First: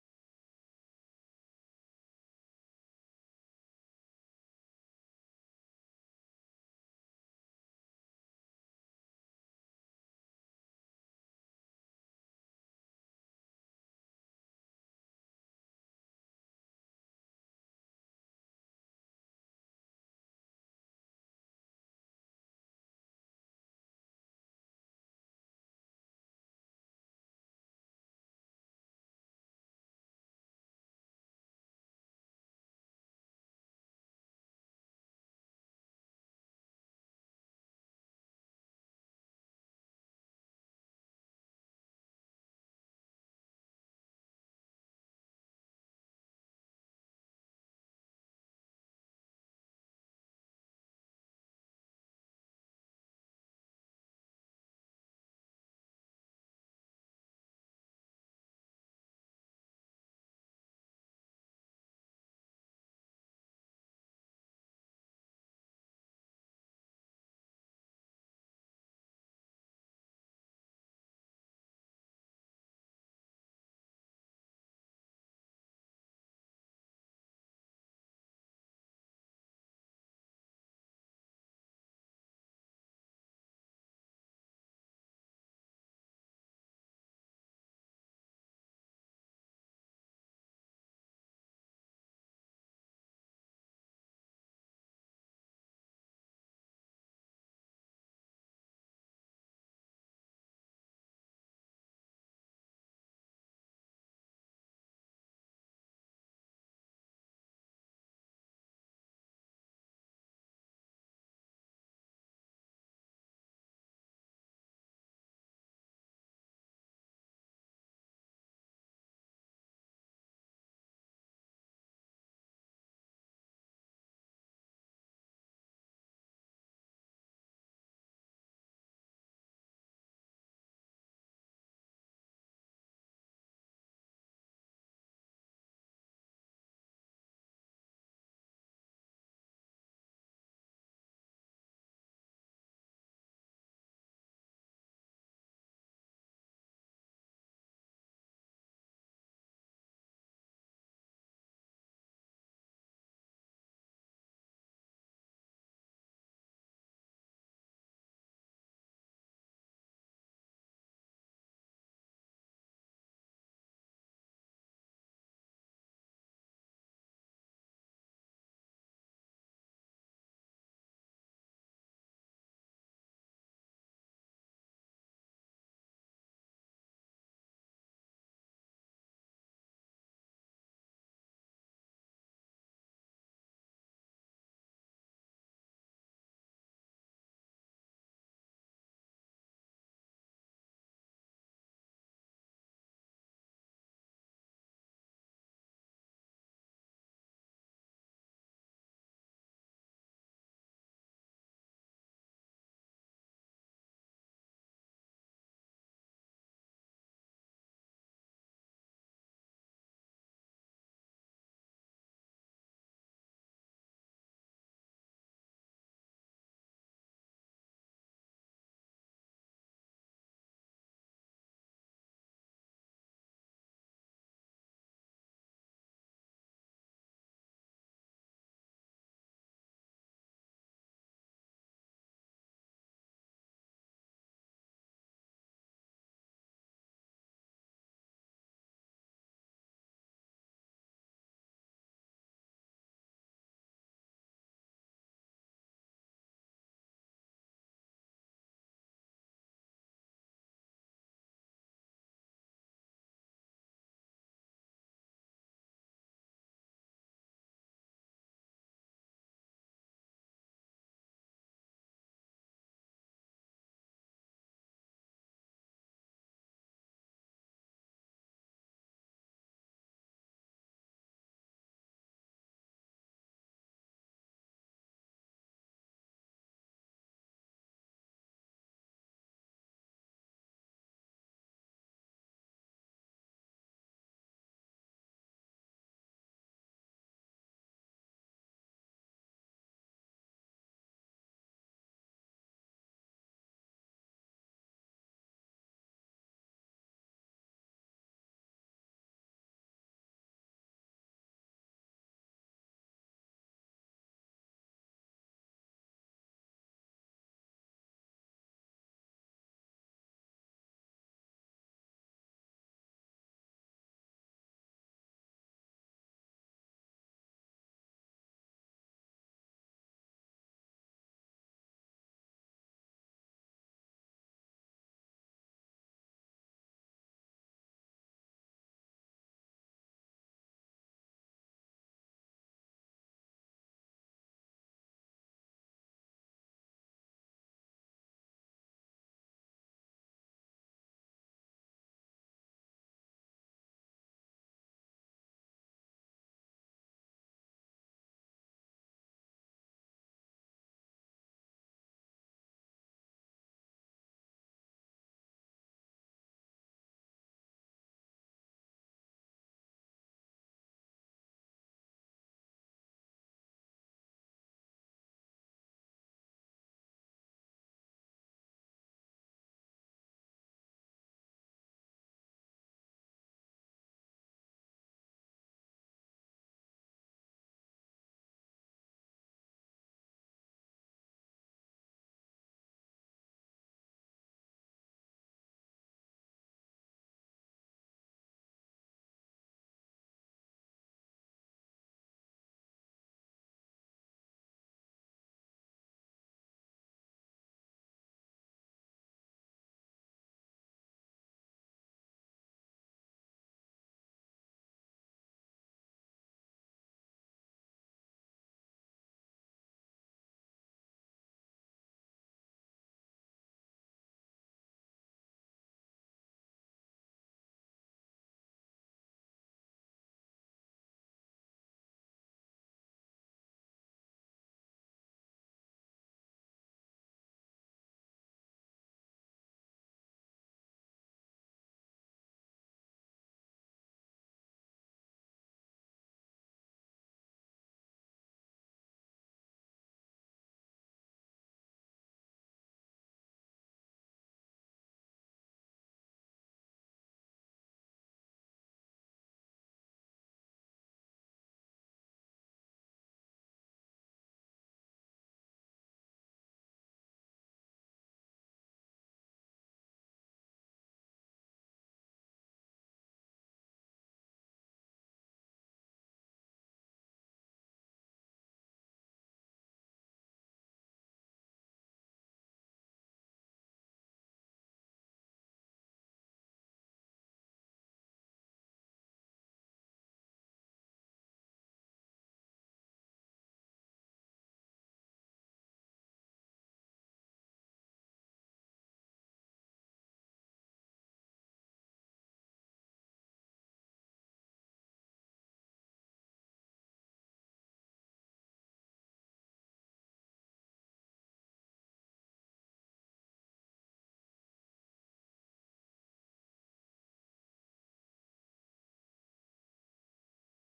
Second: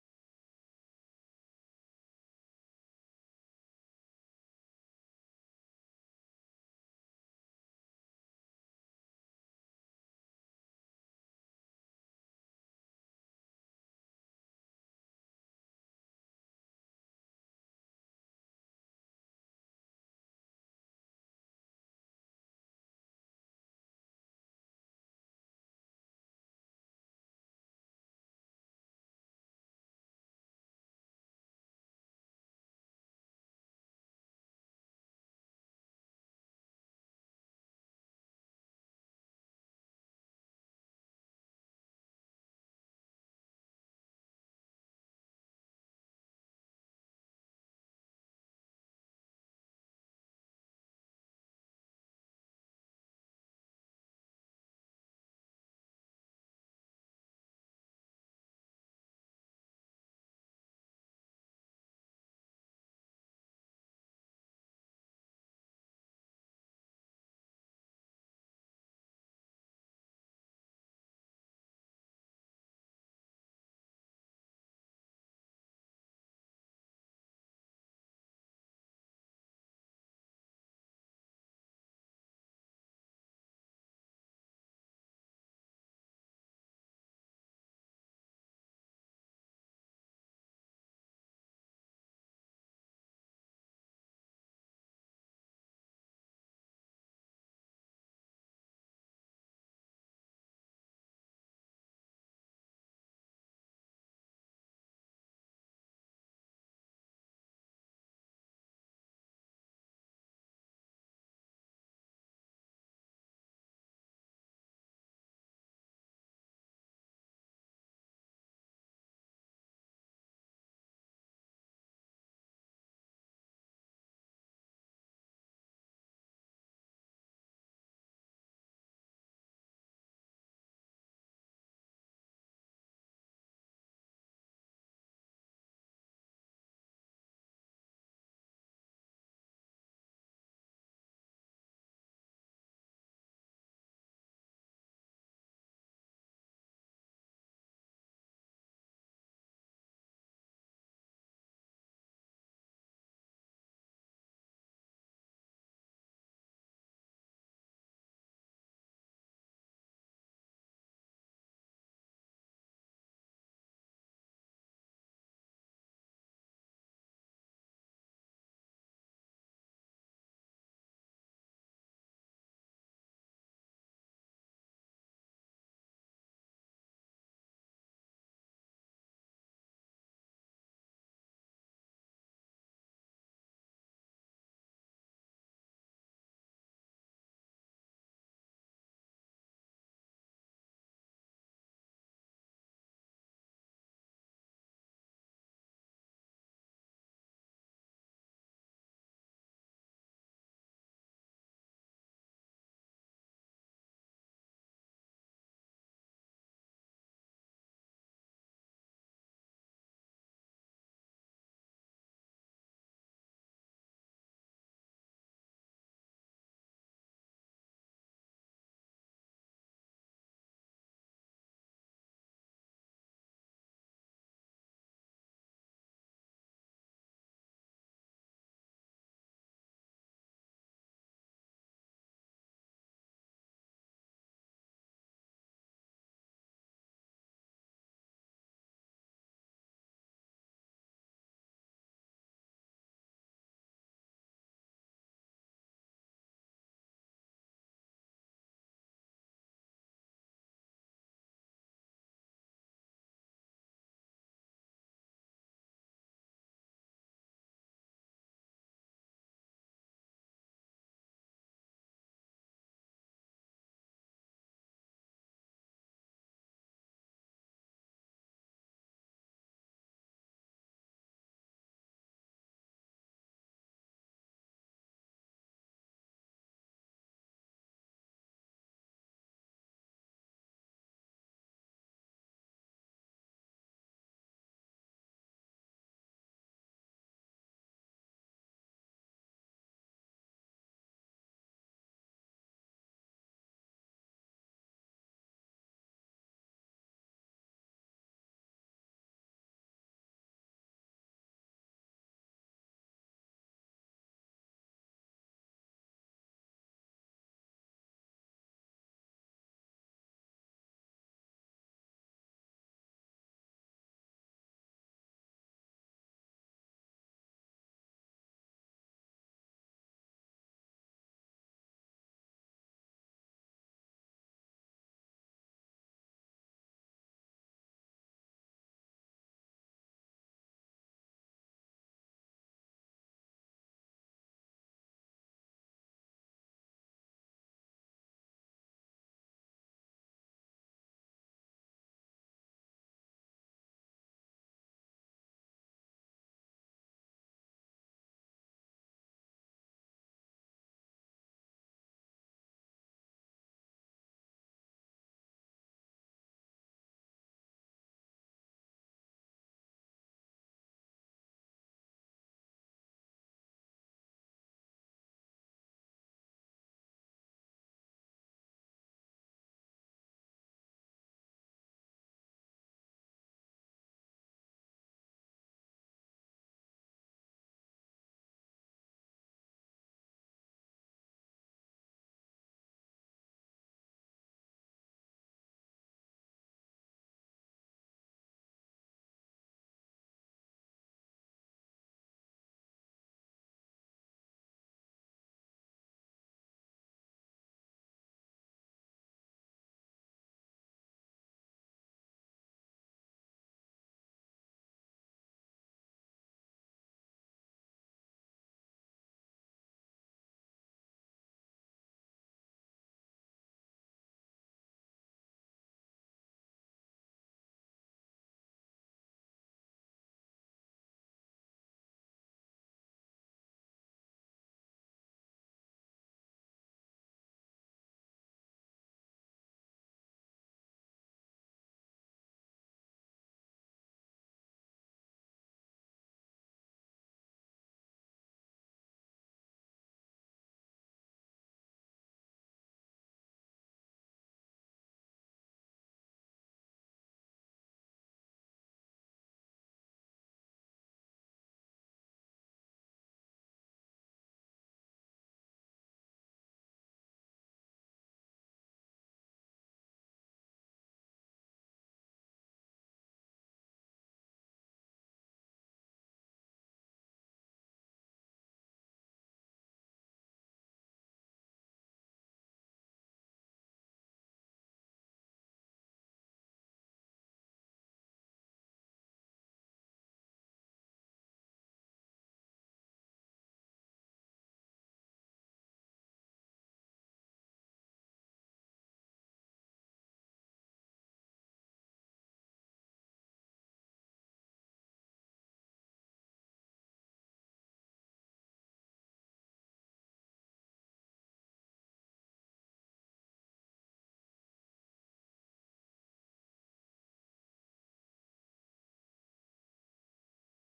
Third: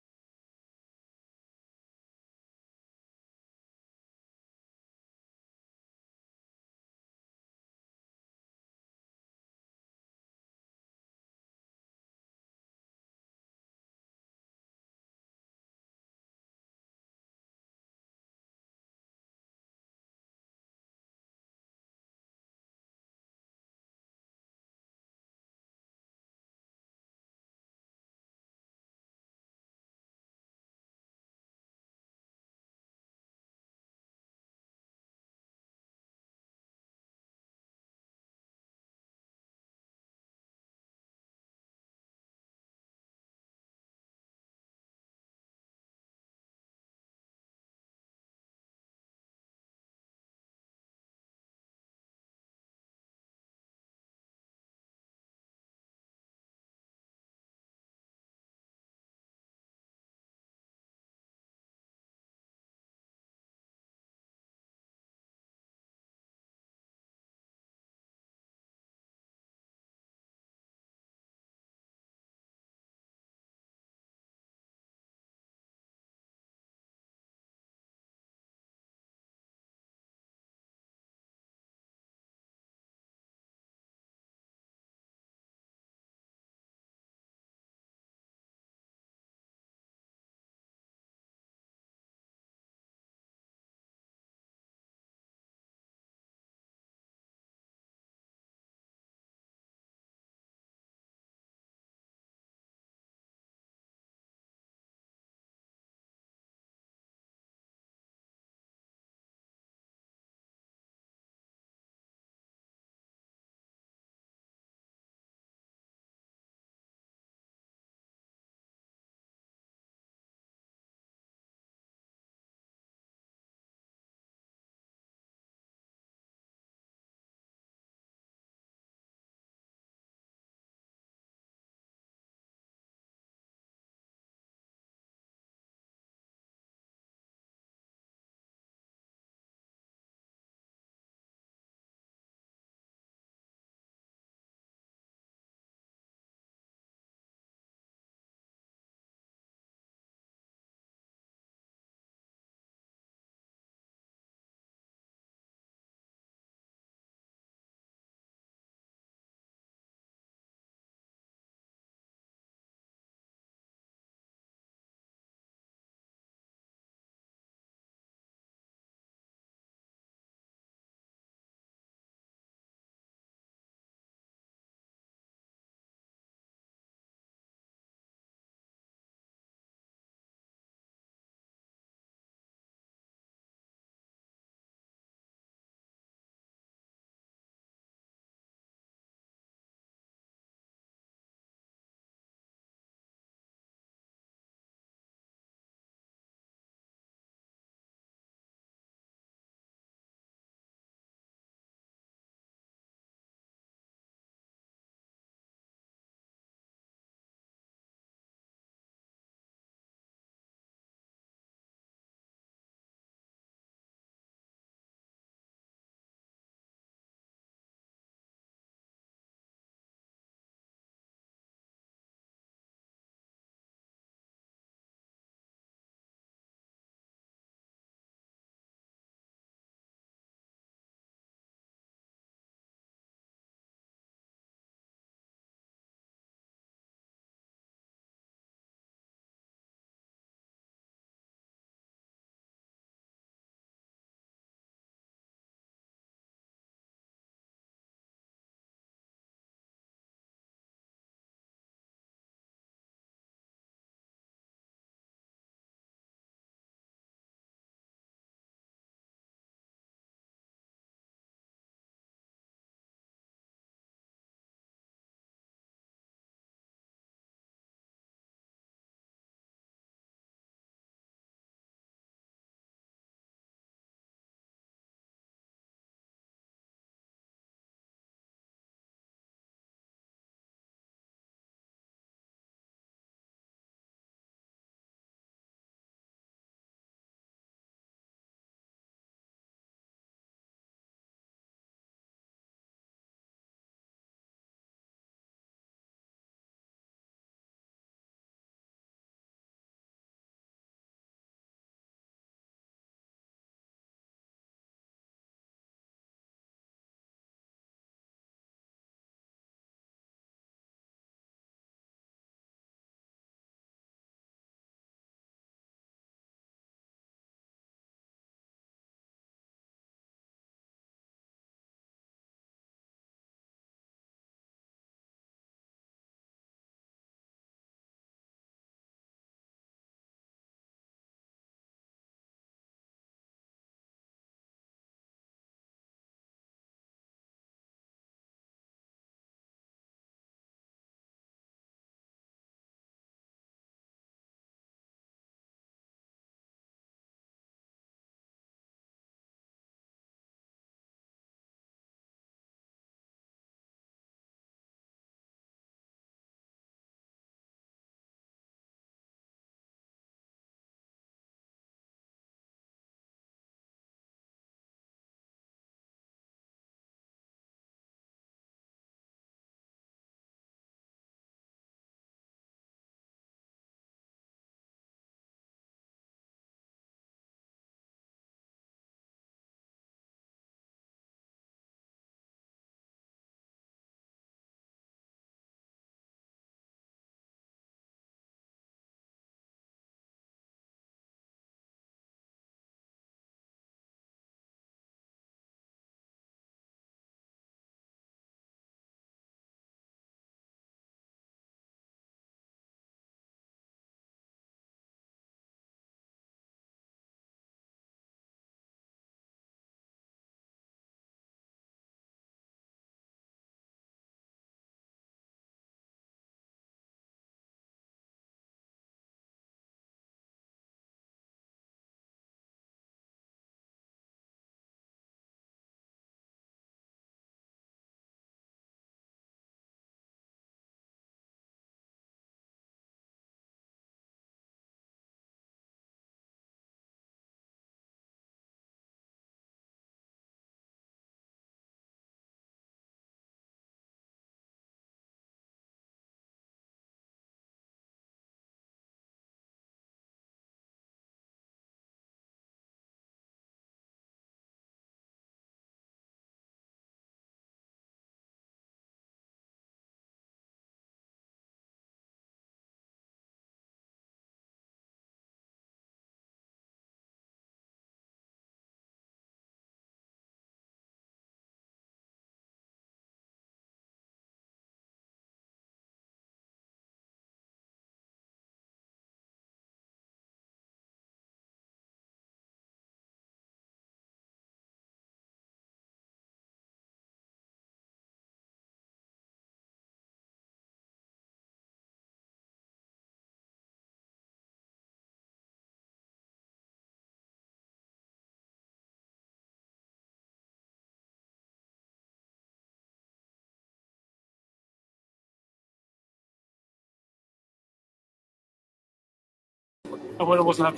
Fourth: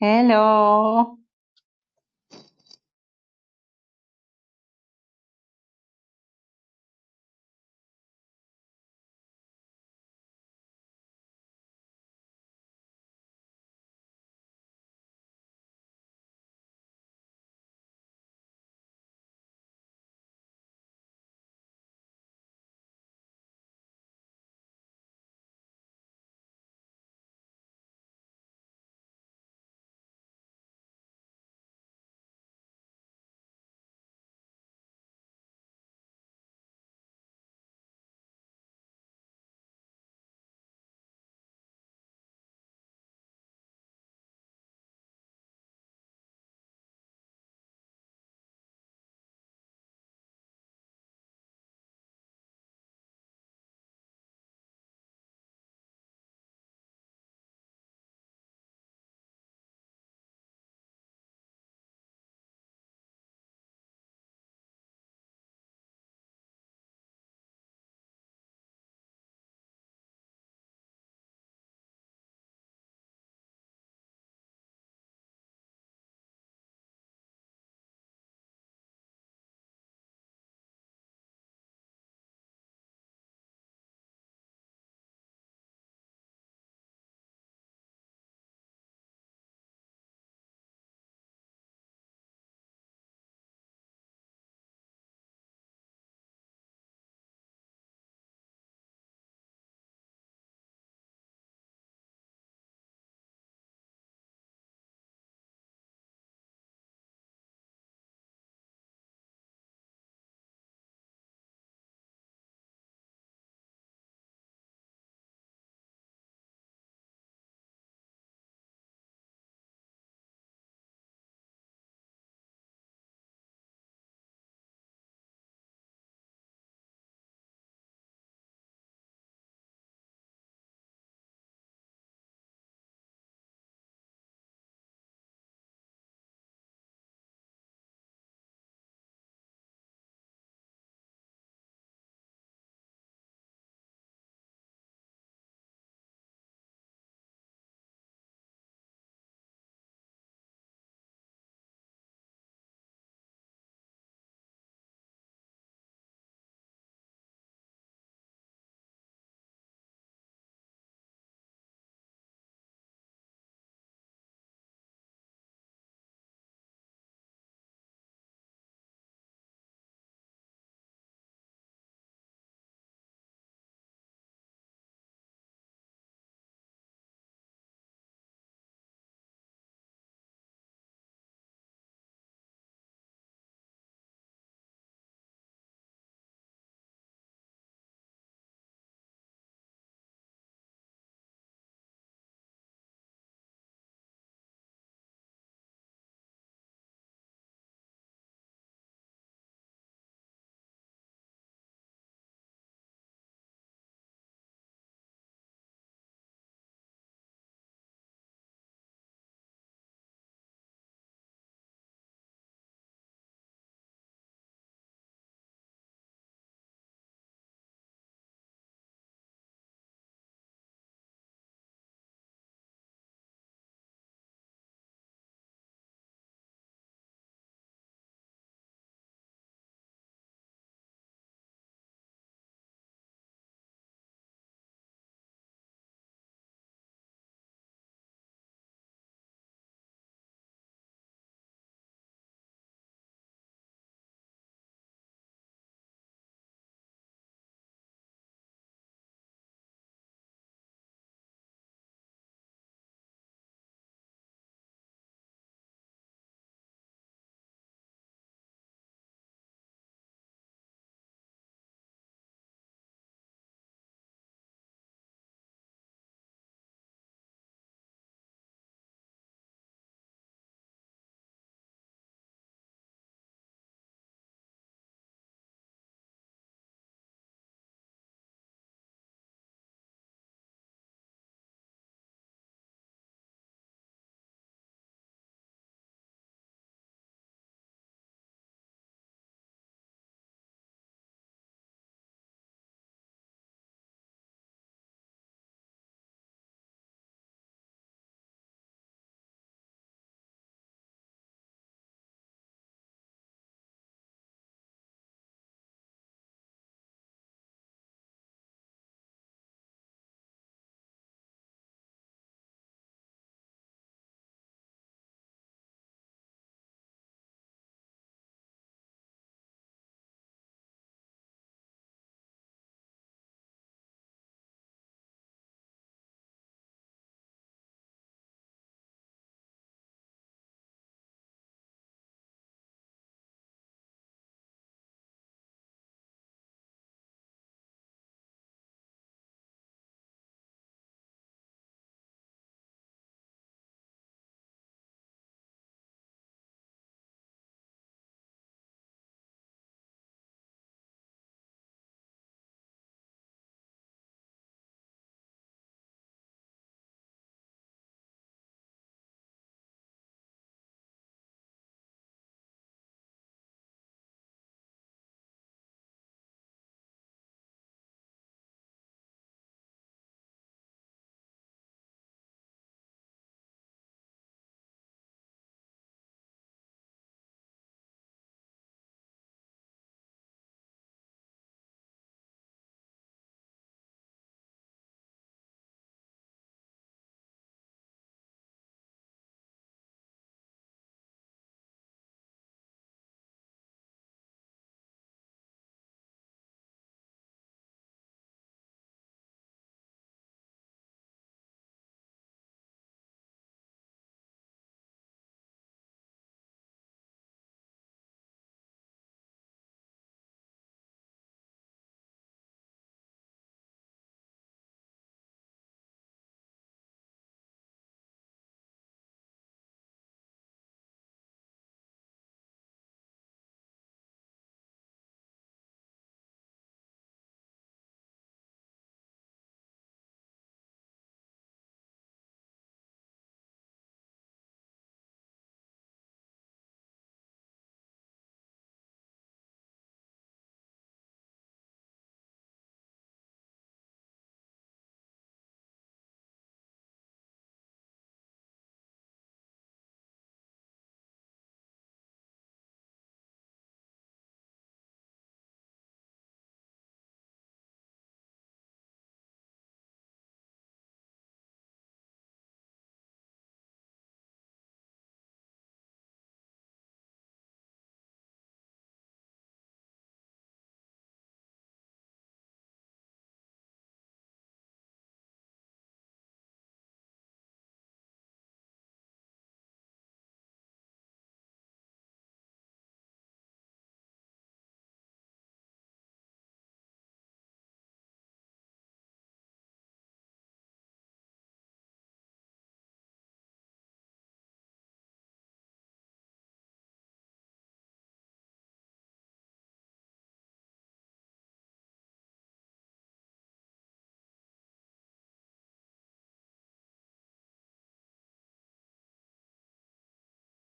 Hello.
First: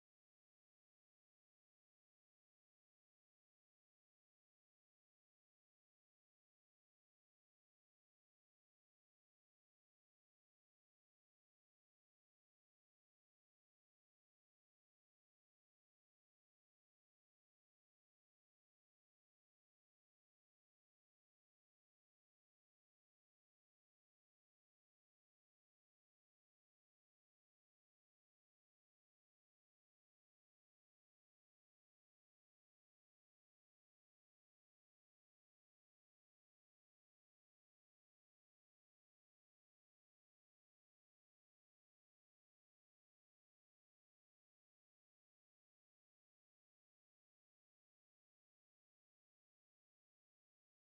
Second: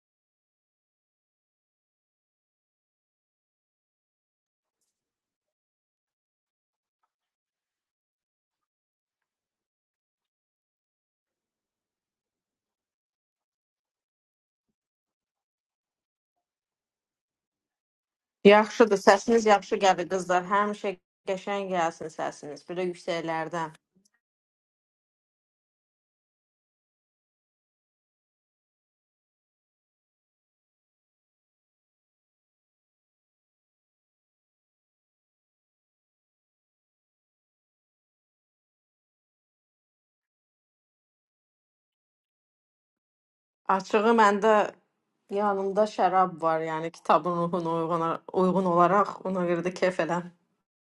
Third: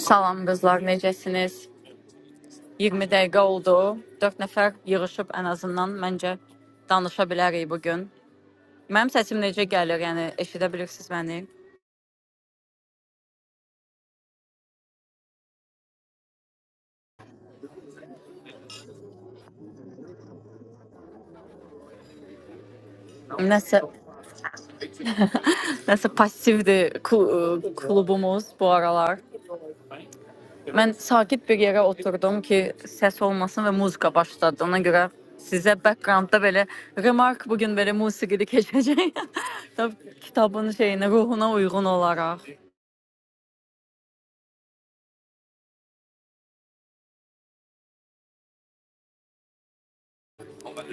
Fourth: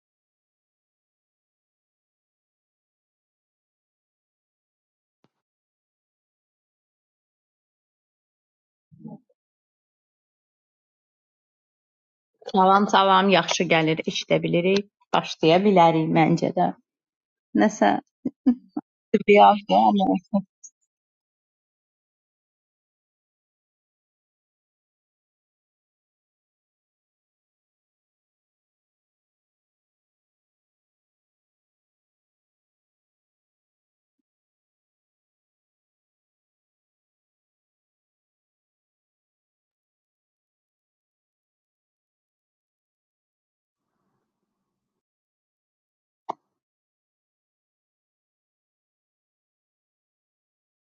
Salam qızlar, necəsiniz? 20 dəqiqə oldu. 4 nəfər yığılıb ən azından məncə danışa bilərik bu gün. Mənim səsim necə gəlir? Yəni eşidə bilirsiniz məni? Salam, salam. Yaxşı gəlir, eşidə bilirik. Başlaya bilərik məncə də. Nəsə Yaxşıdır, səsiniz yaxşı triyajdır gəlir amma. qızlar. Həmişə qəşəng gəlsin səsiniz. Belə yüksəklərdən. Nəsə nəsə passivdir klu- klubumuz bu aralar. Mən sakit bir yerə oturdum ki, səs olmasın və muzika başladı. Ona görə sizə backgroundda belə remark bu gün belə musiqili keçəcək. Tabii kitabın şeyinə, ruhuna uyğun olaraq. Açığı məndə yanımda şərab var, yəni kitabın ruhuna uyğun, uyğun olaraq ona görə də kef eləm.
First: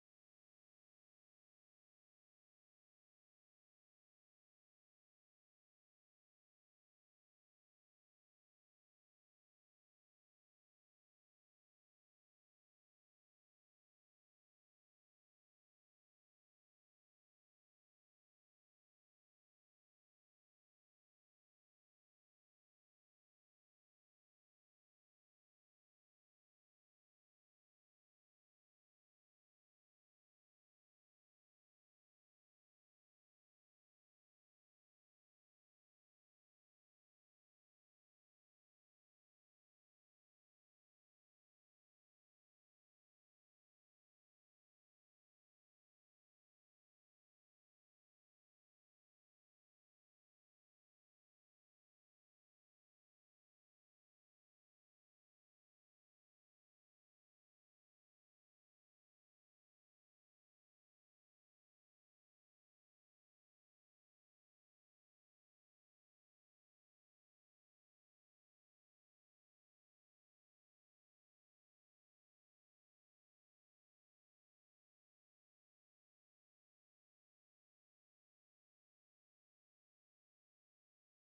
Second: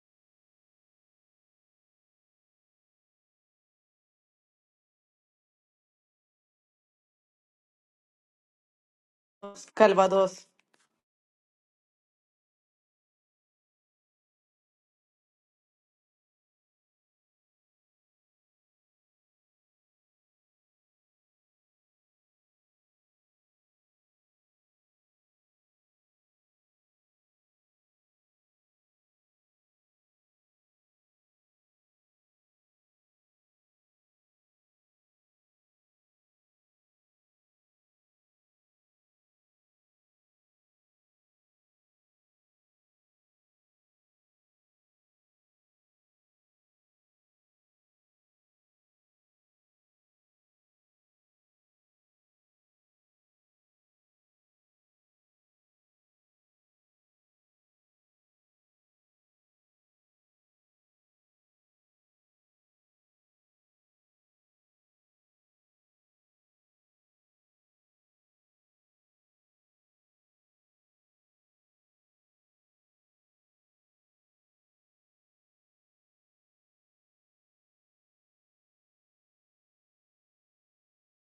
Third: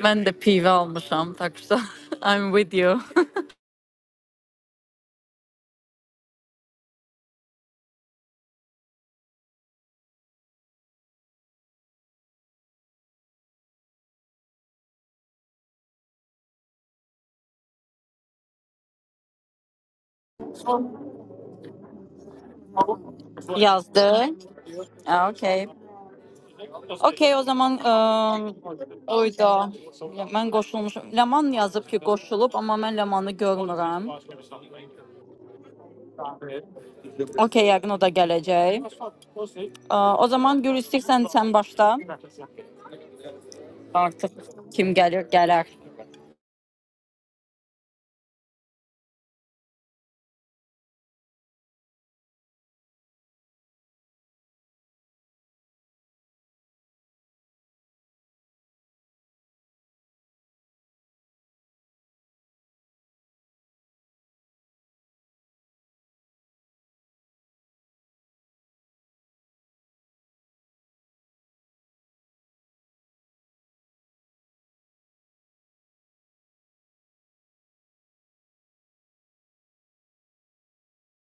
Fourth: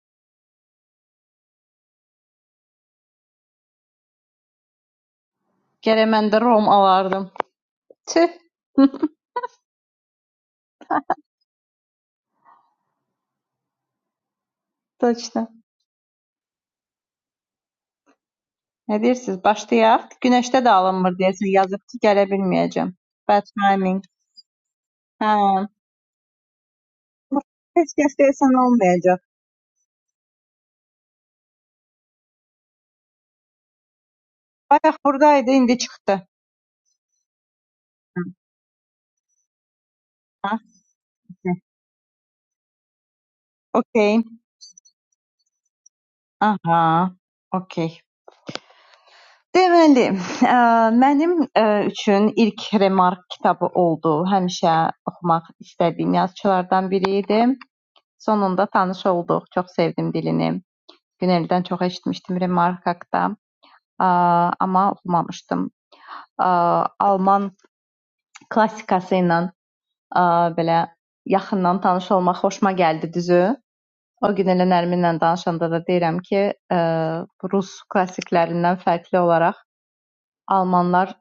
Ben de PV almışım taksa. I'm with you. Gərək mən də rom alardım. Tüh. Kalvados. Точно. Nə deyirsiniz? Başlayaq. Günəşdə də alınmır deyəsən. Yazıb ki, gələ bilməyəcəm. Bad timing. yazdı. Ha, Hə. Okey. Okey o zaman Heç kəs deyəsən ıı, olmayacaq. oydu. Ben koşulmuşum. Leman yazıp ki koşulup ama ben Leman'ı görmürəm. Bayaq buradaydı, indi çıxdı. Okey yakın o da gelecek. O Hə. zaman Gül istersen sen başla. Okey. Artık kim gelir gelir. Aha. Okey. Deməli, ə, mənim ə, üçün ilk Remark kitabı oldu. Həmişə oxumaq istədiyim yazıçılardan biri idi. Sonunda tanış olduq. Çox sevdim dilini. Güneldən çox eşitmişdim Remark haqqında, ə, amma oxumamışdım. Ə, Alman klassikası ilə ə, belə yaxından tanış olmaq xoşuma gəldi düzü. O gün elə Nərminlə danışanda da deyirəm ki, ə, rus klassiklərindən fərqli olaraq Almanlar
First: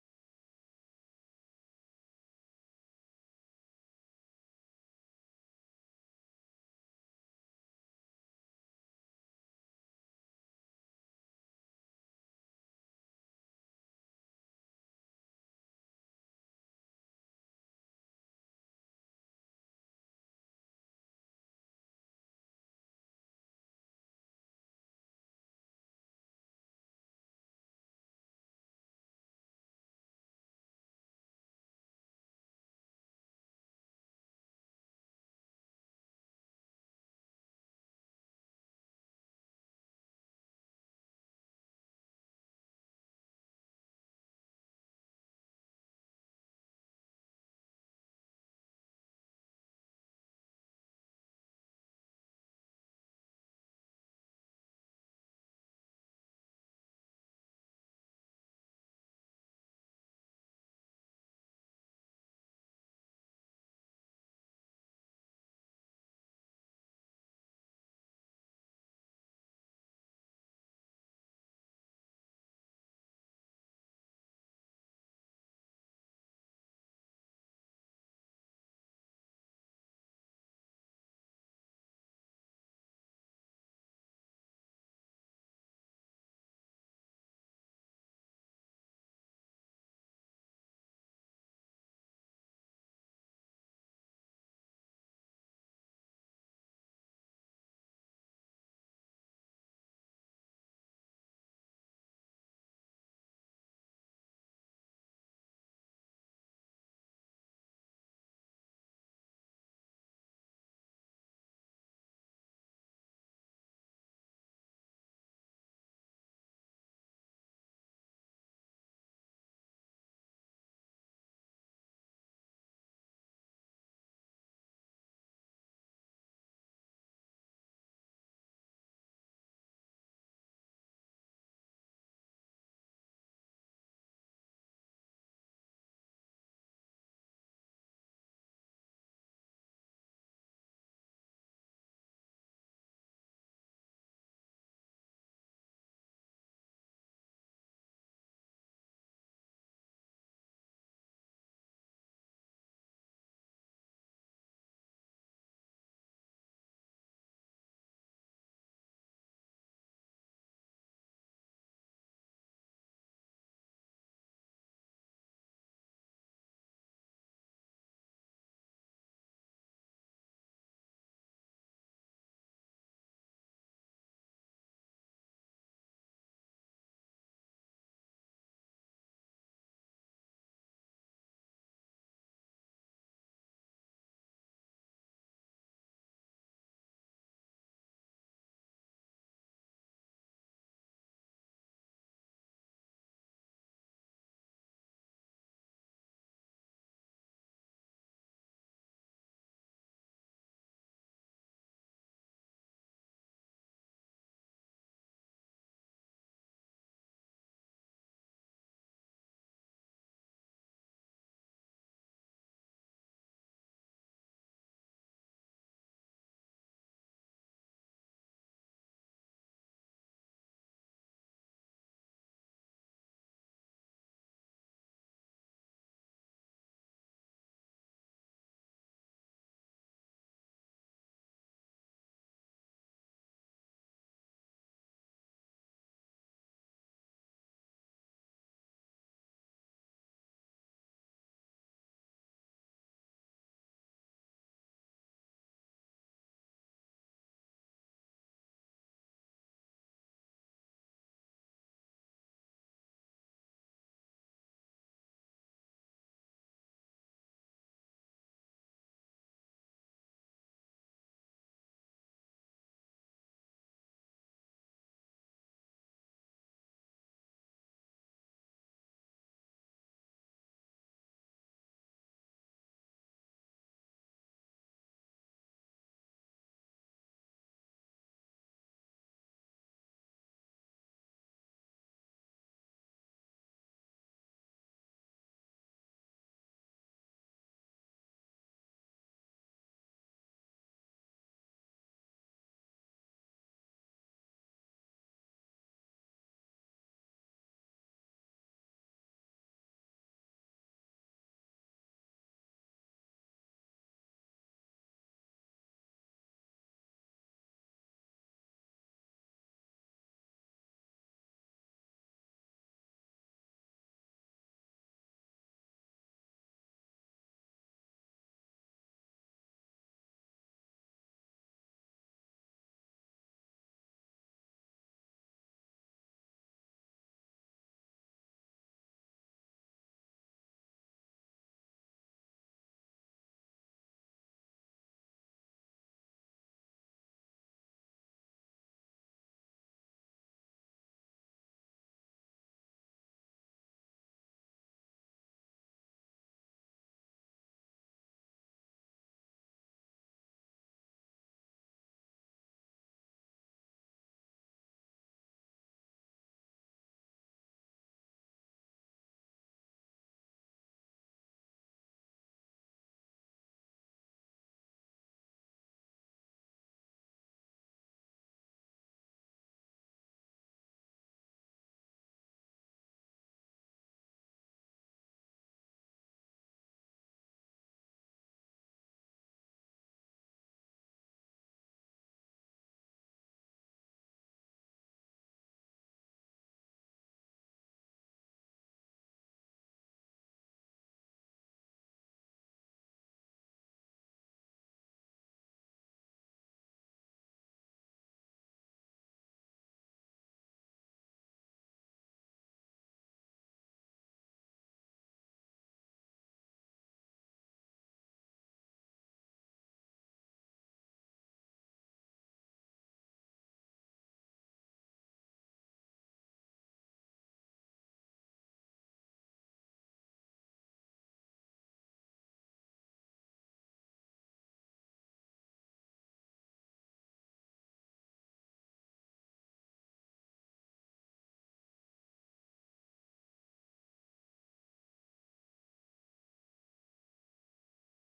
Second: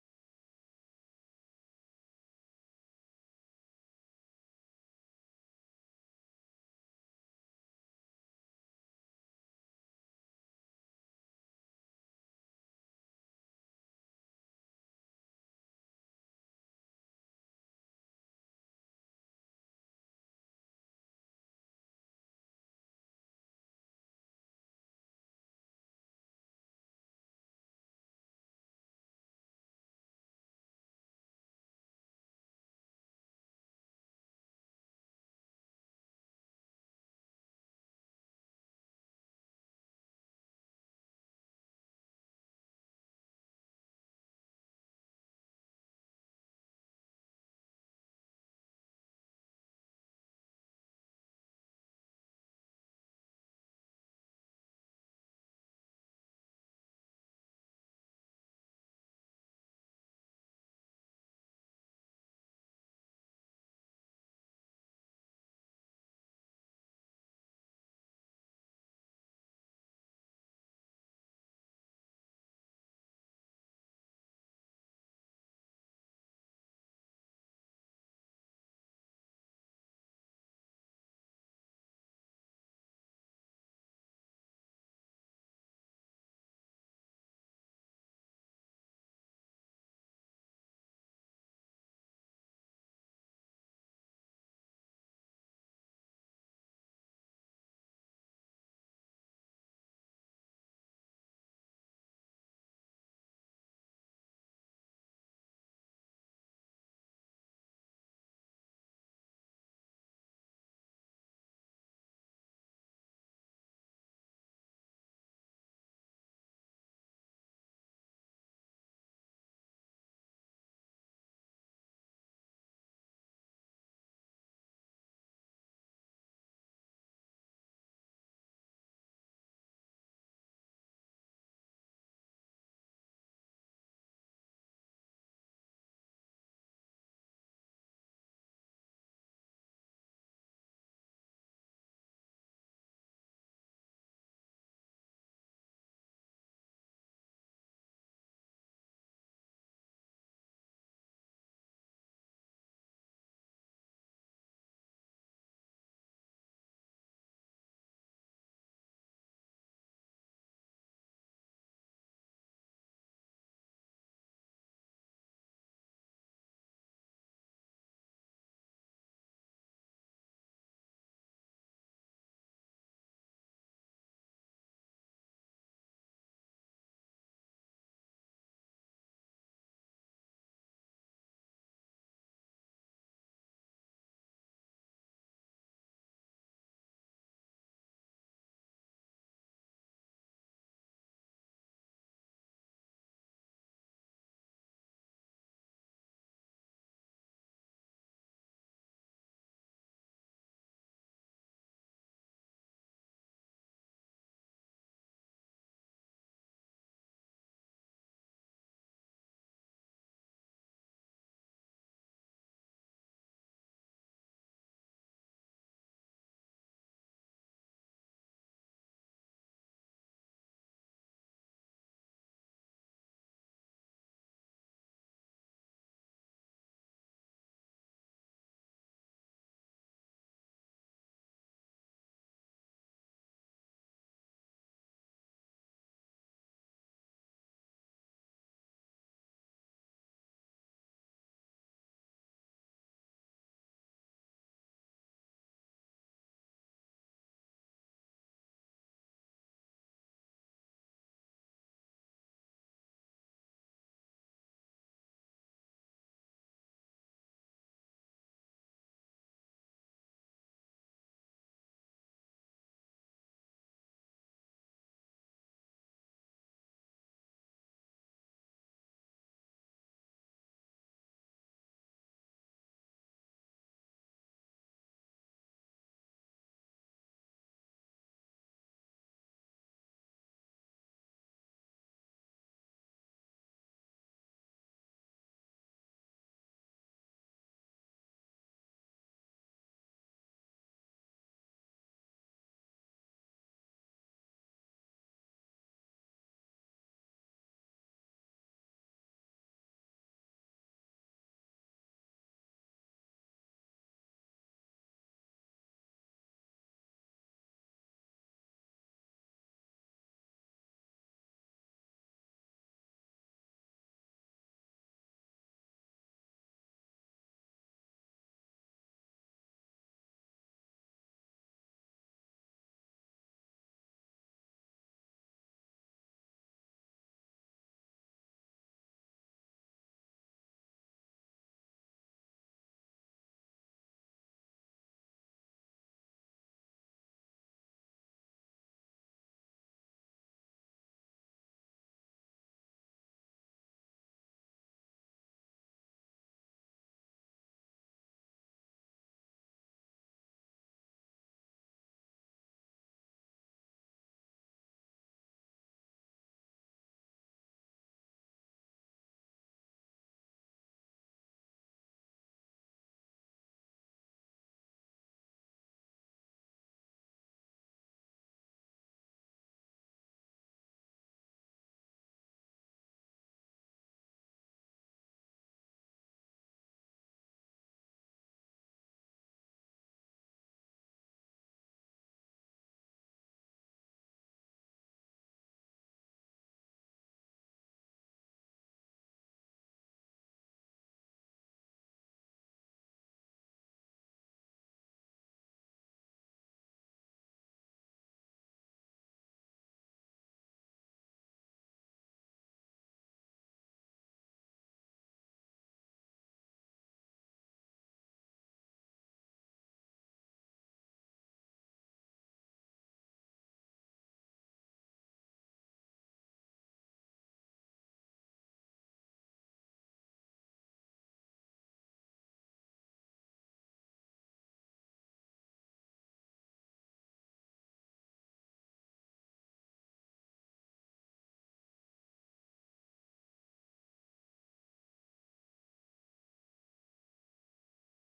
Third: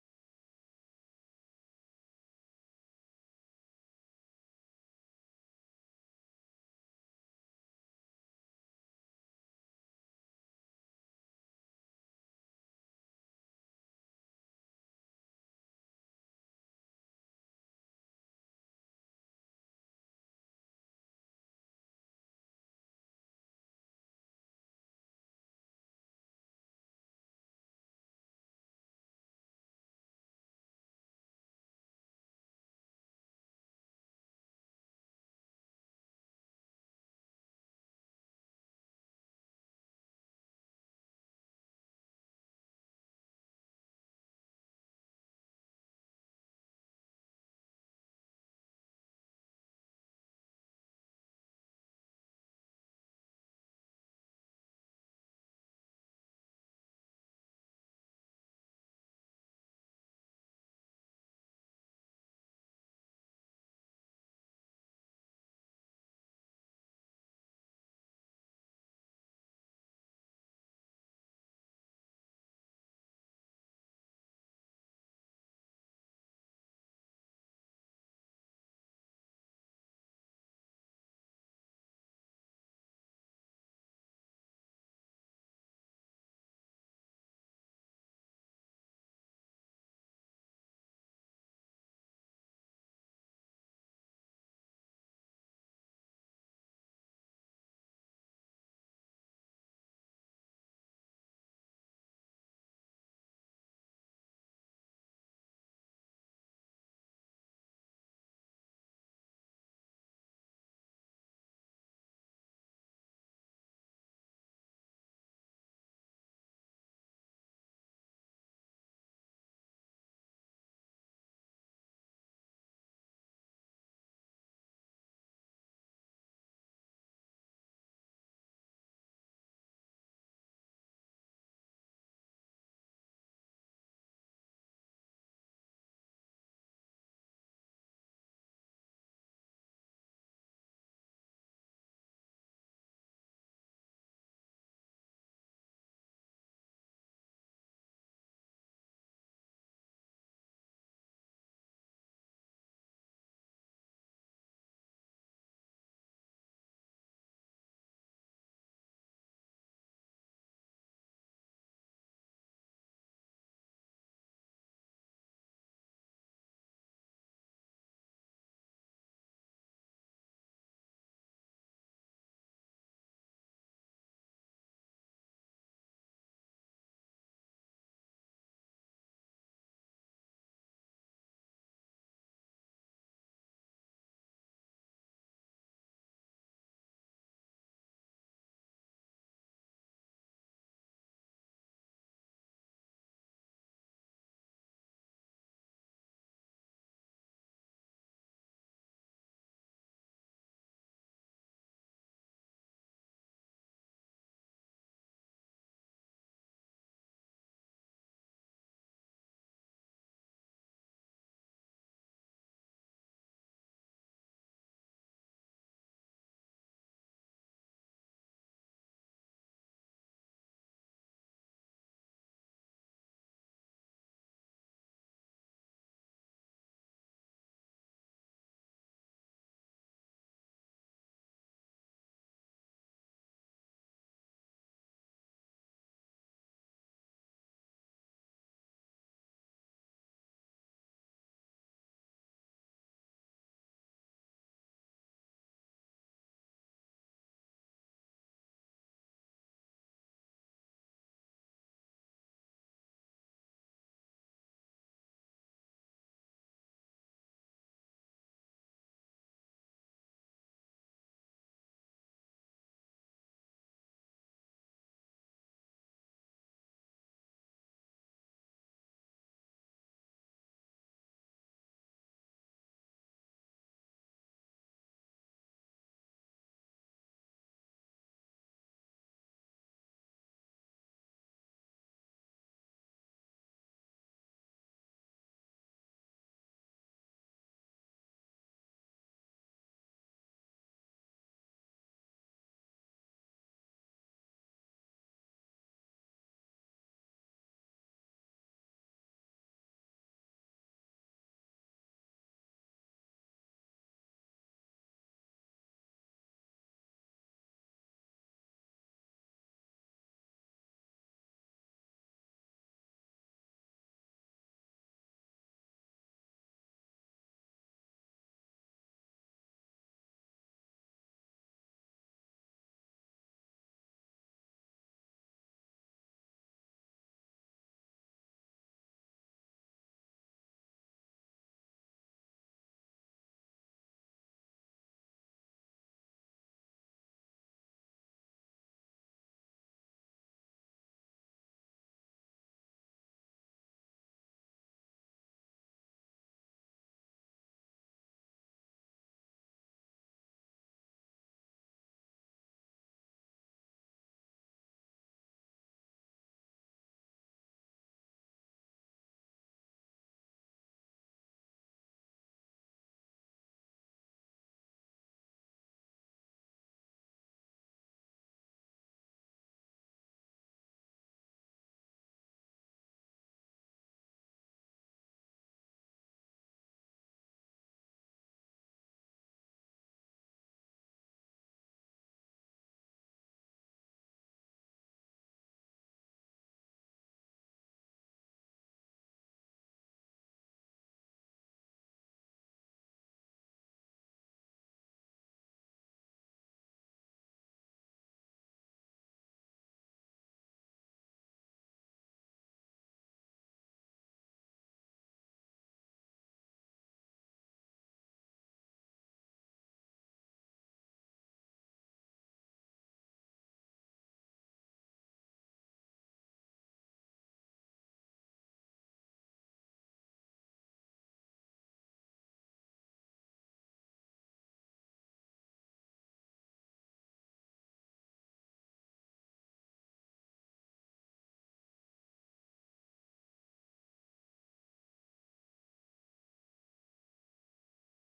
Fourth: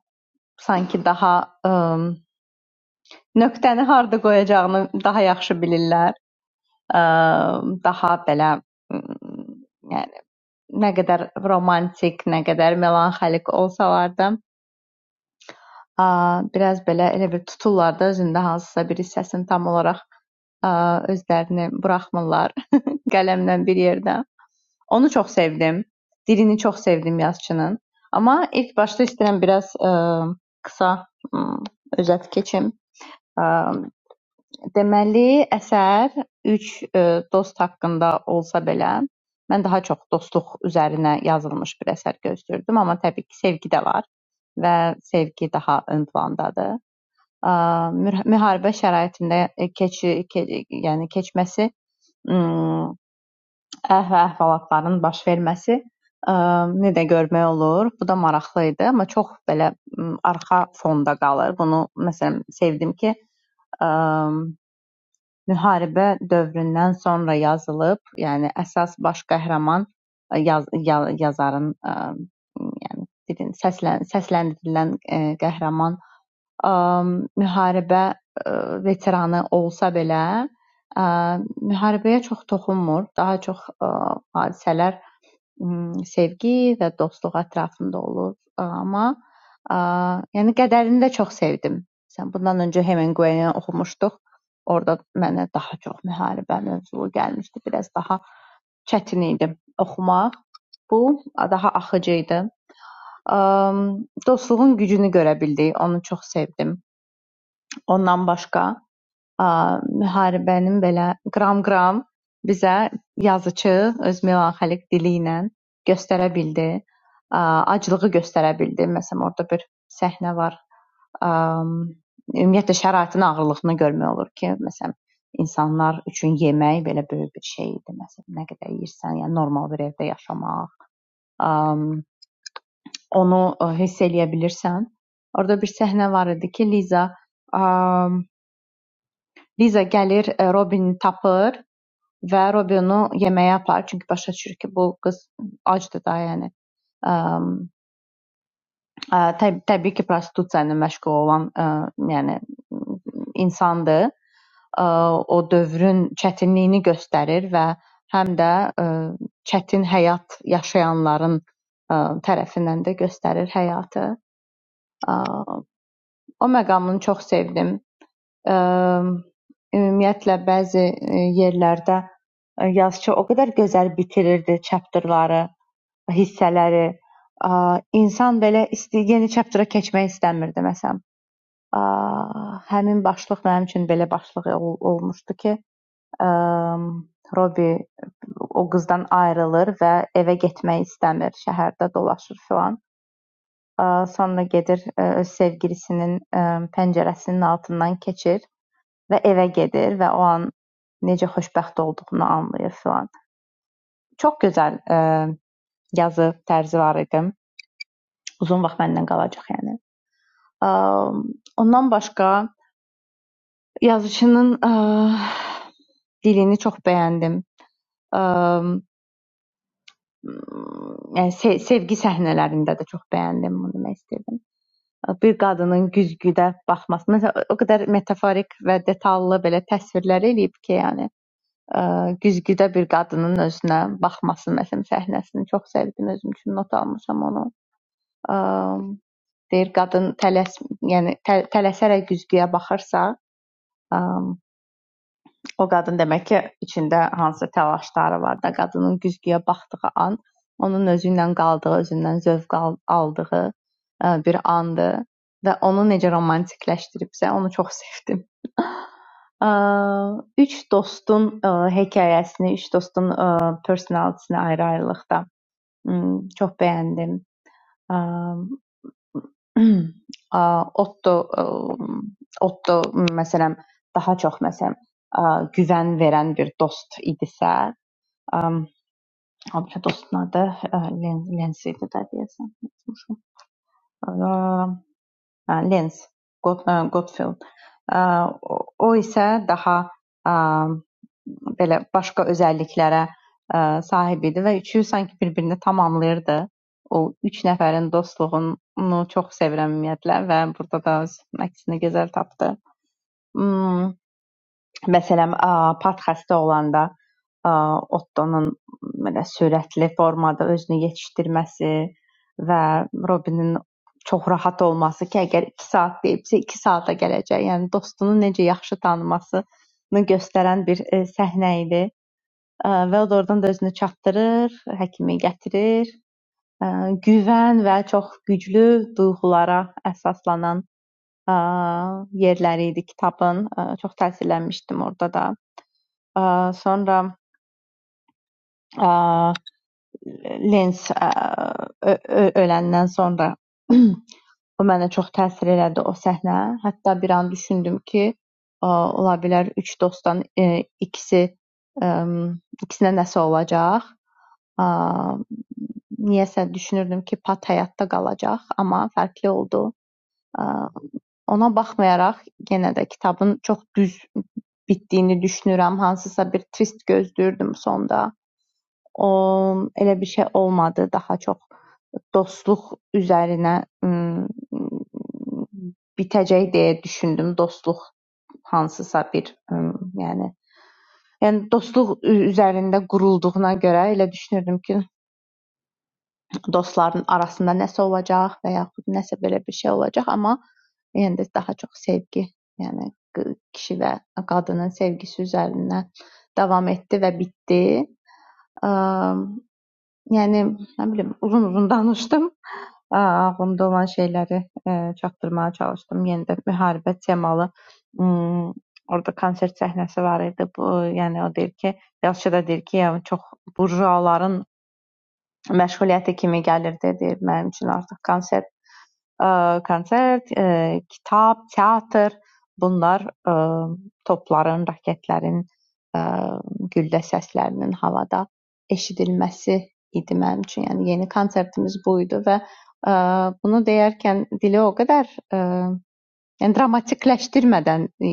sanki daha ım, nöqtəni harda qoyacağını daha yaxşı bilirlər. Iı, daha belə ım, yəni nə qədər romantik, nə qədər melanxolik olsalar da, a, biraz belə elə bir tuturlar da özündə hansısa bir hissəsini tam olaraq a, özlərini buraxmırlar qələmdən bir yerdə. Onu çox sevdim. Dilini çox sevdim yazıçının. Amma ilk başda istəyirəm biraz ə, qısa ə, özət keçim. Iı, Deməli, əsər üç e, dost haqqında olsa belə, mən daha çox dostluq üzərinə yazılmış bir əsər gözləyirdim, amma təbii ki, sevgi də var və sevgi daha ön plandadır. Aaa, müh- Müharibə şəraitində e, keçi, ke, yəni keçməsi, mm, əh və əhvalatların baş verməsi aaa, nə də görmək olur. Bu da maraqlı idi, amma çox belə mm, arxa fonda qalır. Bunu məsələn sevdim ki, ə, müharibə dövründən sonra yazılıb, yəni əsas baş qəhrəman ə, yaz, ya, yazarın ə, yəni dilin səslən, səsləndirilən ə, qəhrəman ə, müharibə ə, veteranı olsa belə ə, müharibəyə çox toxunmur. Daha çox ə, hadisələr ımm, sevgi və dostluq ətrafında olur, amma, aaa, yəni qədərini də çox sevdim. Məsələn, bundan öncə Hemingway-ni oxumuşduq. Orda mənə daha çox müharibə mövzulu gəlmişdi. Biraz daha çətin idi oxumaq. Bu daha axıcı idi. Amm, dostluğun gücünü görə bildik, onu çox sevdim. Ondan başqa ə, müharibənin belə qram-qram bizə yazıçı öz melanxolik dili ilə göstərə bildi. Ə, aclığı göstərə bildi. Məsələn, orada bir səhnə var. Ə, ümumiyyətlə şəraitin ağırlığını görmək olur ki, məsələn, insanlar üçün yemək belə böyük bir şey idi. Məsələn, nə qədər yeyirsən, yəni normal bir evdə yaşamaq, ə, onu ə, hiss eləyə bilirsən. Orada bir səhnə var idi ki, Liza ə, Liza gəlir, ə, Robini tapır Və Robinu yeməyə aparır, çünki başa düşür ki, bu qız acdır da, yəni. Əm, Ə, təb təbii ki, prostitusiya ilə məşğul olan, ə, yəni insandır. Ə, O dövrün çətinliyini göstərir və həm də ə, çətin həyat yaşayanların ə, tərəfindən də göstərir həyatı. Ə, O məqamını çox sevdim. Ümumiyyətlə bəzi e, yerlərdə e, yazıçı o qədər gözəl bitirirdi çapterları, hissələri, insan belə yeni çaptera keçmək istəmirdi məsələn. Həmin başlıq mənim üçün belə başlıq olmuşdu ki, e, Robi o qızdan ayrılır və evə getmək istəmir, şəhərdə dolaşır filan. Sonra gedir e, öz sevgilisinin e, pəncərəsinin altından keçir. Və evə gedir və o an necə xoşbəxt olduğunu anlayır filan. Çox gözəl ə, yazı tərzi var idi. Uzun vaxt məndən qalacaq yəni. Ə, ondan başqa yazıçının ə, dilini çox bəyəndim. Ə, yəni se sevgi səhnələrində də çox bəyəndim bunu demək istəyirdim. E, Bir qadının güzgüdə baxması, məsələn, o qədər metaforik və detallı belə təsvirlər eləyib ki, yəni ə, güzgüdə bir qadının özünə baxması məsələn səhnəsini çox sevdim özüm üçün not almışam onu. Ə, deyir qadın tələs yəni tə, tələsərək güzgüyə baxırsa, ə, o qadın demək ki, içində hansısa təlaşları var da, qadının güzgüyə baxdığı an onun özü ilə qaldığı, özündən zövq al- aldığı ə, bir andır və onu necə romantikləşdiribsə, onu çox sevdim. Üç dostun hekayəsini, üç dostun personality-ni ayrı-ayrılıqda çox bəyəndim. Otto Otto məsələn daha çox məsələn güvən verən bir dost idisə, o biri dostun adı Lensi idi də deyəsən unutmuşam. Lens Got- ə, Godfield. Ə, O o isə daha ə, belə başqa özəlliklərə ə, sahib idi və üçü sanki bir-birini tamamlayırdı. O üç nəfərin dostluğunu çox sevirəm ümumiyyətlə və burada da öz əksini gözəl tapdı. Hmm. Məsələn, a, pat xəstə olanda a, Ottonun belə sürətli formada özünü yetişdirməsi və Robinin çox rahat olması ki, əgər 2 saat deyibsə, 2 saata gələcək. Yəni dostunu necə yaxşı tanımasını göstərən bir e, səhnə idi. E, Və o da oradan da özünü çatdırır, həkimi gətirir. E, Güvən və çox güclü duyğulara əsaslanan e, yerləri idi kitabın. E, Çox təsirlənmişdim orada da. Ə, sonra ə, Lens ə, ö- ö- öləndən sonra o mənə çox təsir elədi o səhnə. Hətta bir an düşündüm ki, ə, ola bilər üç dostdan ə, ikisi ə, ikisinə nəsə olacaq. Ə, niyəsə düşünürdüm ki, Pat həyatda qalacaq, amma fərqli oldu. Ə, ona baxmayaraq yenə də kitabın çox düz bitdiyini düşünürəm. Hansısa bir twist gözləyirdim sonda. O elə bir şey olmadı, daha çox dostluq üzərinə ım, bitəcək deyə düşündüm. Dostluq hansısa bir, ım, yəni yəni dostluq üzərində qurulduğuna görə elə düşünürdüm ki, dostların arasında nəsə olacaq və yaxud nəsə belə bir şey olacaq, amma yəni də daha çox sevgi, yəni qı- kişi və qadının sevgisi üzərindən davam etdi və bitdi. Yəni, nə bilim, uzun-uzun danışdım. A ağlımda olan şeyləri, eee, çatdırmağa çalışdım. Yenə də müharibə temalı, ımm, orada konsert səhnəsi var idi. Bu, yəni o deyir ki, yazıçı da deyir ki, yəni çox burjuaların məşğuliyyəti kimi gəlirdi, deyir mənim üçün artıq konsert. Ə, konsert, ə, kitab, teatr, bunlar ə, topların, raketlərin ə, güllə səslərinin havada eşidilməsi idi mənim üçün. Yəni yeni konsertimiz bu idi və ə, bunu deyərkən dili o qədər ə, Yəni dramatikləşdirmədən e,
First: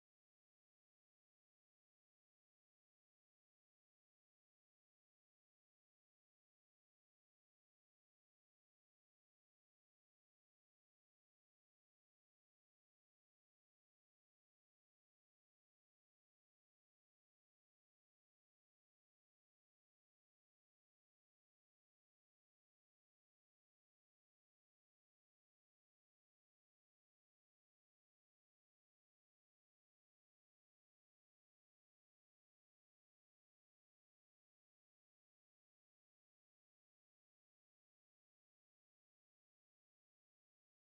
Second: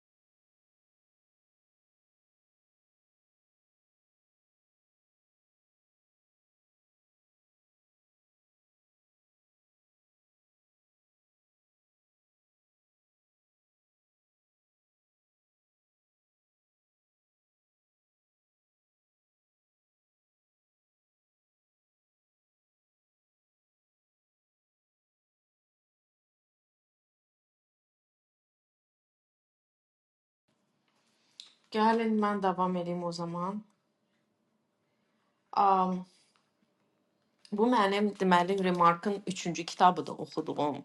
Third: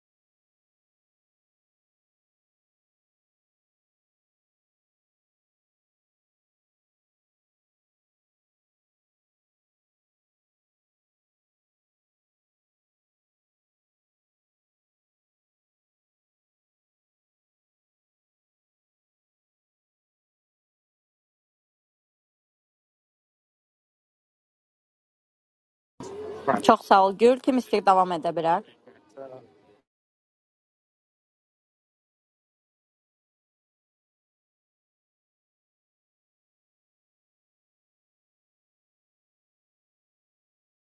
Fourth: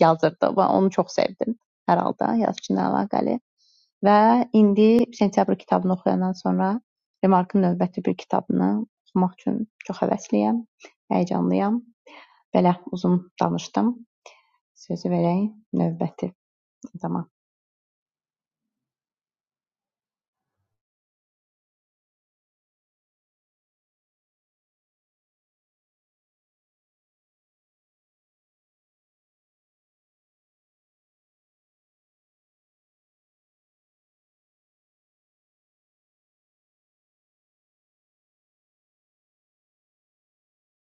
yazırdı və onu çox sevdim hər halda yazıçı ilə əlaqəli və indi sentyabr kitabını oxuyandan sonra Remarkın növbəti bir kitabını oxumaq üçün çox həvəsliyəm, həyəcanlıyam. Belə uzun danışdım. Sözü verək növbəti adama. Çok sağ ol Gül. Kim ister devam edebilir. Gəlin mən davam edeyim o zaman. Um, bu mənim deməli Remarkın 3-cü kitabıdır oxuduğum.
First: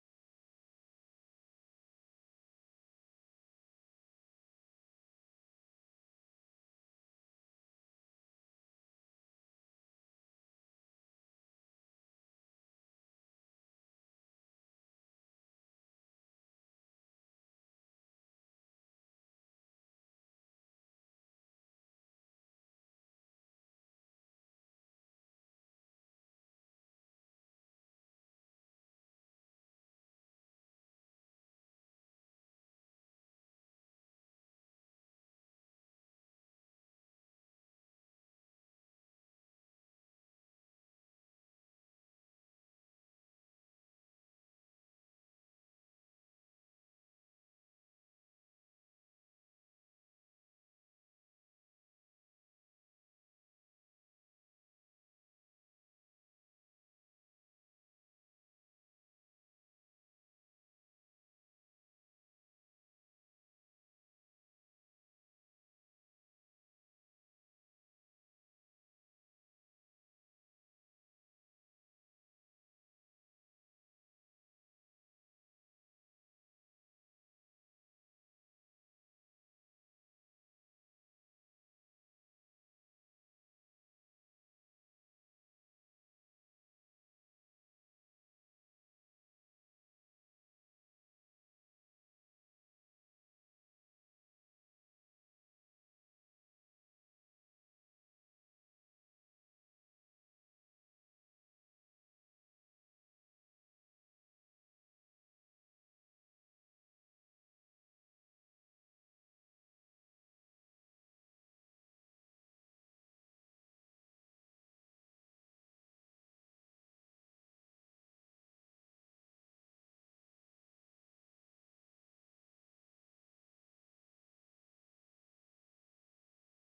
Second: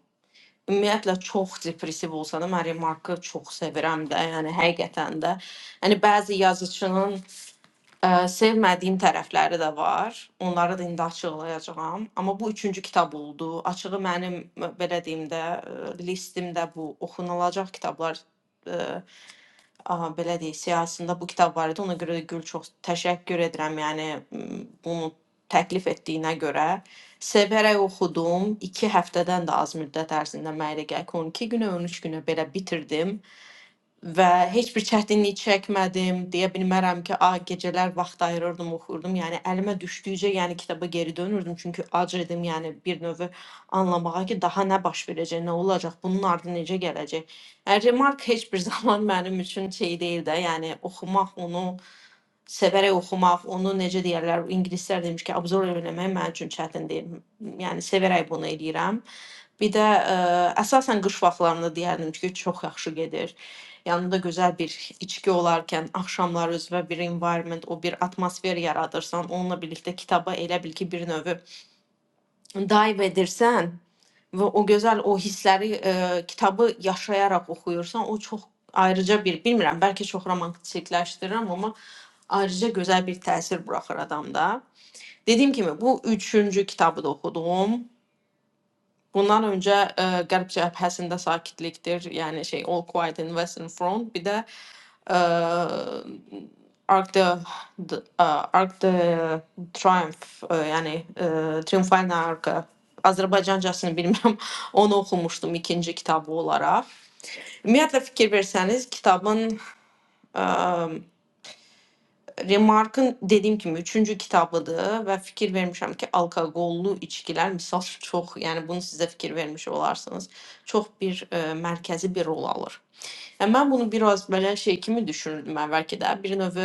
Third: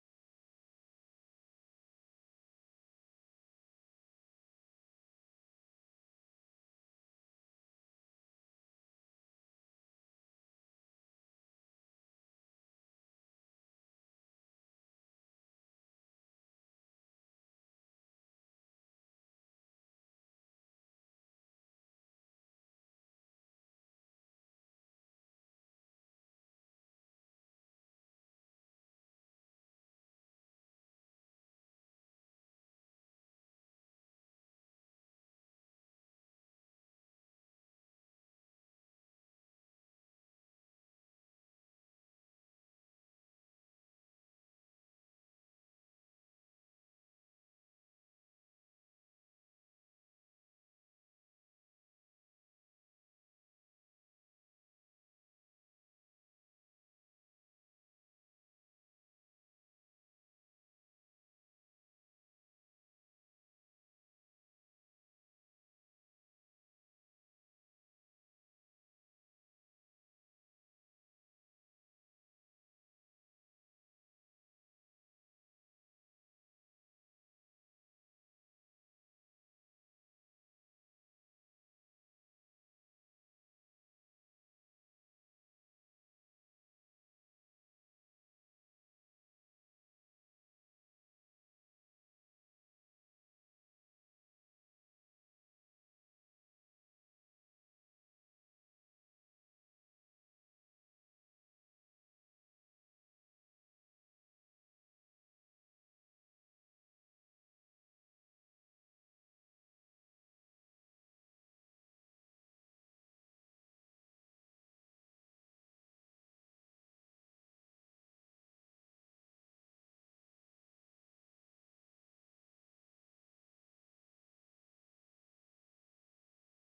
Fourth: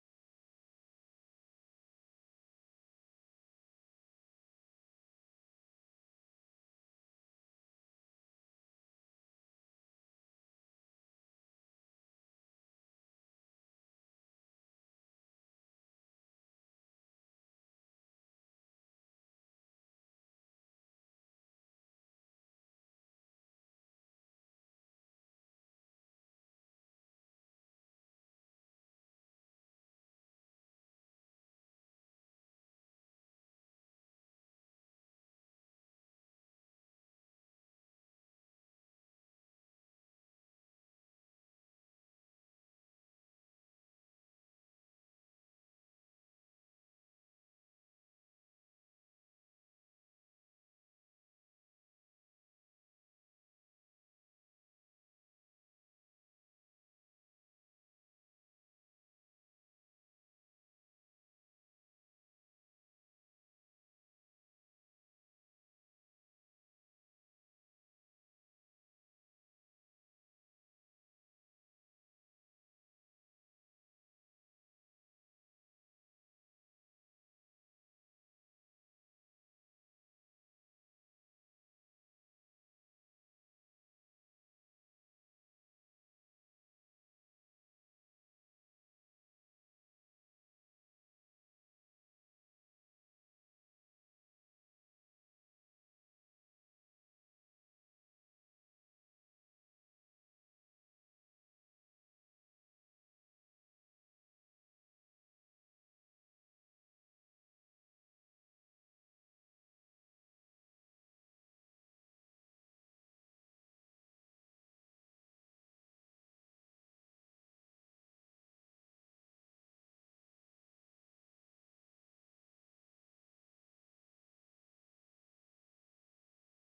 Ümumiyyətlə çox depressiv olsa da mən Remarkı çox sevirəm də, yəni həqiqətən də. Yəni bəzi yazıçının Ə, sevmədiyim tərəfləri də var. Onları da indi açıqlayacağam. Amma bu üçüncü kitab oldu. Açığı mənim m- belə deyim də ə, listimdə bu oxunulacaq kitablar ə, aha, belə deyək, siyahısında bu kitab var idi. Ona görə də Gül çox təşəkkür edirəm. Yəni m, bunu təklif etdiyinə görə sevərək oxudum. 2 həftədən də az müddət ərzində mənə elə gəlir ki, 12 günə, 13 günə belə bitirdim və heç bir çətinlik çəkmədim. Deyə bilmərəm ki, a gecələr vaxt ayırırdım, oxuyurdum. Yəni əlimə düşdükcə, yəni kitaba geri dönürdüm, çünki acır idim, yəni bir növ anlamağa ki, daha nə baş verəcək, nə olacaq, bunun ardı necə gələcək. Yəni Remark heç bir zaman mənim üçün şey deyil də, yəni oxumaq onu sevərək oxumaq, onu necə deyirlər, ingilislər demiş ki, absorb eləmək mənim üçün çətin deyil. Yəni sevərək bunu eləyirəm. Bir də ə, əsasən qış vaxtlarında deyərdim ki, çox yaxşı gedir. Yanında güzel bir içki olarkən axşamlar özünə bir environment, o bir atmosfer yaradırsan, onunla birlikdə kitaba elə bil ki, bir növ dive edirsən və o gözəl o hissləri e, kitabı yaşayaraq oxuyursan, o çox ayrıca bir, bilmirəm, bəlkə çox romantikləşdirirəm, amma ayrıca gözəl bir təsir buraxır adamda. Dediyim kimi bu 3-cü kitabı da oxudum. Bundan öncə ə, Qərb cəbhəsində sakitlikdir, yəni şey All Quiet in Western Front, bir də آه، ارك ذا ارك ذا ترايمف yəni e, Triumphal arka Azərbaycan cəsini bilmirəm. Onu oxumuşdum ikinci kitabı olaraq. Ümumiyyətlə fikir versəniz, kitabın ə, Remarkın dediyim kimi üçüncü kitabıdır və fikir vermişəm ki, alkoqollu içkilər misal çox, yəni bunu sizə fikir vermiş olarsınız, çox bir ə, mərkəzi bir rol alır. Yəni mən bunu biraz belə şey kimi düşünürdüm əvvəlki də. Bir növ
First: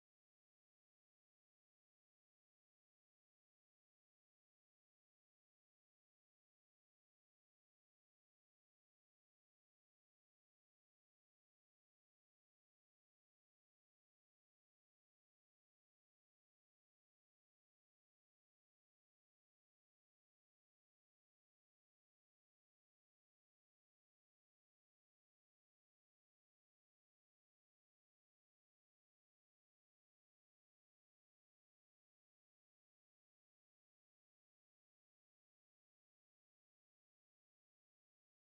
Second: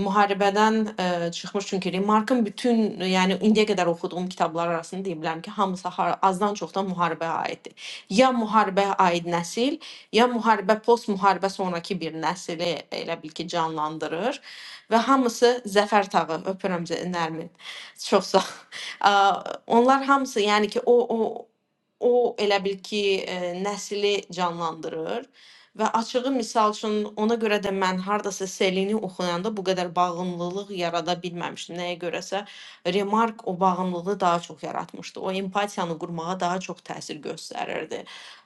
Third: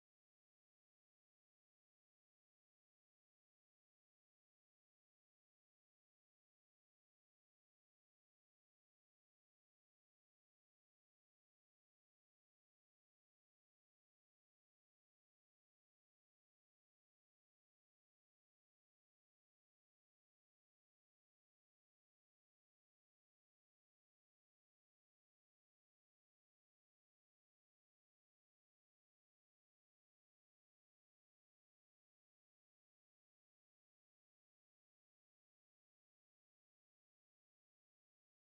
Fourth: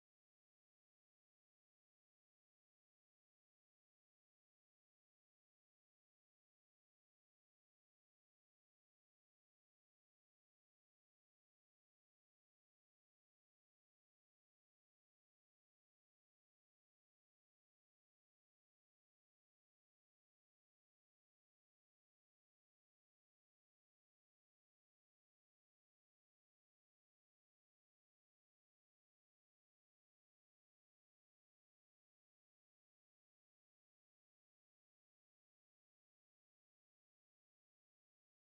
müharibədən ə, çıxmış çünki Remarkın bütün, yəni indiyə qədər oxuduğum kitablar arasında deyə bilərəm ki, hamısı har- azdan çoxdan müharibəyə aiddir. Ya müharibəyə aid nəsil, ya müharibə post müharibə sonrakı bir nəsli elə bil ki, canlandırır və hamısı zəfər tağı. Öpürəm Zə- Nərmin. Çox sağ. Ə, onlar hamısı yəni ki, o o o elə bil ki, ə, nəsli canlandırır Və açığı misal üçün ona görə də mən hardasa Selini oxuyanda bu qədər bağımlılıq yarada bilməmişdim. Nəyə görəsə Remark o bağımlılığı daha çox yaratmışdı. O empatiyanı qurmağa daha çox təsir göstərirdi.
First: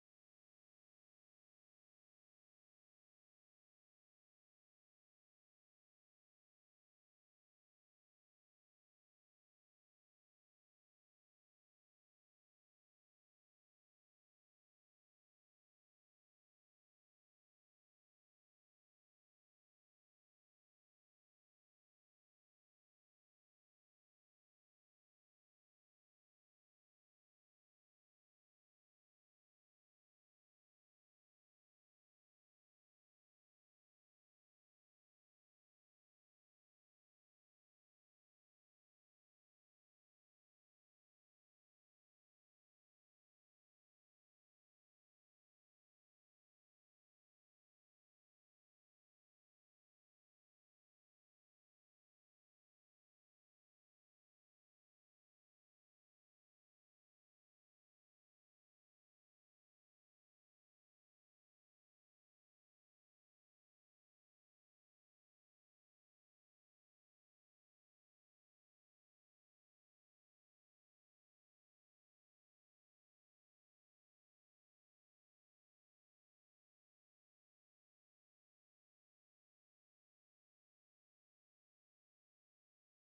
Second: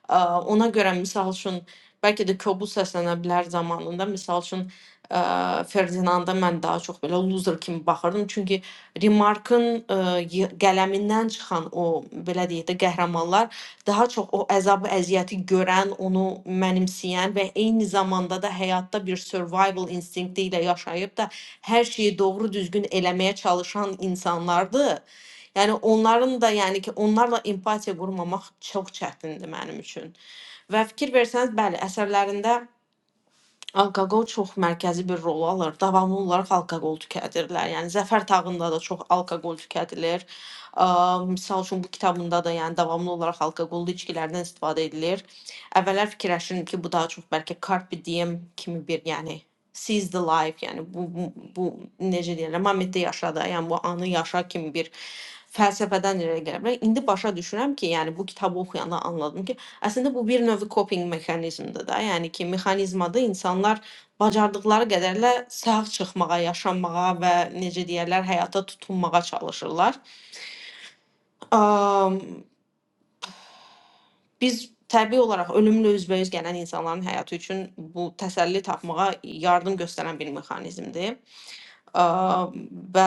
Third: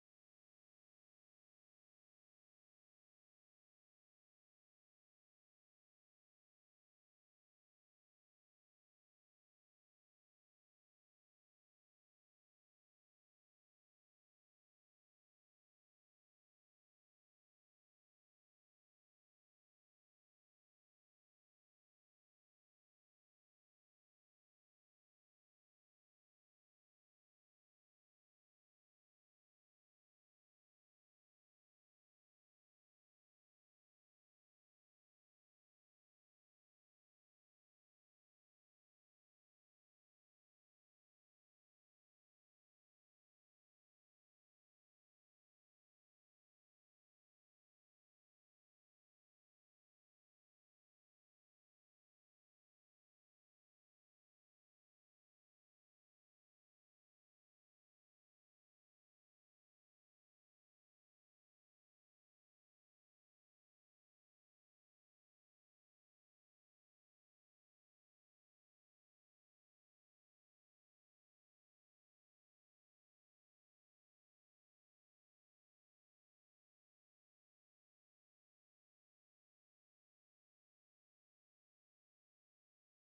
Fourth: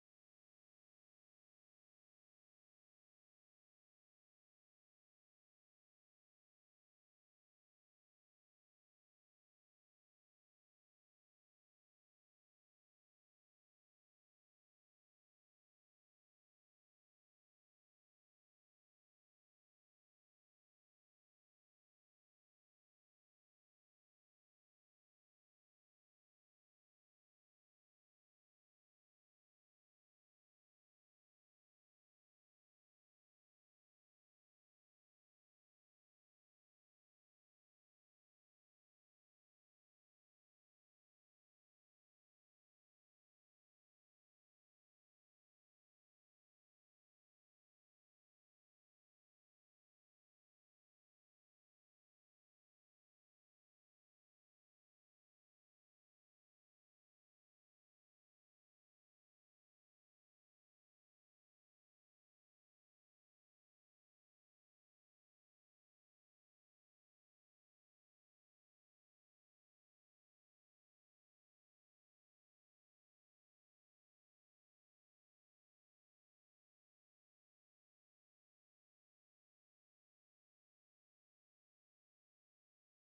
Ə, Ona görə misal üçün bəlkə də kobud səslənə bilər zamanında misal üçün ə, Ferdinanda mən daha çox belə loser kimi baxırdım. Çünki Remarkın ə, y- qələmindən çıxan o belə deyək də qəhrəmanlar daha çox o əzabı, əziyyəti görən, onu mənimsəyən və eyni zamanda da həyatda bir survival instinkti ilə yaşayıb da hər şeyi doğru düzgün eləməyə çalışan insanlardır. Yəni onların da, yəni ki, onlarla empatiya qurmamaq çox çətindir mənim üçün. Və fikir versəniz, bəli, əsərlərində Alkoqol çox mərkəzi bir rol alır. Davamlı olaraq alkoqol tükədirlər. Yəni Zəfər tağında da çox alkoqol tükədilir. Aaa, misal üçün bu kitabında da, yəni davamlı olaraq alkoqollu içkilərdən istifadə edilir. Əvvəllər fikirləşirdim ki, bu daha çox bəlkə Carpe Diem kimi bir, yəni seize the life, yəni bu bu, bu necə deyirlər, momentdə yaşa da, yəni bu anı yaşa kimi bir fəlsəfədən irəli gələ bilər. İndi başa düşürəm ki, yəni bu kitabı oxuyanda anladım ki, Əslində bu bir növ coping mexanizmidir də. Yəni ki, mexanizmada insanlar bacardıqları qədərlə sağ çıxmağa, yaşamağa və necə deyərlər, həyata tutunmağa çalışırlar. Am, Biz təbii olaraq ölümlə üzbəüz gələn insanların həyatı üçün bu təsəlli tapmağa yardım göstərən bir mexanizmdir. Ə, və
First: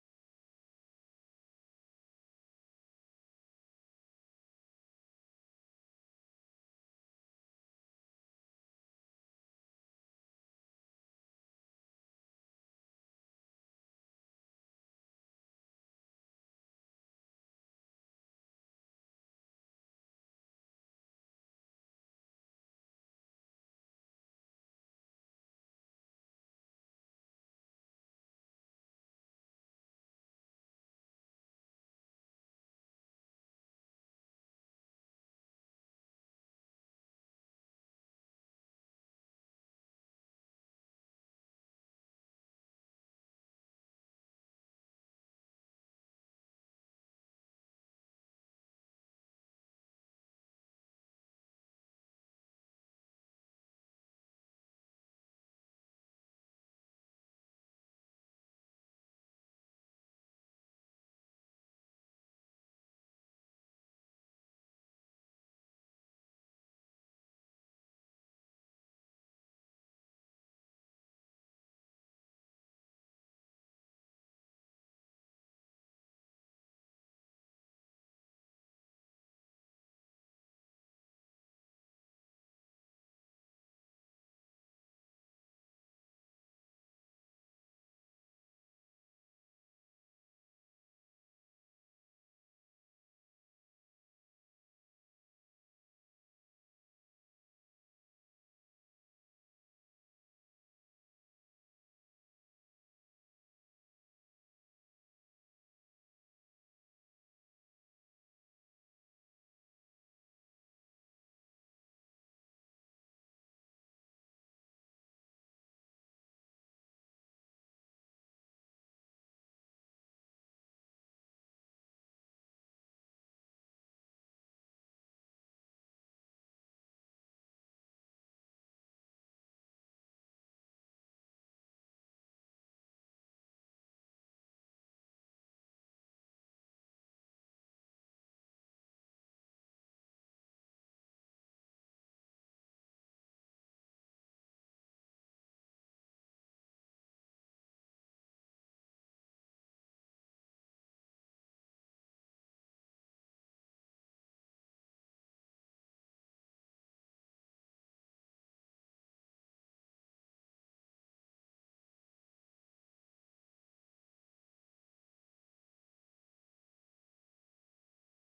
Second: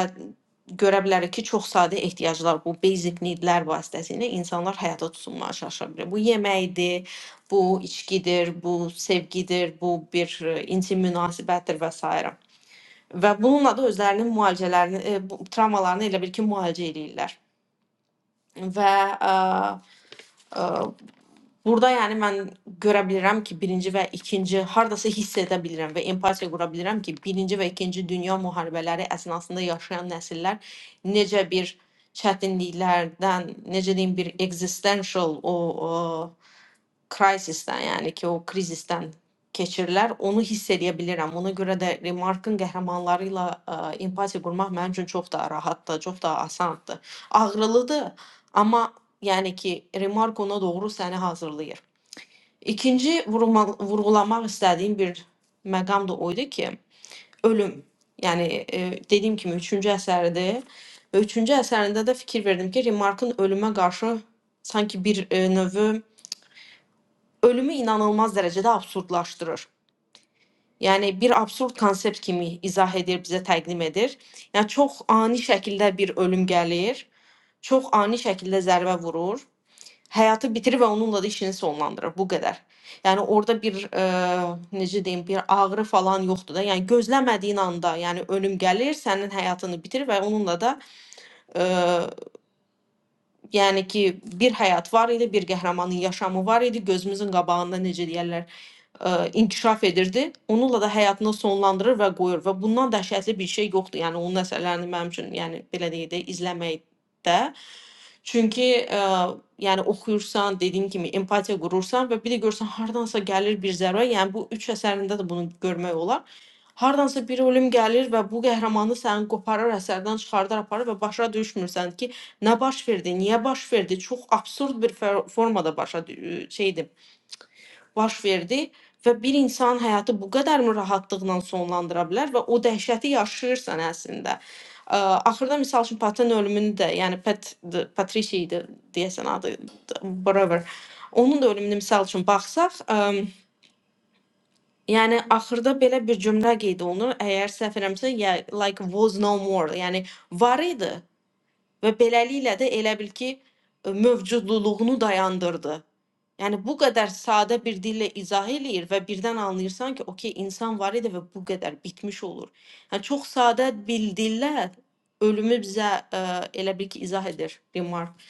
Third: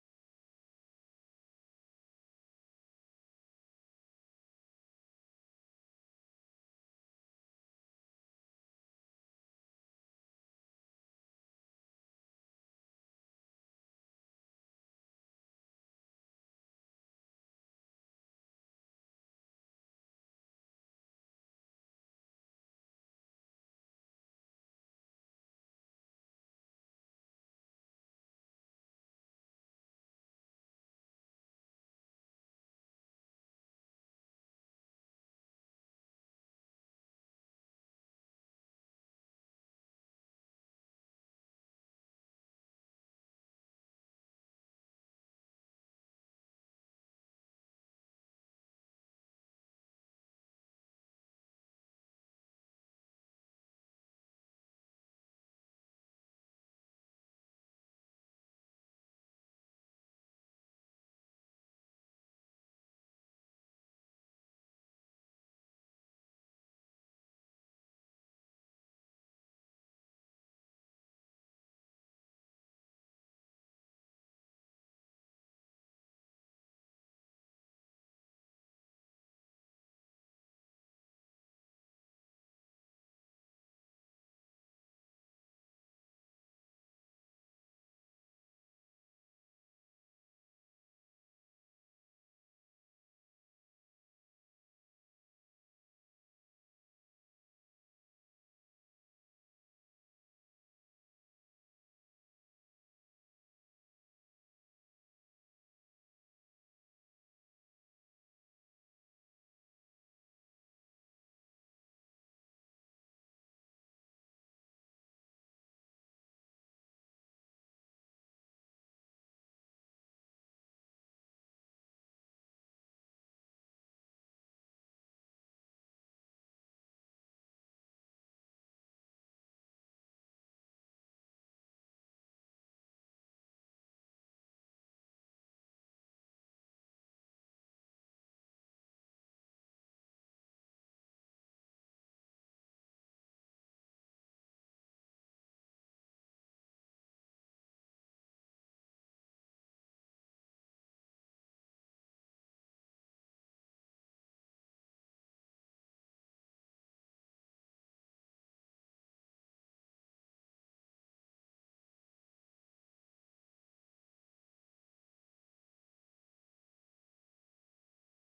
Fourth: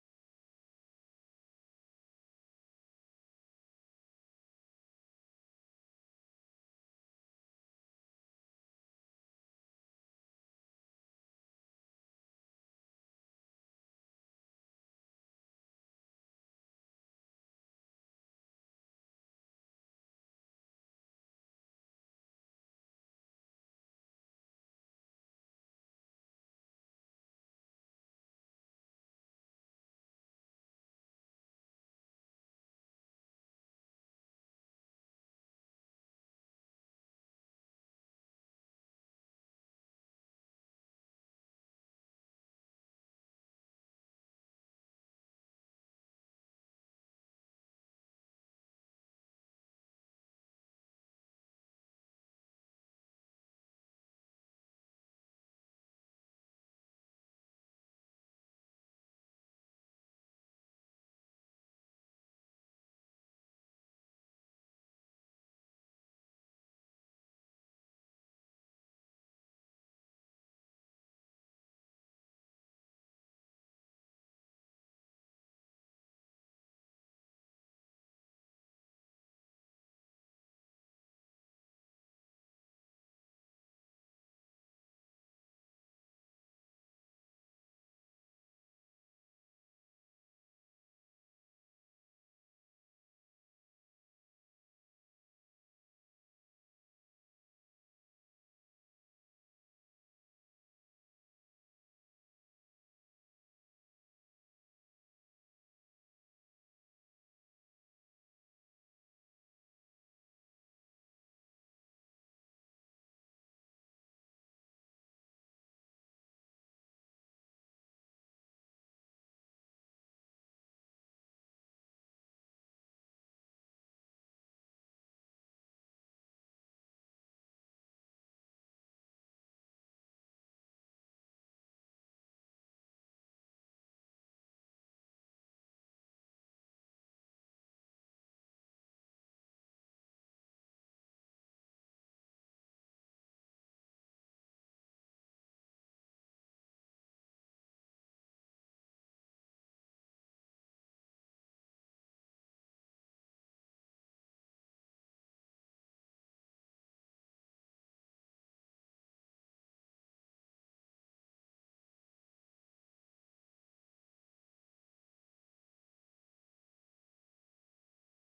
görə bilərik ki, çox sadə ehtiyaclar, bu basic need-lər vasitəsilə insanlar həyata tutunmağa çalışa bilər. Bu yeməkdir, bu içkidir, bu sevgidir, bu bir e, intim münasibətdir və s. Və bununla da özlərinin müalicələrini, e, bu- travmalarını elə bil ki, müalicə eləyirlər. Və ə, Burada yəni mən görə bilirəm ki, birinci və ikinci hardasa hiss edə bilirəm və empatiya qura bilirəm ki, birinci və ikinci dünya müharibələri əsnasında yaşayan nəsillər necə bir çətinliklərdən, necə deyim, bir existential o, o crisisdən, yəni ki, o krizisdən keçirlər. Onu hiss edə bilirəm. Ona görə də Remarkın qəhrəmanları ilə ə, empatiya qurmaq mənim üçün çox da rahatdır, çox da asandır. Ağrılıdır, amma yəni ki, remark ona doğru səni hazırlayır. İkinci vurma, vurğulamaq istədiyim bir məqam da o idi ki, ölüm. Yəni e, dediyim kimi üçüncü əsərdir. Və üçüncü əsərində də fikir verdim ki, Remarkın ölümə qarşı sanki bir e, növ ölümü inanılmaz dərəcədə absurdlaşdırır. Yəni bir absurd konsept kimi izah edir, bizə təqdim edir. Yəni çox ani şəkildə bir ölüm gəlir, çox ani şəkildə zərbə vurur həyatı bitirir və onunla da işini sonlandırır. Bu qədər. Yəni orada bir e, necə deyim, bir ağrı falan yoxdur da. Yəni gözləmədiyin anda, yəni ölüm gəlir, sənin həyatını bitirir və onunla da e, yəni ki, bir həyat var idi, bir qəhrəmanın yaşamı var idi gözümüzün qabağında necə deyirlər ə, inkişaf edirdi. Onunla da həyatını sonlandırır və qoyur və bundan dəhşətli bir şey yoxdur. Yəni onun əsərlərini mənim üçün, yəni belə deyək də izləməkdə Çünki ə, yəni oxuyursan, dediyim kimi empatiya qurursan və bir də görsən hardansa gəlir bir zərbə, yəni bu üç əsərində də bunu görmək olar. Hardansa bir ölüm gəlir və bu qəhrəmanı səni qoparır, əsərdən çıxardar aparır və başa düşmürsən ki, nə baş verdi, niyə baş verdi? Çox absurd bir fə- formada başa dü- şeydir baş verdi və bir insanın həyatı bu qədərmi rahatlıqla sonlandıra bilər və o dəhşəti yaşayırsan əslində. Ə, axırda məsəl üçün Patın ölümünü də, yəni Pat Patricia idi deyəsən adı, whatever. Onun da ölümünü məsəl üçün baxsaq, ə, yəni axırda belə bir cümlə qeyd olunur. Əgər səhv eləmirəmsə, yeah, like was no more. Yəni var idi Və beləliklə də elə bil ki, e, mövcudluğunu dayandırdı. Yəni bu qədər sadə bir dillə izah eləyir və birdən anlayırsan ki, okey, insan var idi və bu qədər bitmiş olur. Yəni çox sadə bir dillə ölümü bizə ə, elə bil ki, izah edir Remark.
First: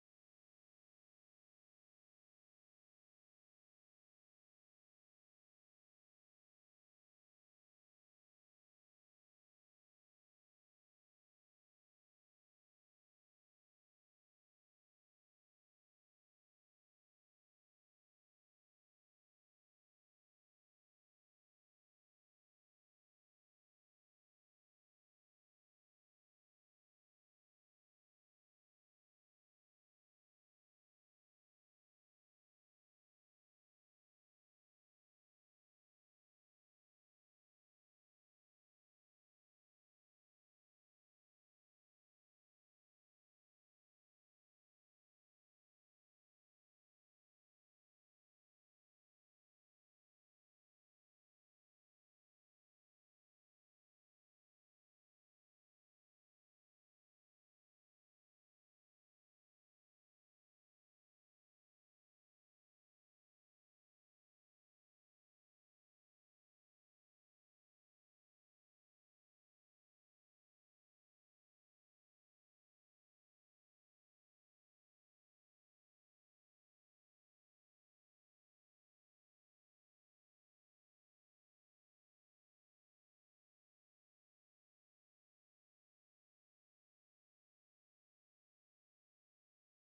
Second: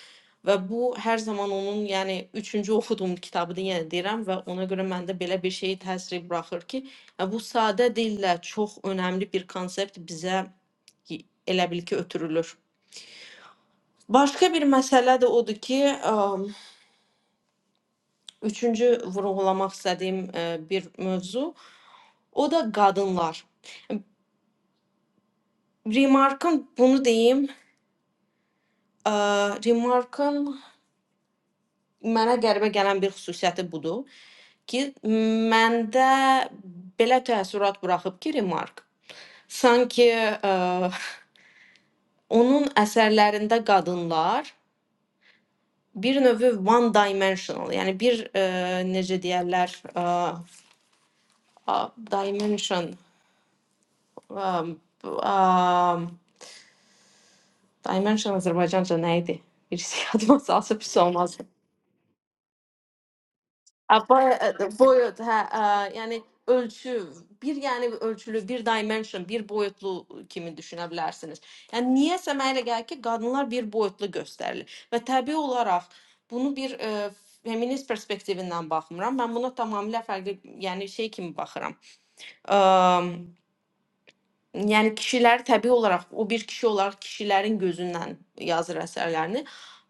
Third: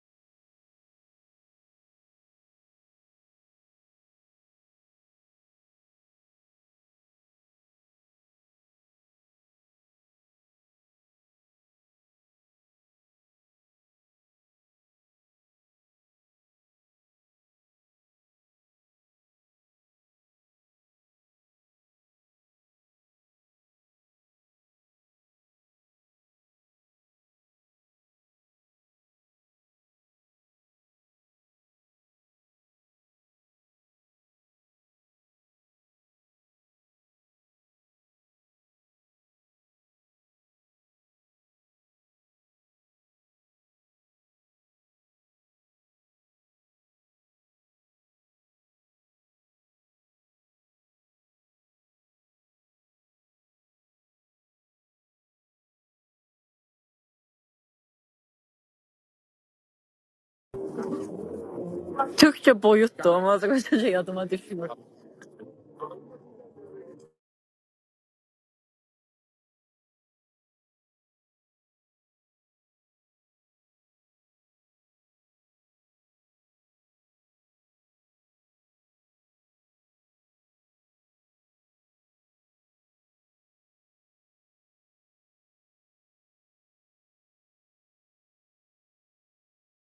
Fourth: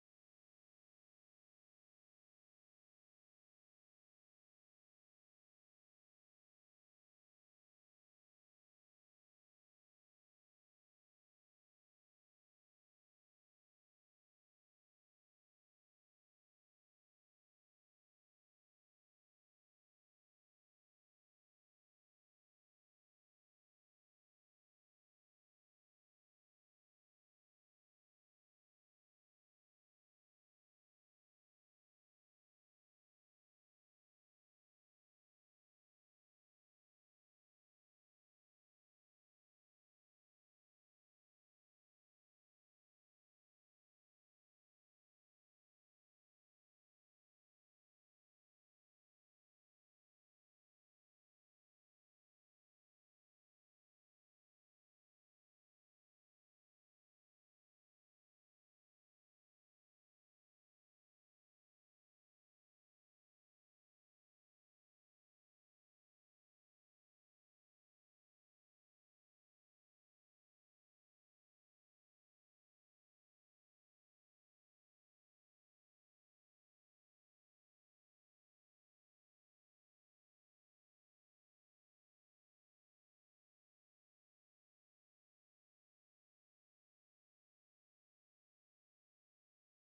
Və bu hər zaman onun, yəni üçüncü oxuduğum kitabıdır, yenə deyirəm və ona görə məndə belə bir şey təsir buraxır ki, yəni, bu sadə dillə çox önəmli bir konsept bizə elə bil ki, ötürülür. Başqa bir məsələ də odur ki, əm, üçüncü vurğulamaq istədiyim ə, bir mövzu, o da qadınlar. Remarkın bunu deyim, ə, Remarkın mənə qəribə gələn bir xüsusiyyəti budur ki, məndə belə təəssürat buraxıb ki, Remark sanki ə, onun əsərlərində qadınlar bir növ one dimensional, yəni bir ə, necə deyirlər, ə, a- dimension Um, um, I mentioned Azərbaycan idi? Birisi yadıma salsa pis olmaz. Türkçe boyuttu ama az önce şey A, adıma Boy, düşmüyor. boyut, hə, ə, yəni ölçü, bir yəni ölçülü, bir dimension, bir boyutlu kimi düşünə bilərsiniz. Yəni niyəsə mənə elə gəlir ki, qadınlar bir boyutlu göstərilir və təbii olaraq bunu bir ə, feminist perspektivindən baxmıram. Mən buna tamamilə fərqli, yəni şey kimi baxıram. Əm, Yəni kişilər təbii olaraq o bir kişi olaraq kişilərin gözündən yazır əsərlərini.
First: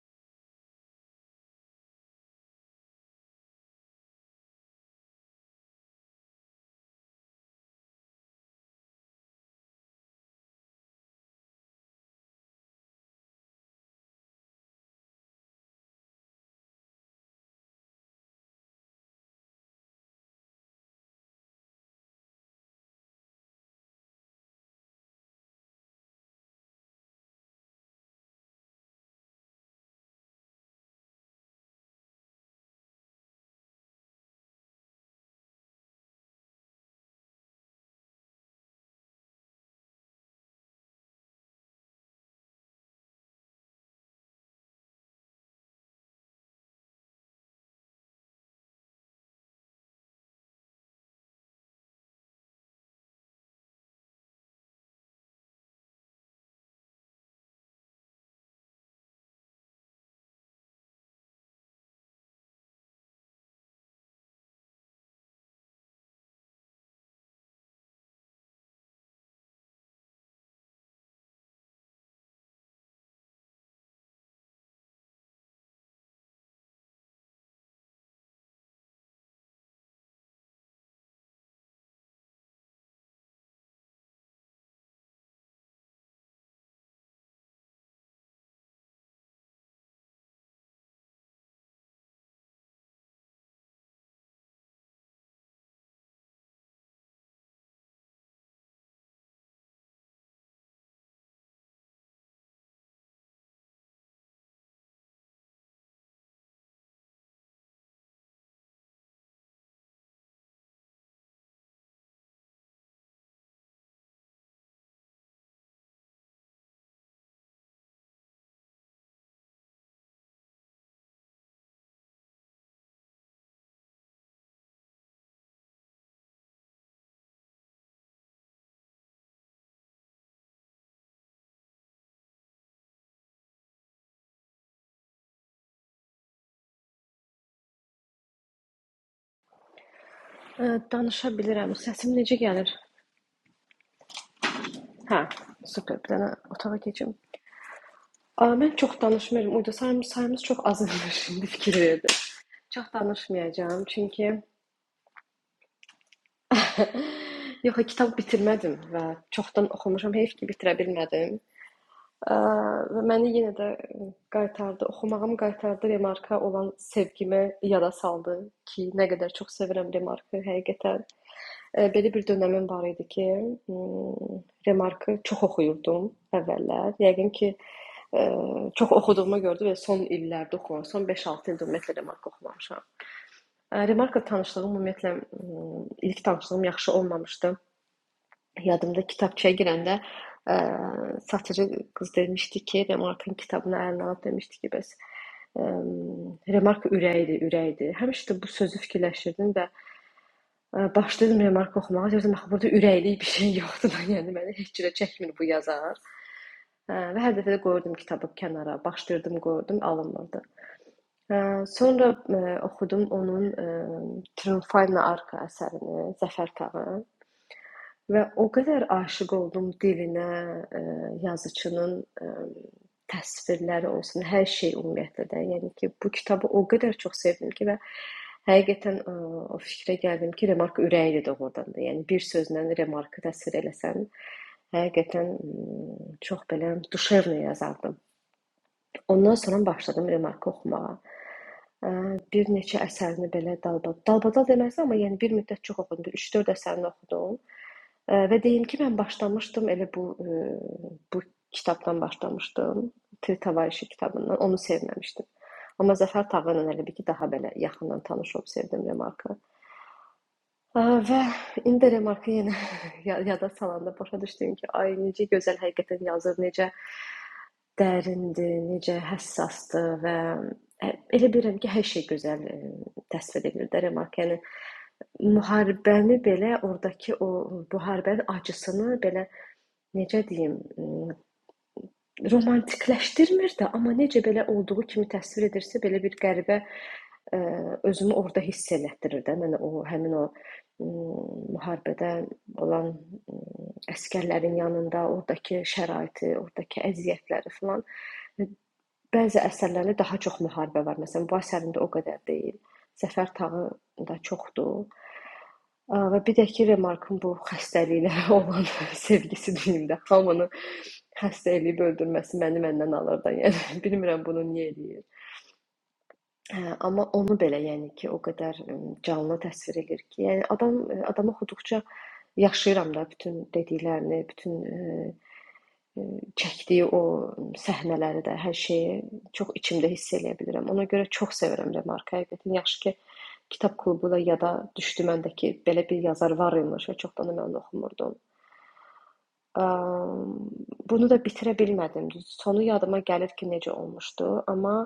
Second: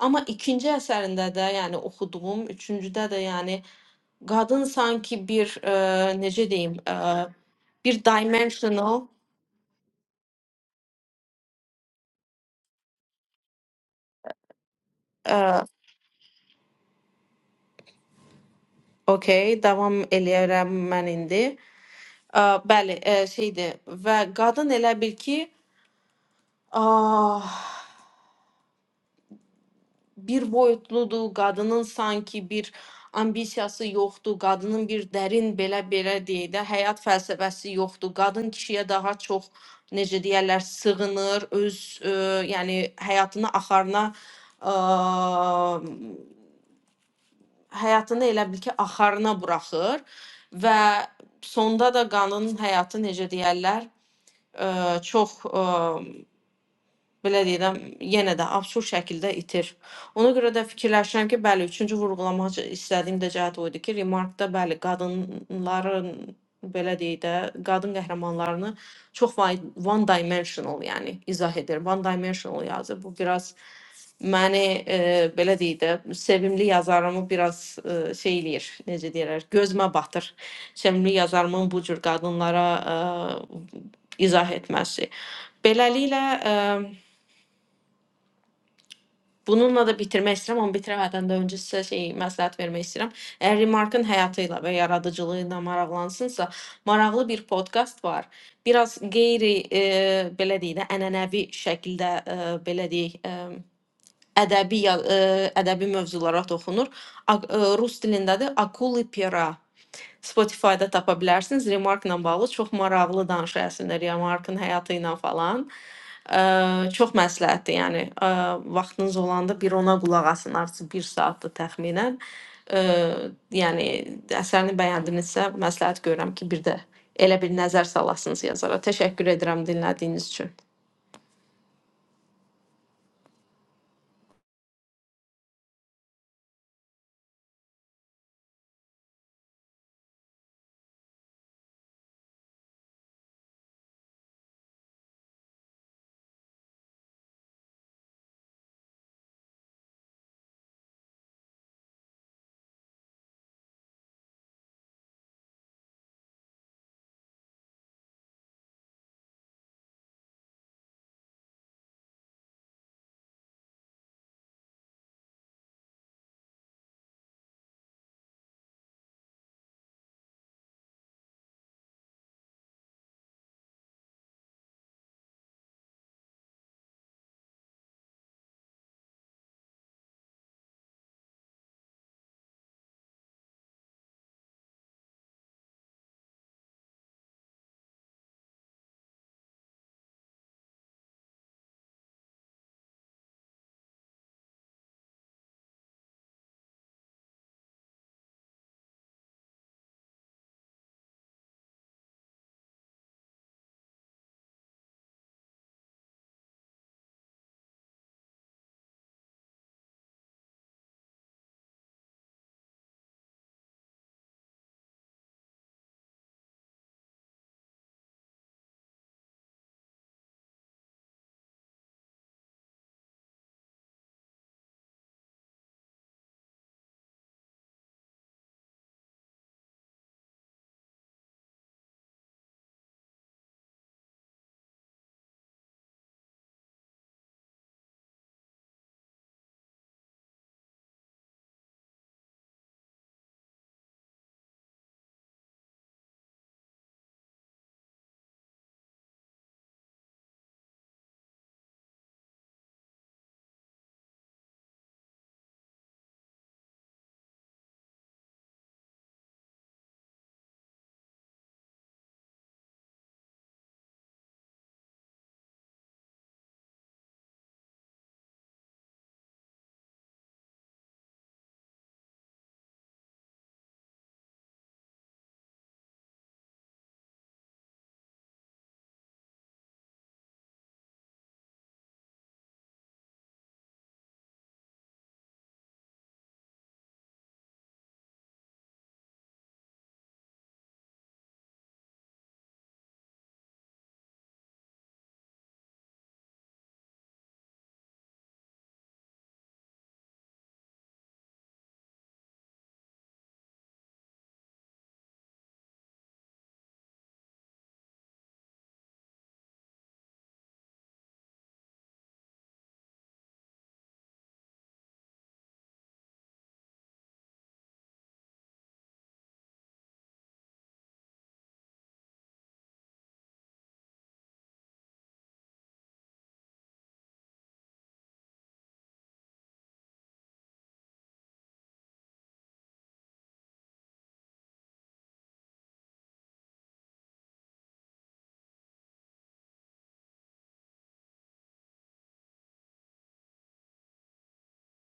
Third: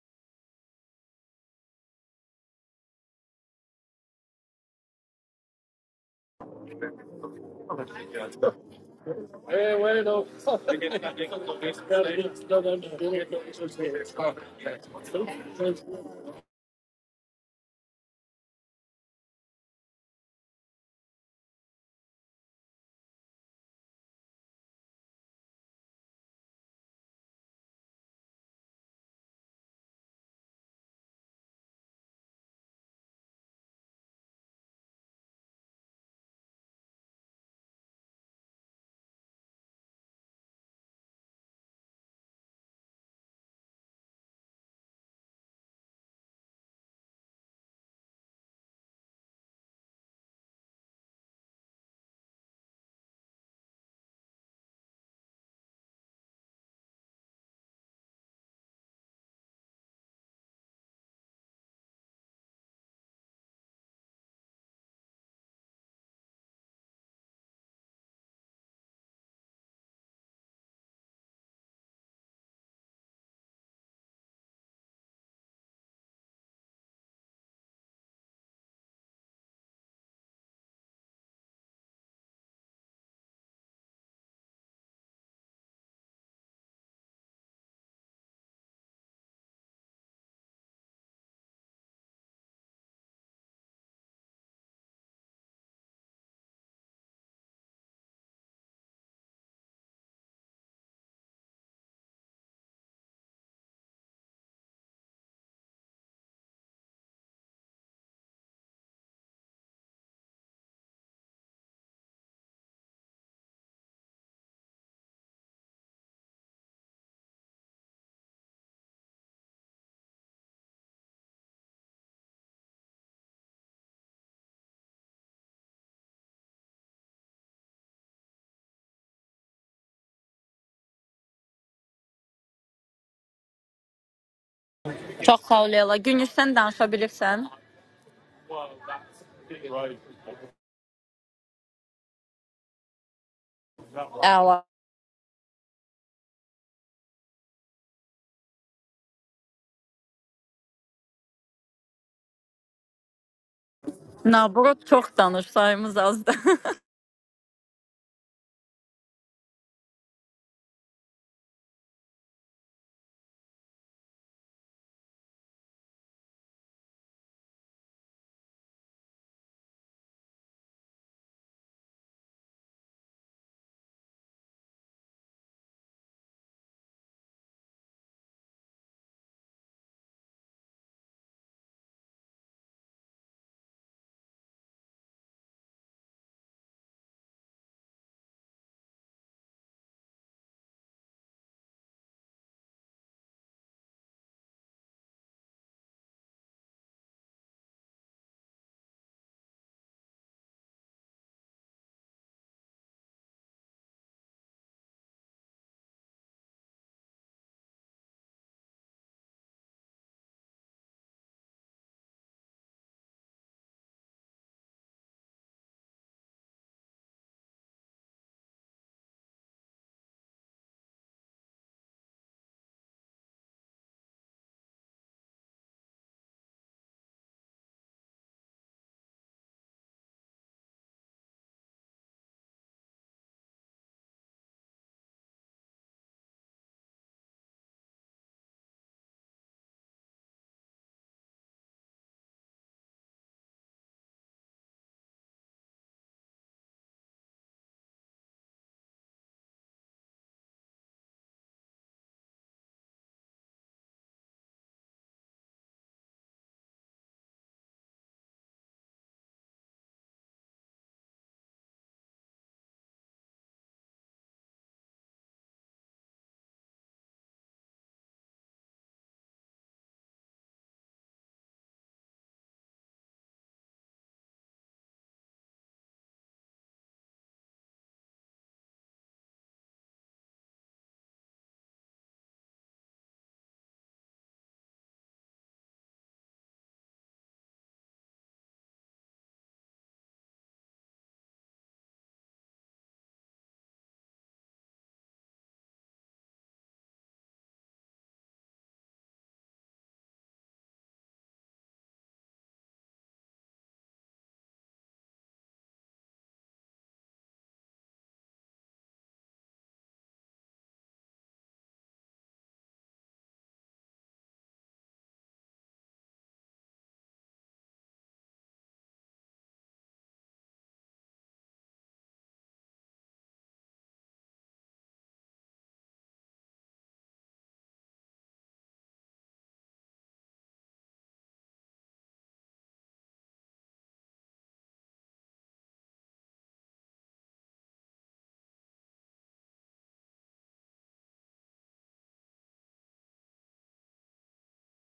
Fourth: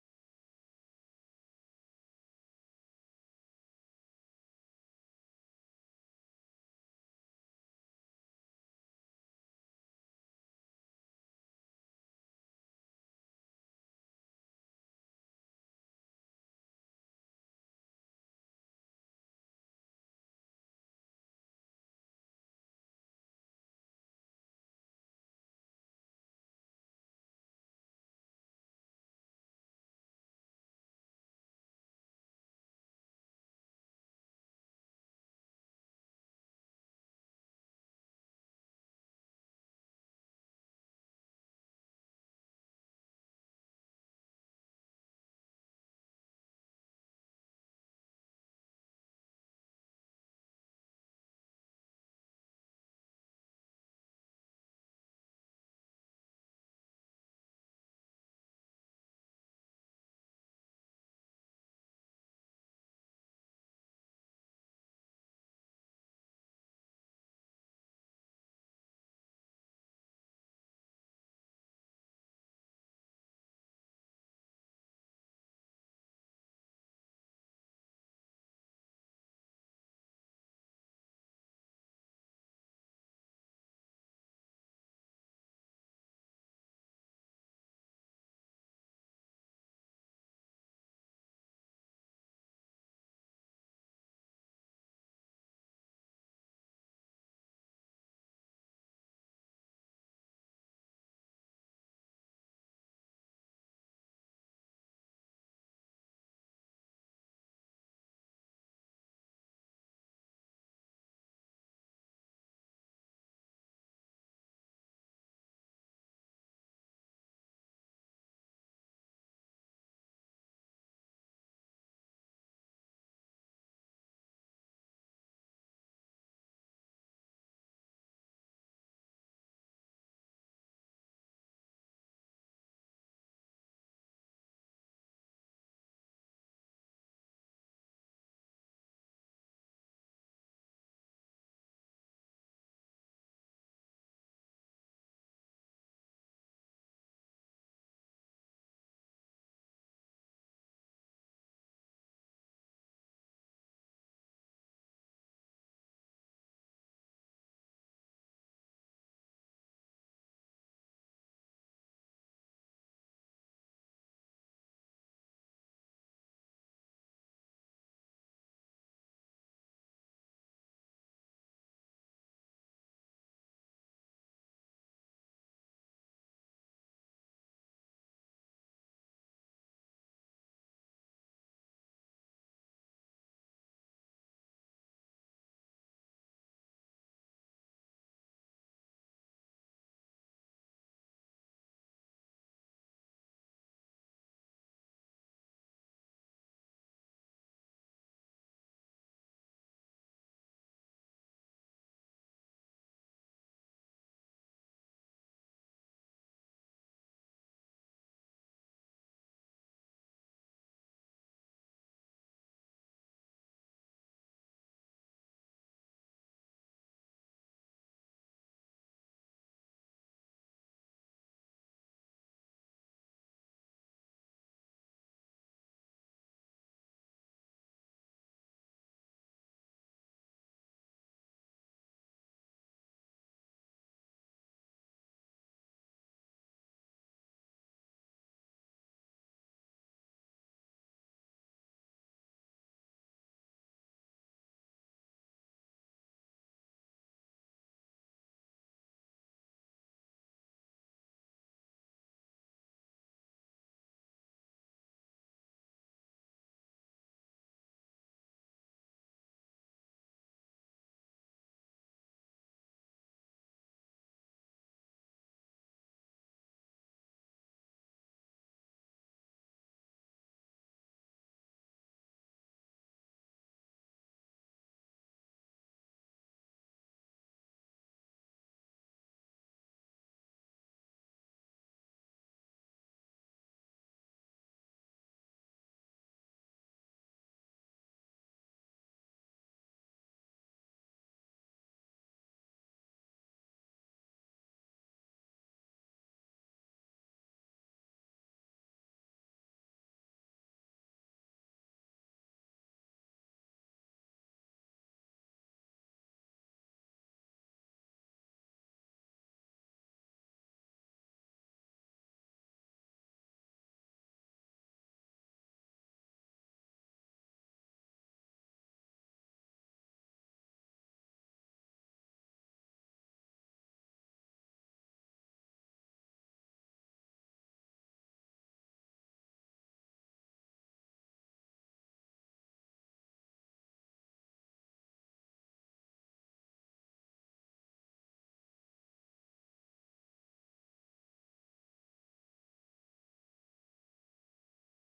Amma ikinci əsərində də, yəni oxuduğum, üçüncüdə də, yəni qadın sanki bir ə, necə deyim, ə, bir dimensional ə, okay, davam eləyərəm mən indi. Ə, bəli, ə, şeydir və qadın elə bil ki, ah, bir boyutludur, qadının sanki bir ambisiyası yoxdur, qadının bir dərin belə belə deyək də həyat fəlsəfəsi yoxdur. Qadın kişiyə daha çox necə deyərlər, sığınır, öz ə, yəni həyatını axarına ə, həyatını elə bil ki, axarına buraxır və sonda da qadının həyatı necə deyərlər, ə, çox ə, belə deyirəm, yenə də absurd şəkildə itir. Ona görə də fikirləşirəm ki, bəli, üçüncü vurğulamaq istədiyim də cəhət o idi ki, remarkda bəli, qadınların belə deyək də, qadın qəhrəmanlarını çox vay- one dimensional, yəni izah edir. One dimensional yazır. Bu biraz məni e, belə deyək də, sevimli yazarımı biraz e, şey eləyir, necə deyirlər, gözmə batır. Sevimli yazarımın bu cür qadınlara e, izah etməsi. Beləliklə e, Bununla da bitirmək istəyirəm, amma bitirəmədən də öncə sizə şey məsləhət vermək istəyirəm. Əgər Remarkın həyatı ilə və yaradıcılığı ilə maraqlansınsa, maraqlı bir podkast var. Biraz qeyri e, belə deyək də ənənəvi şəkildə e, belə deyək e, ədəbi ya- e, ədəbi mövzulara toxunur. A, e, rus dilindədir. Akuli Pera Spotify-da tapa bilərsiniz. Remarkla bağlı çox maraqlı danışır əslində Remarkın həyatı ilə falan. Ə, çox məsləhətdir, yəni ə, vaxtınız olanda bir ona qulaq asın, artıq 1 saatdır təxminən. Ə, yəni əsərini bəyəndinizsə, məsləhət görürəm ki, bir də elə bir nəzər salasınız yazara. Təşəkkür edirəm dinlədiyiniz üçün. Çok sağ ol Leyla. Gül sen danışabilirsen. Ə, danışa bilirəm. Səsim necə gəlir? Əla. Hə, super. Bir dənə otağa keçim. Ə, mən çox danışmıram. Uyda sayımız, sayımız çox azalmış indi fikir verdim. Çox danışmayacağam çünki Nabrot çox danış, sayımız azdır. yox, kitab bitirmədim və çoxdan oxumuşam. Heyf ki, bitirə bilmədim. Ə, və məni yenə də qaytardı, oxumağım qaytardı remarka olan sevgimi yada saldı ki, nə qədər çox sevirəm remarkı həqiqətən. Belə bir dönəmim var idi ki, ımm, remarkı çox oxuyurdum əvvəllər. Yəqin ki, eee, çox oxuduğuma görə də belə son illərdə oxumuşam, son 5-6 ildir ümumiyyətlə remark oxumamışam. Ə, Remarka tanışlığım ümumiyyətlə ımm, ilk tanışlığım yaxşı olmamışdı. Yadımda kitabçaya girəndə, eee, satıcı qız demişdi ki, Remarkın kitabını əlinə alıb demişdi ki, bəs, emm, Remark ürəkdir, ürəkdir. Həmişə də bu sözü fikirləşirdim və Ə, Başladım remarka oxumağa. Deyirdim axı burada ürəkli bir şey yoxdur da, yəni məni heç cürə çəkmir bu yazar. Hə, və hər dəfə də qoyurdum kitabı kənara, başdırdım, qoyurdum, alınmırdı. Hə, sonra ə, oxudum onun ə, Triumphal Arka əsərini, Zəfər Tağı. Və o qədər aşiq oldum dilinə, eee, yazıçının, emm, təsvirləri olsun, hər şey ümumiyyətlə də. Yəni ki, bu kitabı o qədər çox sevdim ki və həqiqətən, eee, o fikrə gəldim ki, Remark ürəyidir doğrudan da. Yəni bir sözlə Remarkı təsvir eləsən, həqiqətən, ımm, çox belə duşevno yazardım. Ondan sonra başladım Remarkı oxumağa. Bir neçə əsərini belə dalbadal, dalbadal deməzdim, amma yəni bir müddət çox oxudum, bir 3-4 əsərini oxudum. Ə, Və deyim ki, mən başlamışdım elə bu ə, bu kitabdan başlamışdım. Tir Tavareşi kitabından. Onu sevməmişdim. Amma Zəfər Tağı ilə elə bir ki, daha belə yaxından tanış olub sevdim Remarkı. Ə, Və indi də Remarkı yenə ya- yada salanda başa düşdüm ki, ay necə gözəl həqiqətən yazır, necə dərindir, necə həssasdır və ə, elə bilirəm ki, hər şey gözəl ə, təsvir edilir də Remark. Yəni müharibəni belə oradakı o müharibənin acısını belə necə deyim, m, romantikləşdirmir də, amma necə belə olduğu kimi təsvir edirsə, belə bir qəribə ə, özümü orada hiss elətdirir də. Mən o həmin o m, müharibədə olan m, əskərlərin yanında ordakı şəraiti, ordakı əziyyətləri filan bəzi əsərlərdə daha çox müharibə var. Məsələn, bu əsərində o qədər deyil. Zəfər tağı da çoxdur. Ə, Və bir də ki, Remarkın bu xəstəliklə olan sevgisi deyim də, hamını Xəstə eləyib öldürməsi məni məndən alır da, yəni bilmirəm bunu niyə eləyir. Hə, amma onu belə yəni ki, o qədər ım, canlı təsvir edir ki, yəni adam adam oxuduqca yaşayıram da bütün dediklərini, bütün ə, ə, çəkdiyi o səhnələri də, hər şeyi çox içimdə hiss eləyə bilirəm. Ona görə çox sevirəm Remarka. Həqiqətən yaxşı ki, kitab klubu da yada düşdü məndəki belə bir yazar var imiş və çoxdan da mən oxumurdum. Am, bunu da bitirə bilmədim. Düz sonu yadıma gəlir ki, necə olmuşdu, amma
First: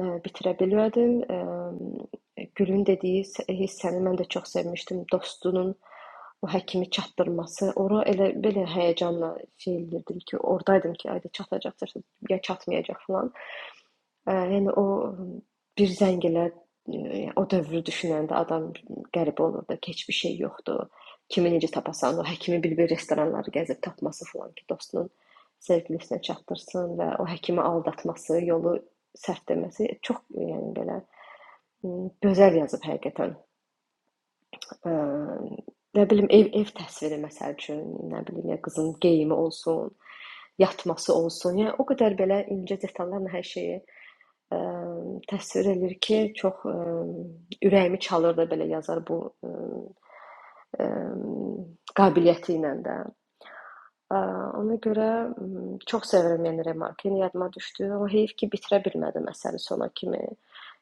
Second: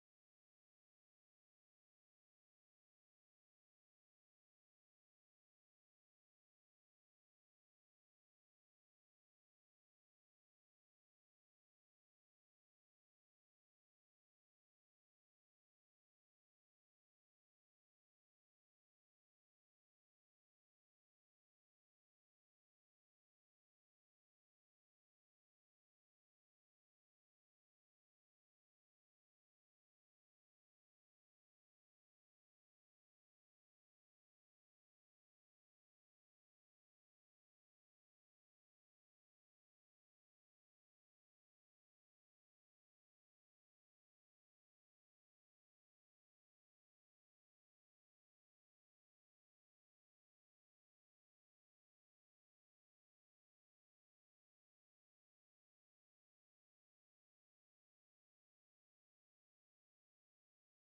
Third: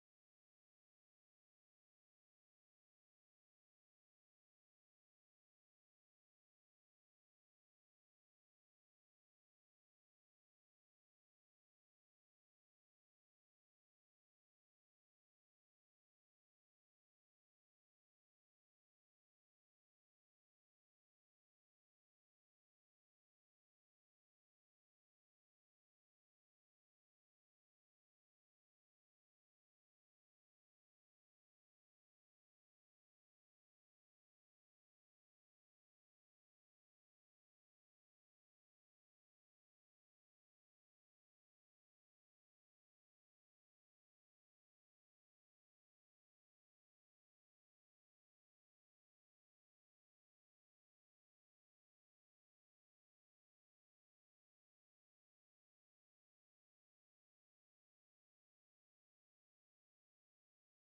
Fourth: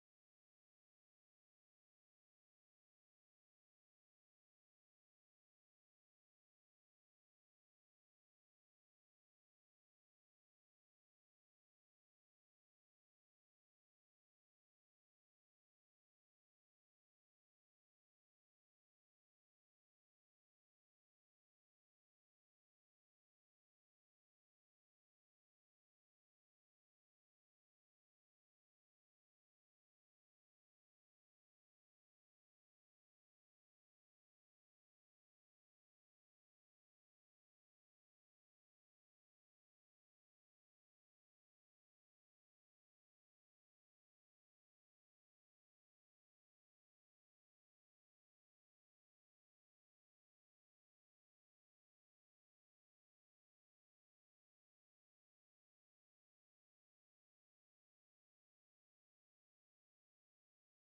e, bitirə bilmədim. Em, Gülün dediyi s- hissəni mən də çox sevmişdim. Dostunun o həkimi çatdırması, ora elə belə həyəcanla şey edirdim ki, ordaydım ki, ayda çatacaq, çatacaq, ya çatmayacaq filan. Ə, yəni o ım, bir zəng elə ə, o dövrü düşünəndə adam qəribə olur da, heç bir şey yoxdur. Kimi necə tapasan, o həkimi bir-bir restoranları gəzib tapması falan ki, dostunun sevgilisinə çatdırsın və o həkimi aldatması, yolu səhv deməsi çox yəni belə ım, gözəl yazıb həqiqətən. Ə, Nə bilim ev ev təsviri məsəl üçün, nə bilim ya qızın geyimi olsun, yatması olsun. Yəni o qədər belə incə detallarla hər şeyi Əm, təsvir eləyir ki, çox əm, ürəyimi çalırdı belə yazar bu əm, əm, qabiliyyəti ilə də. Ə, Ona görə m, çox sevirəm yəni Remarkin yadıma düşdü, amma heyf ki, bitirə bilmədim əsəri sona kimi.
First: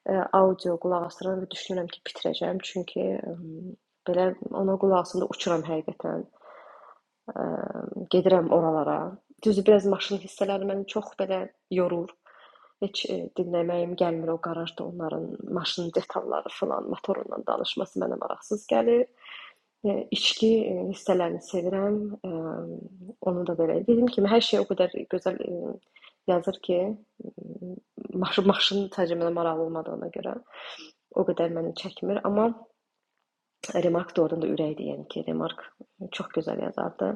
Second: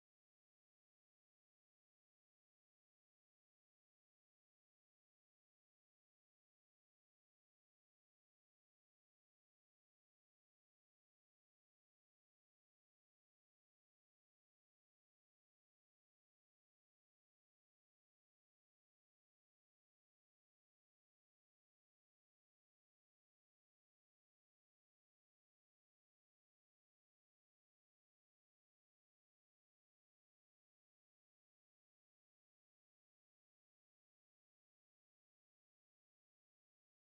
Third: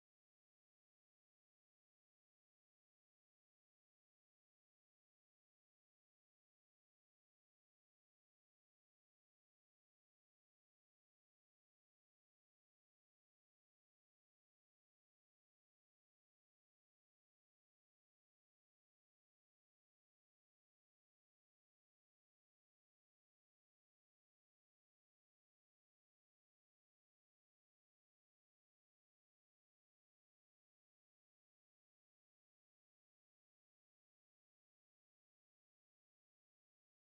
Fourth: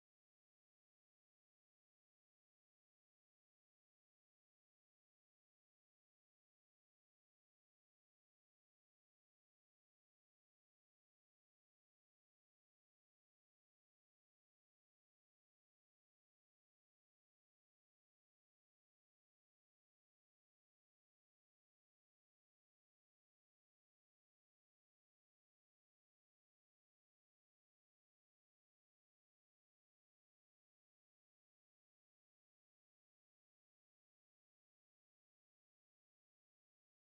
Ə, Audio qulaq asıram və düşünürəm ki, bitirəcəm, çünki əm, belə ona qulaq asanda uçuram həqiqətən. Ə, Gedirəm oralara. Düzü biraz maşın hissələri məni çox belə yorur. Heç dinləməyim gəlmir o qarajda onların maşının detalları filan, motorundan danışması mənə maraqsız gəlir. E, İçki e, hissələrini sevirəm. E, Onu da belə. Dediyim kimi hər şey o qədər gözəl e, yazır ki, maşın maşının sadəcə mənə maraqlı olmadığına görə o qədər məni çəkmir, amma Remark doğrudan da ürəkdir, yəni ki, Remark çox gözəl yazardı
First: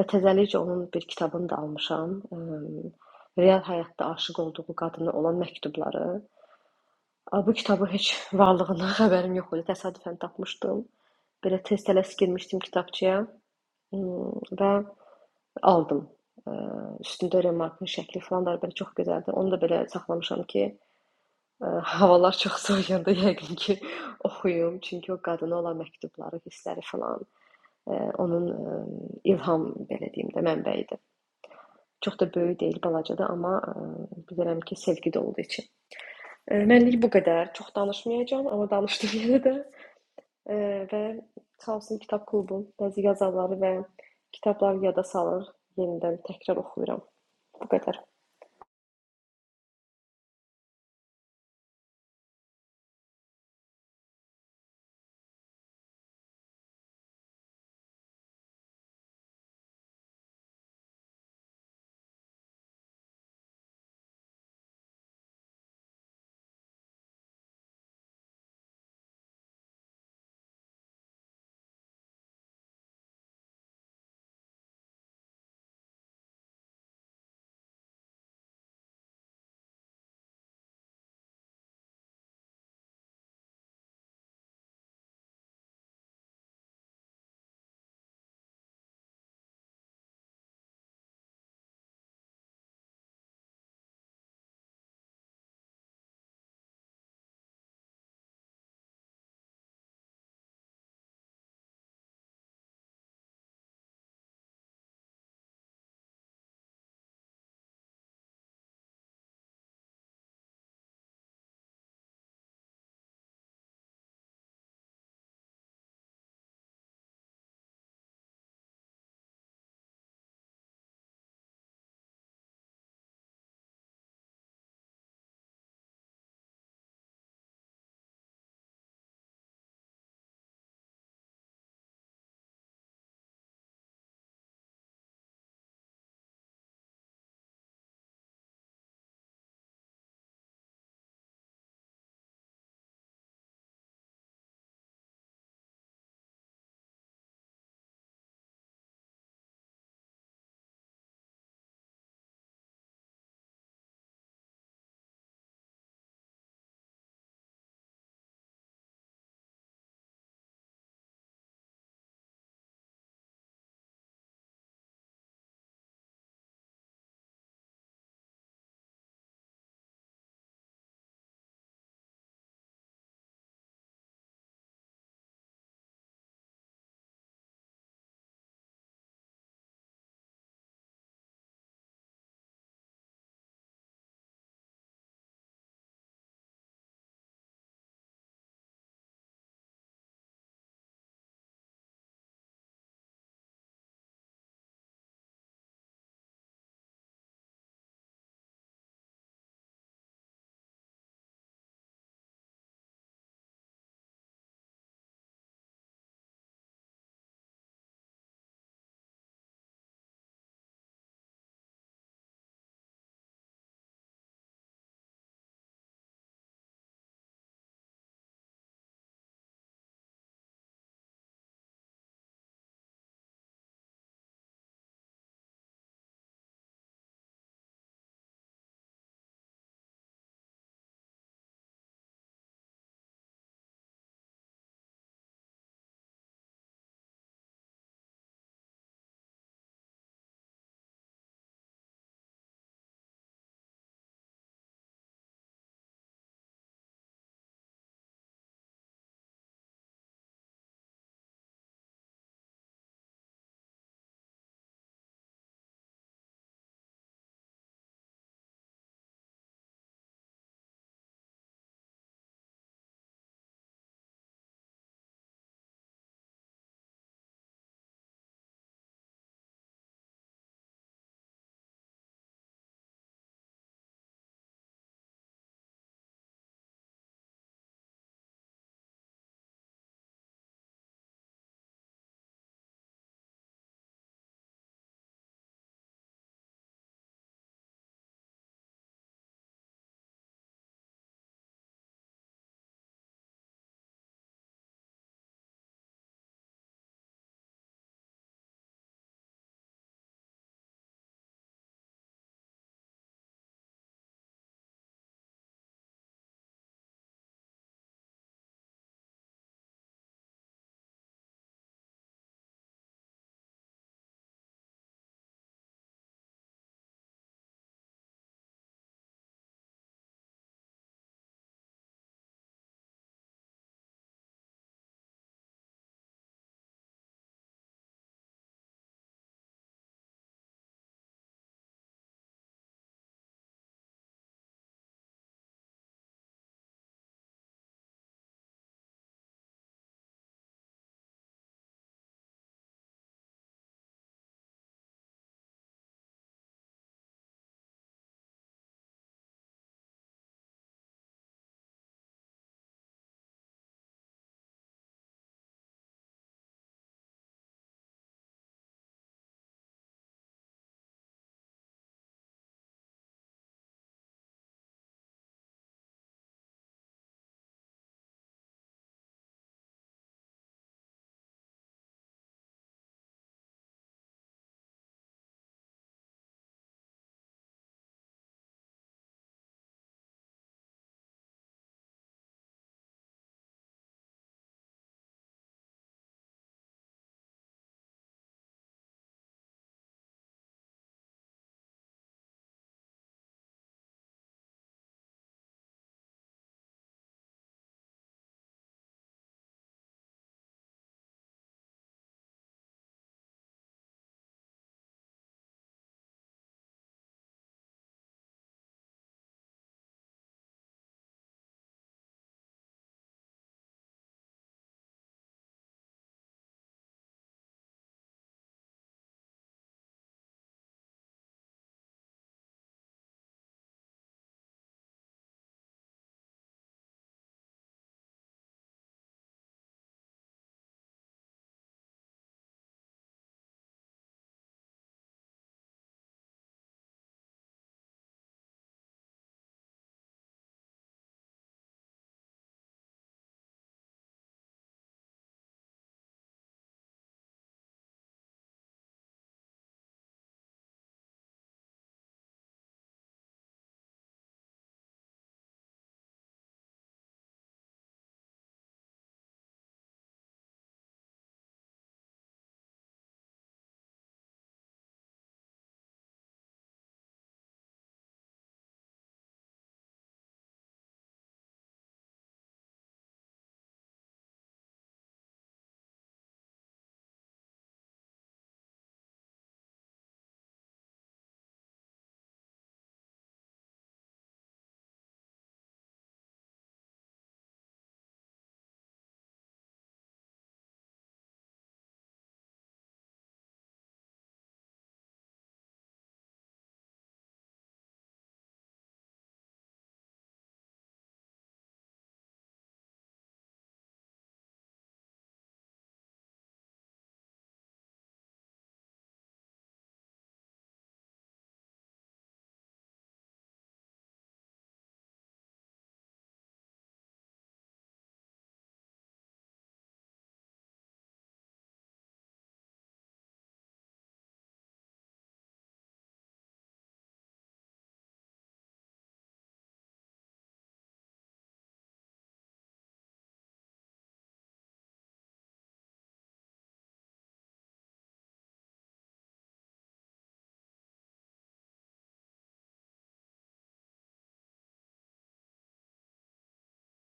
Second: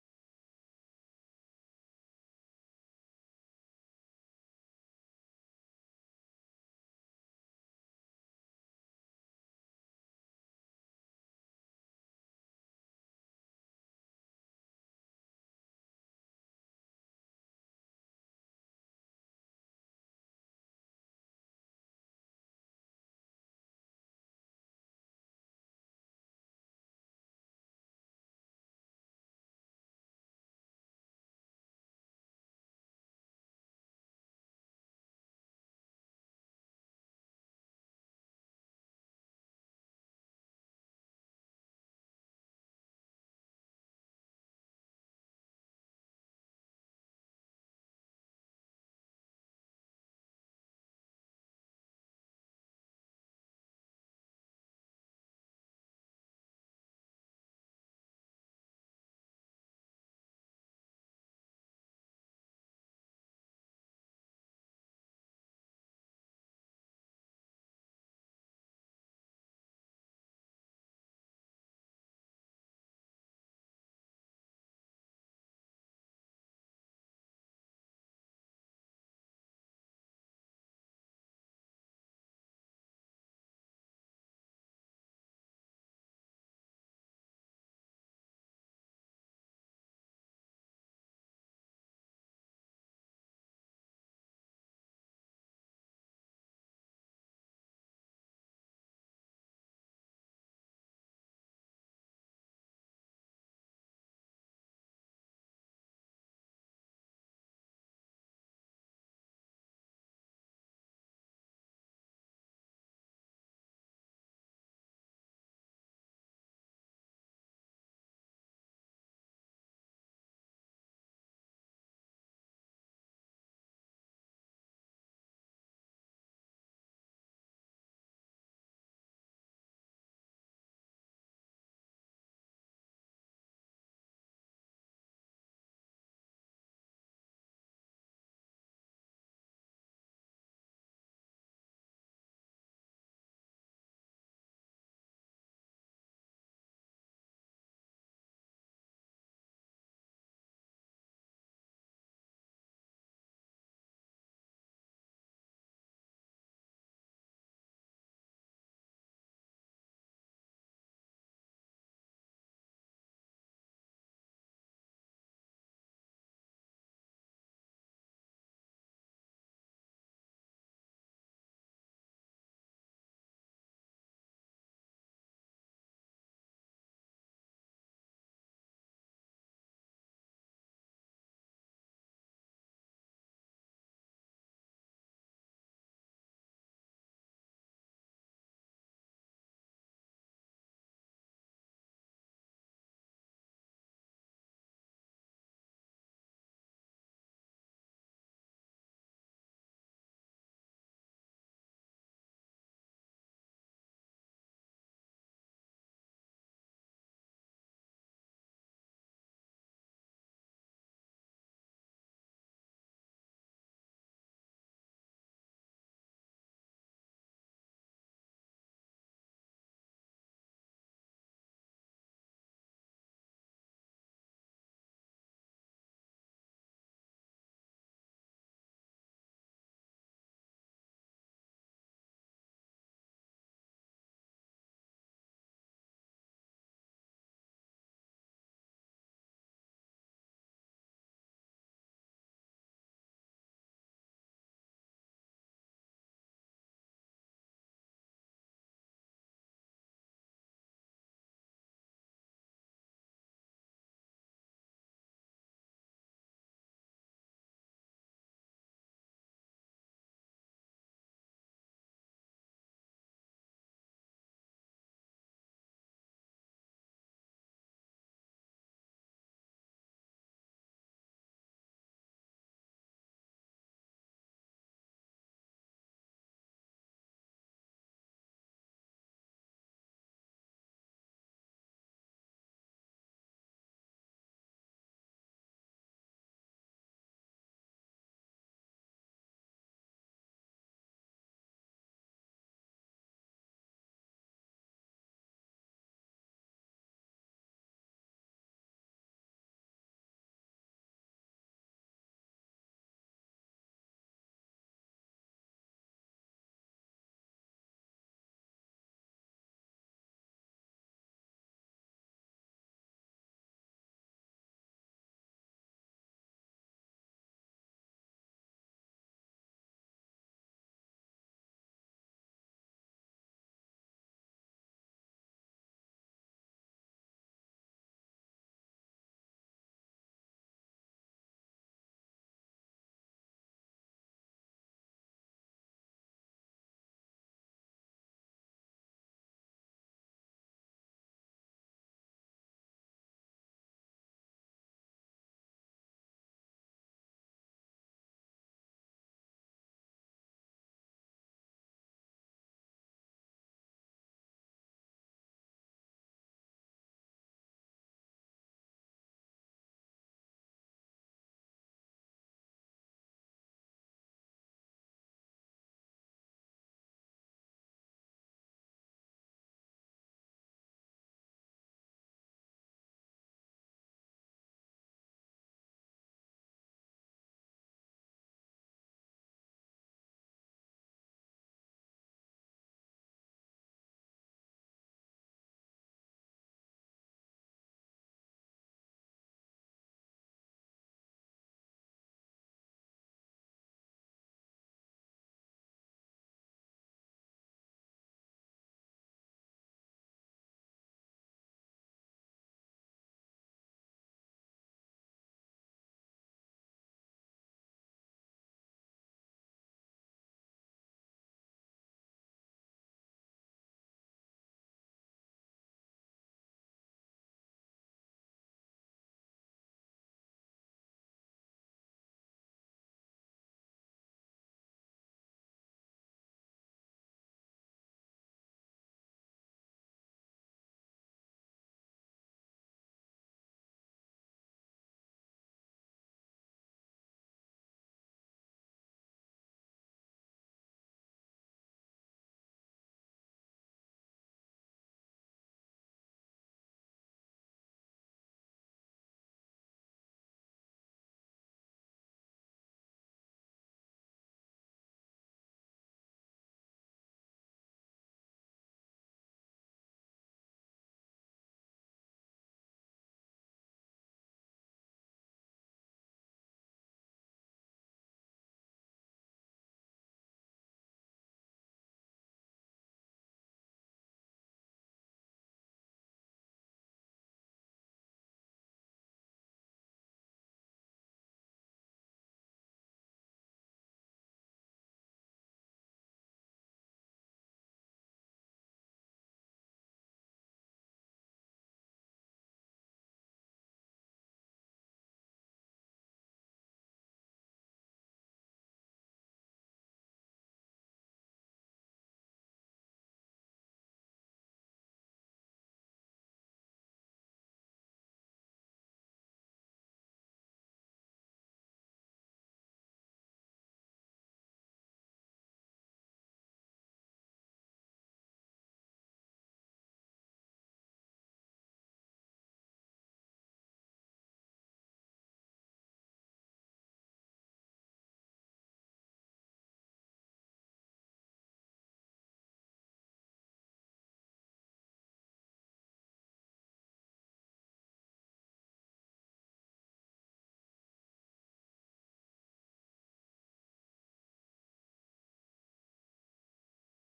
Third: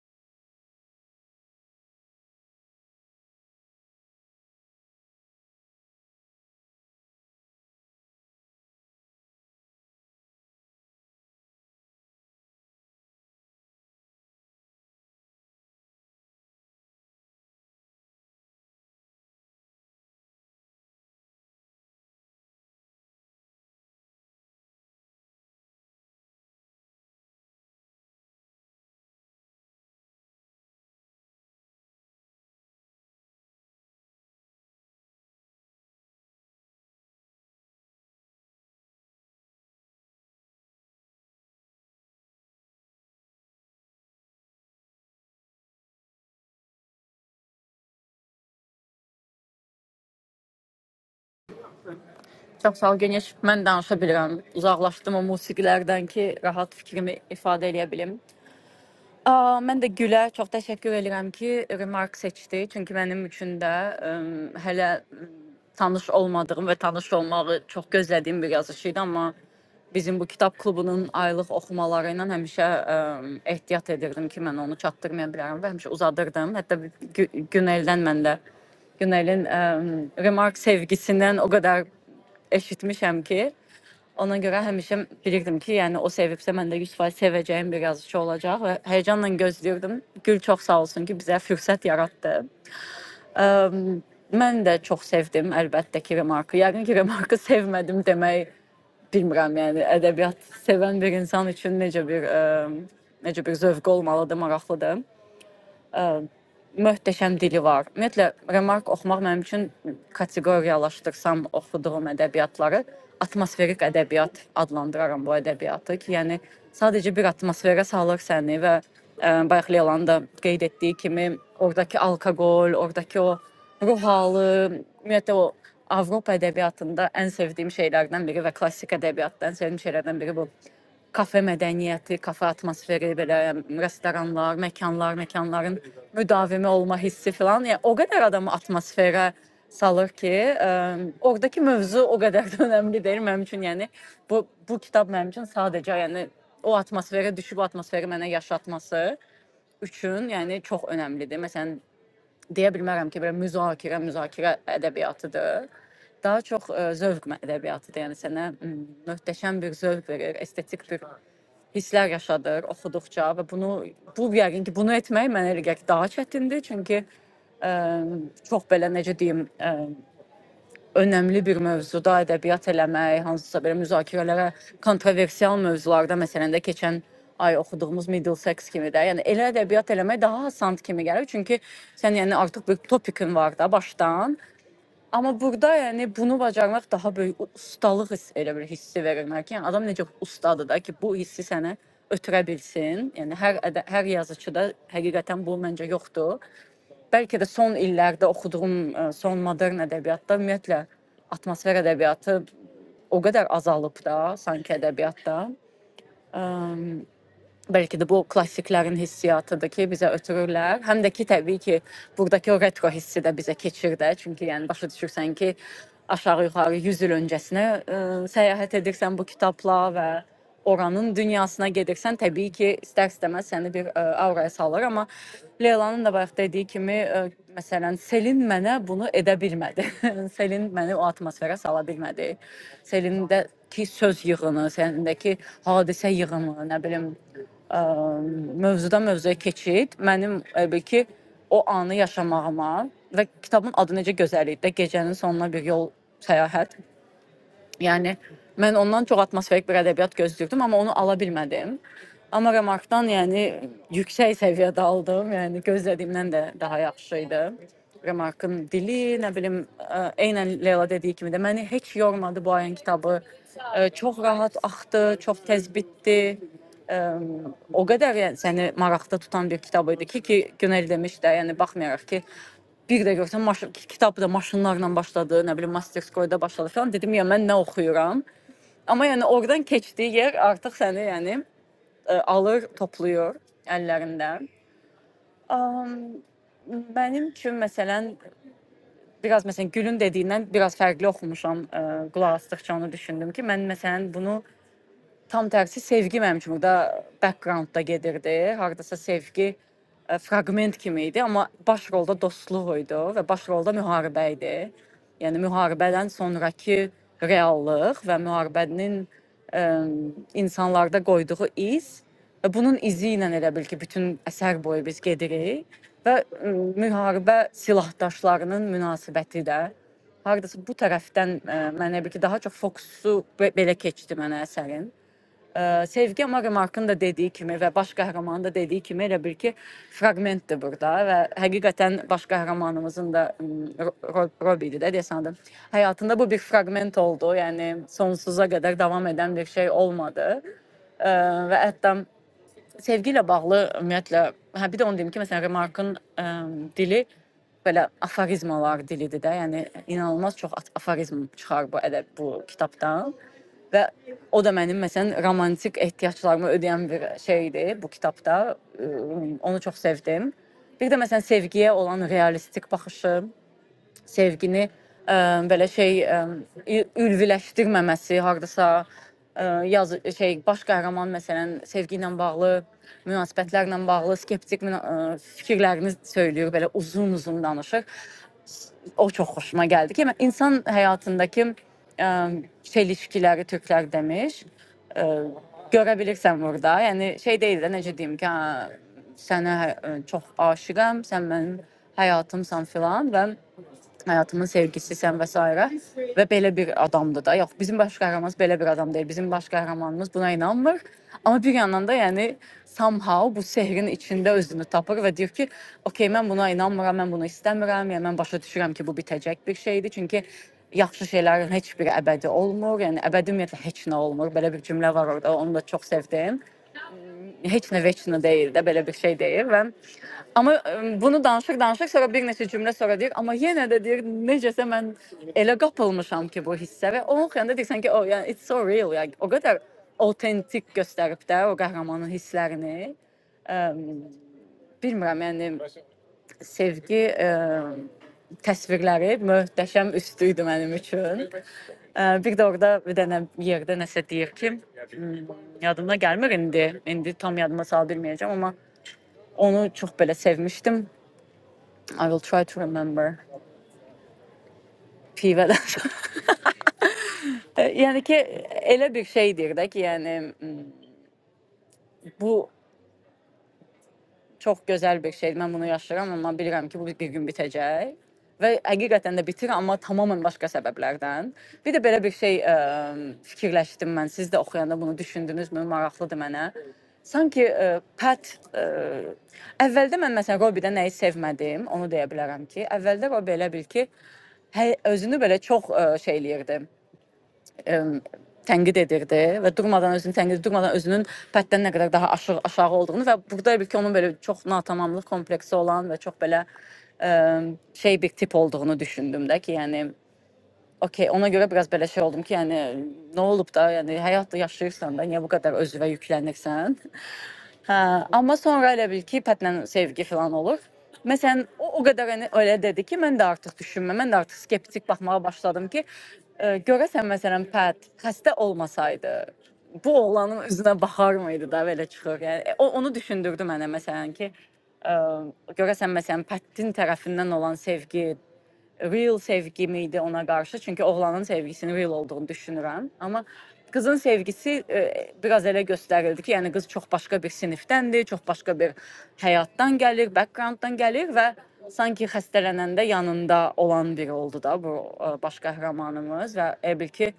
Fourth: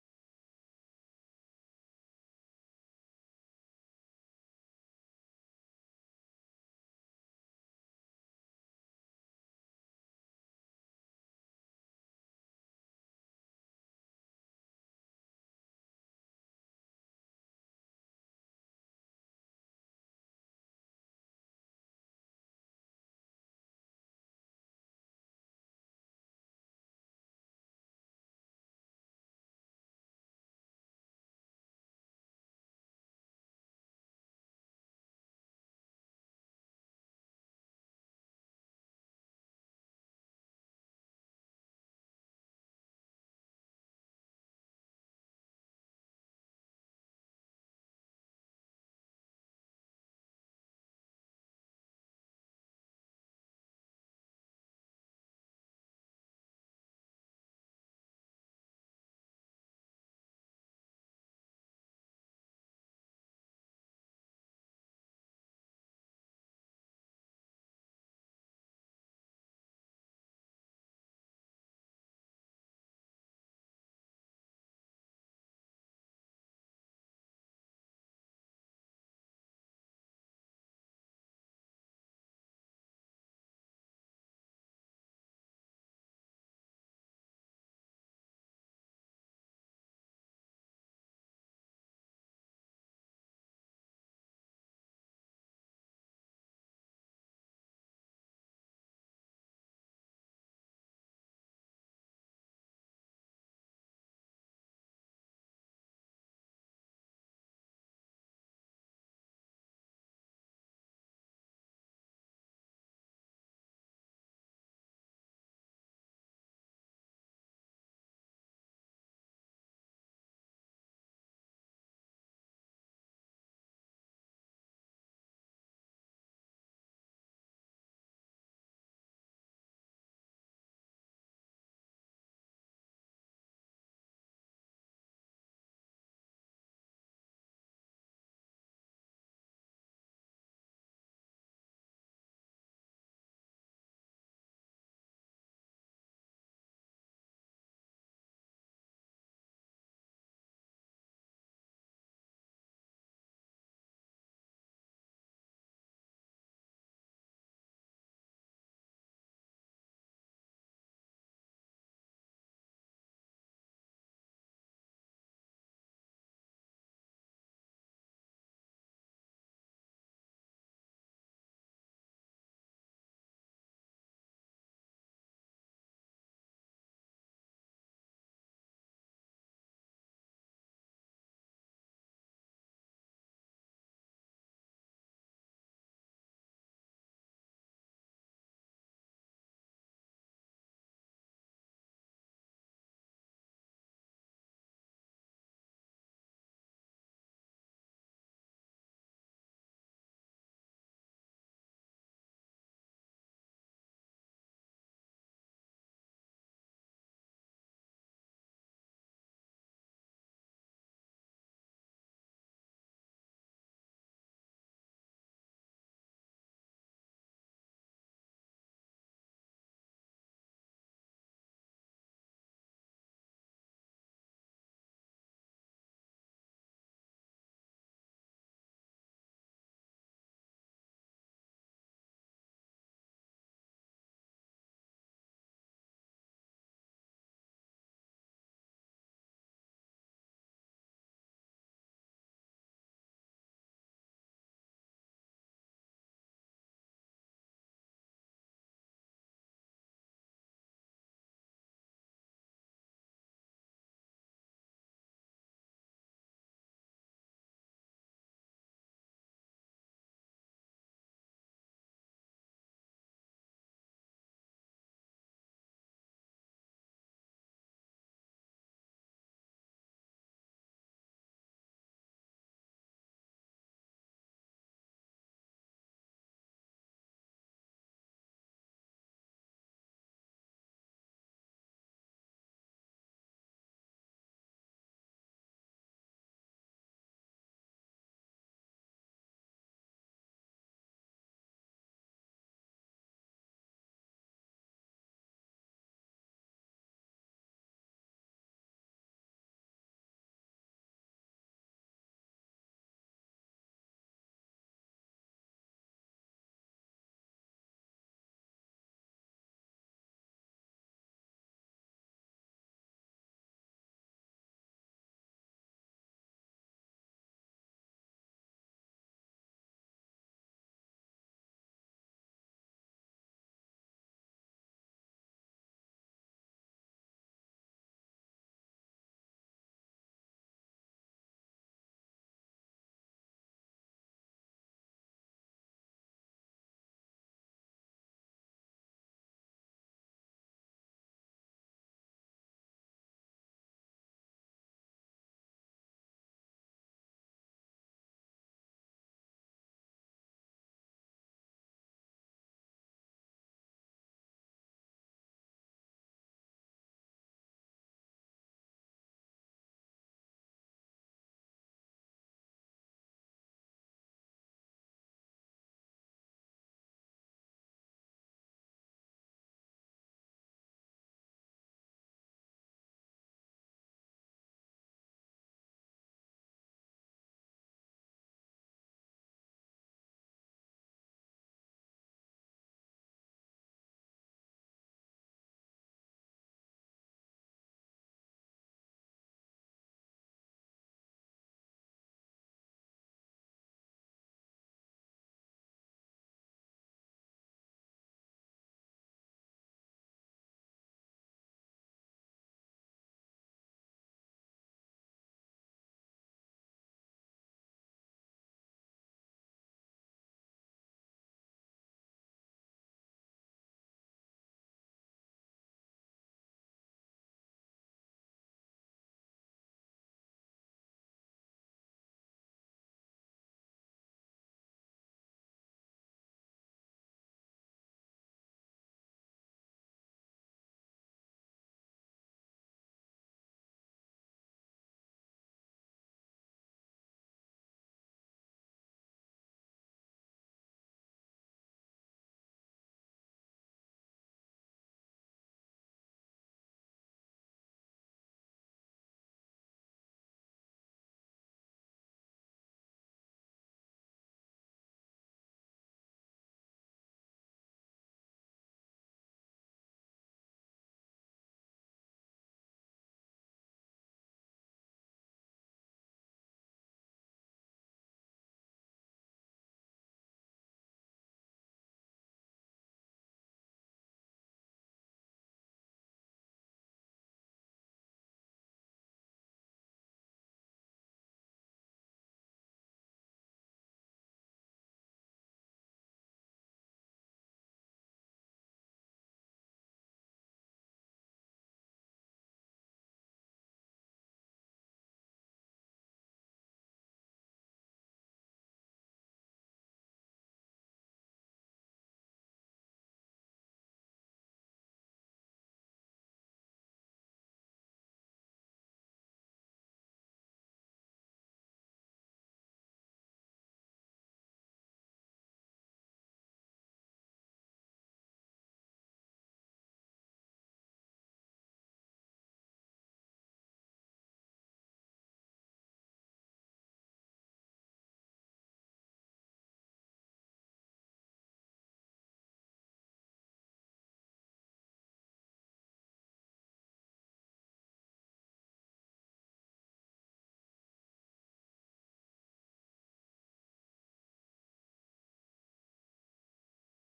və təzəlikcə onun bir kitabını da almışam. Eee, Real həyatda aşiq olduğu qadına olan məktubları Ay, Bu kitabın heç varlığından xəbərim yox idi. Təsadüfən tapmışdım. Belə tez tələs girmişdim kitabçıya Hmm, və aldım. Ə, Üstündə remarkın şəkli falan da belə çox gözəldir. Onu da belə saxlamışam ki, ə, havalar çox soyuyanda yəqin ki, oxuyum. Çünki o qadına olan məktubları, hissləri falan ə, onun ə, ilham belə deyim də mənbəyidir. Çox da böyük deyil, balacadır, amma ə, bilirəm ki, sevgi doludur içi. Ə, Mənlik bu qədər. Çox danışmayacağam, amma danışdım yenə də. Eee, və sağ olsun Kitab Klubu bəzi yazarları və kitabları yada salır, yenidən təkrar oxuyuram. Bu qədər. çox sağ ol, geniş. Mən danışa bilirəm. Uzaqlaşdım o musiqilərdən ki, rahat fikrimi ifadə eləyə bilim. Aa, mən də Gülə çox təşəkkür edirəm ki, remark seçdi. Çünki mənim üçün də ə, hələ tanış olmadığım və tanış olmağı çox gözlədiyim bir yazışı idi, amma Bizim bu kitab klubunun aylıq oxumaları ilə həmişə ə, ehtiyat edirdim ki, mən onu çatdırmaya bilərəm və həmişə uzadırdım. Hətta bir Gü- Güneldən mən də Günelin ə, remark sevgisindən o qədər eşitmişəm ki, ona görə həmişə bilirdim ki, yəni o sevibsə mən də 100% sevəcəyim bir yazıçı olacaq və həyecanla gözləyirdim. Gül çox sağ olsun ki, bizə fürsət yaratdı. Ə, mən də çox sevdim əlbəttə ki, remarkı. Yəqin ki, remarkı sevmədim demək Bilmirəm, yəni ədəbiyyat sevən bir insan üçün necə bir ə, necə bir zövq olmalıdır, maraqlıdır. Möhtəşəm dili var. Ümumiyyətlə remark oxumaq mənim üçün kateqoriyalaşdırsam oxuduğum ədəbiyyatları atmosferik ədəbiyyat adlandıraram bu ədəbiyyatı ki, yəni sadəcə bir atmosferə salır səni və ə, bayaq Lelanın da qeyd etdiyi kimi oradakı alkoqol, oradakı o ruh halı, ümumiyyətlə o Avropa ədəbiyyatında ən sevdiyim şeylərdən biri və klassik ədəbiyyatda ən sevdiyim şeylərdən biri bu kafe mədəniyyəti, kafe atmosferi, belə restoranlar, məkanlar, məkanların müdavimi olma hissi filan. Yəni o qədər adamı atmosferə salır ki, ə, oradakı mövzu o qədər də önəmli deyil mənim üçün. Yəni bu bu kitab mənim üçün sadəcə yəni o atmosferə düşüb o atmosferi mənə yaşatması üçün, yəni çox önəmlidir. Məsələn, deyə bilmərəm ki, belə müzakirə, müzakirə ədəbiyyatıdır. Daha çox ə, zövq mə- ədebbiyatıdır. Yəni sənə m, möhtəşəm bir zövq verir, estetik bir hisslər yaşadır oxuduqca və bunu bu yəqin ki, bunu etmək mənə elə gəlir ki, daha çətindir, çünki ə, çox belə necə deyim, ə, önəmli bir mövzuda ədəbiyyat eləmək, hansısa belə müzakirələrə kontroversial mövzularda məsələn də keçən ay oxuduğumuz Middlesex kimi də, yəni elə ədəbiyyat eləmək daha hasant kimi gəlir. Çünki sən yəni artıq bir topikin var da başdan Amma burada yəni bunu bacarmaq daha böyük u- ustalıq hiss, elə bir hissi verir mənə ki, yəni adam necə ustadır da ki, bu hissi sənə ötürə bilsin. Yəni hər ədə- hər yazıçıda həqiqətən bu məncə yoxdur. Bəlkə də son illərdə oxuduğum ə, son modern ədəbiyyatda ümumiyyətlə atmosfer ədəbiyyatı o qədər azalıb da sanki ədəbiyyatda. Əm, belki de bu klasiklerin hissiyatıdır ki bize ötürürler. Hem de ki tabii ki buradaki o retro hissi de bize keçir də. Çünki yəni başa düşürsən ki, aşağı yuxarı 100 il öncəsinə ə, səyahət edirsən bu kitabla və oranın dünyasına gedirsən, təbii ki, istər-istəməz səni bir ə, auraya salır, amma Leylanın da bayaq dediyi kimi, ə, məsələn, Selin mənə bunu edə bilmədi. Selin məni o atmosferə sala bilmədi. Selindəki söz yığını, Selindəki hadisə yığını, nə bilim, mövzudan mövzuya keçid mənim elə ki o anı yaşamağıma və kitabın adı necə gözəl idi də, gecənin sonuna bir yol səyahət. Yəni mən ondan çox atmosferik bir ədəbiyyat gözləyirdim, amma onu ala bilmədim. Amma Remarkdan yəni yüksək səviyyədə aldım. Yəni gözlədiyimdən də daha yaxşı idi. Remarkın dili, nə bilim, ə, eynən Leyla dediyi kimi də məni heç yormadı bu ayın kitabı. Ə, Çox rahat axdı, çox tez bitdi. Əm, o qədər yəni səni maraqda tutan bir kitab idi ki, ki Günel demiş də, yəni baxmayaraq ki, bir də görsən maşın kitab da maşınlarla başladı, nə bilim Masterskoyda başladı falan. Dedim ya mən nə oxuyuram? Amma yəni oradan keçdiyi yer artıq səni yəni ə, alır, toplayır əllərində. Um, mənim üçün məsələn biraz məsələn Gülün dediyindən biraz fərqli oxumuşam. Ə, qulaq asdıqca onu düşündüm ki, mən məsələn bunu Tam tərsi sevgi mənim üçün burada backgroundda gedirdi. Hardasa sevgi ə, fraqment kimi idi, amma baş rolda dostluq idi və baş rolda müharibə idi. Yəni müharibədən sonrakı reallıq və müharibənin ə, insanlarda qoyduğu iz və bunun izi ilə elə bil ki, bütün əsər boyu biz gedirik və ə, müharibə silahdaşlarının münasibəti də hardasa bu tərəfdən ə, mənə bir ki, daha çox fokusu be- belə keçdi mənə əsərin. Ə, Sevgi amma Remarkın da dediyi kimi və baş qəhrəmanın da dediyi kimi elə bil ki, fraqmentdir burada və həqiqətən baş qəhrəmanımızın da Robi idi də desandım. Həyatında bu bir fraqment oldu. Yəni sonsuza qədər davam edən bir şey olmadı. Ə, və hətta sevgi ilə bağlı ümumiyyətlə hə bir də onu deyim ki, məsələn Remarkın ə, dili belə aforizmalar dilidir də. Yəni inanılmaz çox at- aforizm çıxar bu ədəb bu kitabdan. Və o da mənim məsələn romantik ehtiyaclarımı ödəyən bir şeydir bu kitabda. Ə, Onu çox sevdim. Bir də məsələn sevgiyə olan realistik baxışım sevgini ə, belə şey ə, ü- ülviləşdirməməsi, hardasa ə, yaz şey baş qəhrəman məsələn sevgi ilə bağlı, münasibətlərlə bağlı skeptik müna- ə, fikirlərini söyləyir, belə uzun-uzun danışır. O çox xoşuma gəldi ki, insan həyatındakı ə, çelişkiləri türklər demiş. Ə, görə bilirsən burada. Yəni şey deyil də necə deyim ki, hə, sənə ə, çox aşiqəm, sən mənim həyatımsan filan və həyatımın sevgilisisən və s. və belə bir adamdır da. Yox, bizim baş qəhrəmanımız belə bir adam deyil. Bizim baş qəhrəmanımız buna inanmır. Amma bir yandan da yəni somehow bu sehrin içində özünü tapır və deyir ki, "Okay, mən buna inanmıram, mən bunu istəmirəm. Yəni mən başa düşürəm ki, bu bitəcək bir şeydir." Çünki yaxşı şeylərin heç biri əbədi olmur. Yəni əbədi ümumiyyətlə heç nə olmur. Belə bir cümlə var orada. Onu da çox sevdim. heç nə veç nə deyil də belə bir şey deyir və amma ə, bunu danışır danışır sonra bir neçə cümlə sonra deyir amma yenə də deyir necəsə mən elə qapılmışam ki bu hissə və onun xəyalında deyirsən ki o oh, yeah, it's so real yani o qədər autentik göstərib də o qəhrəmanın hisslərini ə, bilmirəm yəni sevgi ə, təsvirləri möhtəşəm üstü idi mənim üçün. Ə, bir də orada bir dənə yerdə nəsə deyir ki, yadımda gəlmir indi. İndi tam yadıma sala bilməyəcəm, amma Onu çok böyle sevmiştim. I will try to remember. Piveler. yani ki ele bir şey dirdik yani m, bu Çox gözəl bir şeydir. Mən bunu yaşayıram, amma bilirəm ki, bu bir gün bitəcək və həqiqətən də bitir, amma tamamilə başqa səbəblərdən. Bir də belə bir şey ə, fikirləşdim mən. Siz də oxuyanda bunu düşündünüzmü? Maraqlıdır mənə. Sanki ə, Pat ə, əvvəldə mən məsələn Robi-də nəyi sevmədim, onu deyə bilərəm ki, əvvəldə Robi elə bil ki, hə, özünü belə çox ə, şey eləyirdi. ə, tənqid edirdi və durmadan özünü tənqid durmadan özünün pətdən nə qədər daha aşağı, aşağı olduğunu və burada bir ki onun belə çox natamamlıq kompleksi olan və çox belə ə, şey bir tip olduğunu düşündüm də ki, yəni okey, ona görə biraz belə şey oldum ki, yəni nə olub da, yəni həyat yaşayırsan da, niyə bu qədər özünə yüklənirsən? Hə, amma sonra elə bil ki, ipətlə sevgi filan olur. Məsələn, o o qədər yəni elə dedi ki, mən də artıq düşünmə, mən də artıq skeptik baxmağa başladım ki, ə, görəsən məsələn Pət xəstə olmasaydı bu oğlanın üzünə baxar mıydı da belə çıxır. Yəni e, o onu düşündürdü mənə məsələn ki, ə, görəsən məsələn Pətin tərəfindən olan sevgi real sevgi miydi ona qarşı? Çünki oğlanın sevgisinin real olduğunu düşünürəm. Amma qızın sevgisi e, biraz elə göstərildi ki, yəni qız çox başqa bir sinifdəndir, çox başqa bir həyatdan gəlir, backgrounddan gəlir və sanki xəstələnəndə yanında olan biri oldu da bu e, baş qəhrəmanımız və elə bil ki,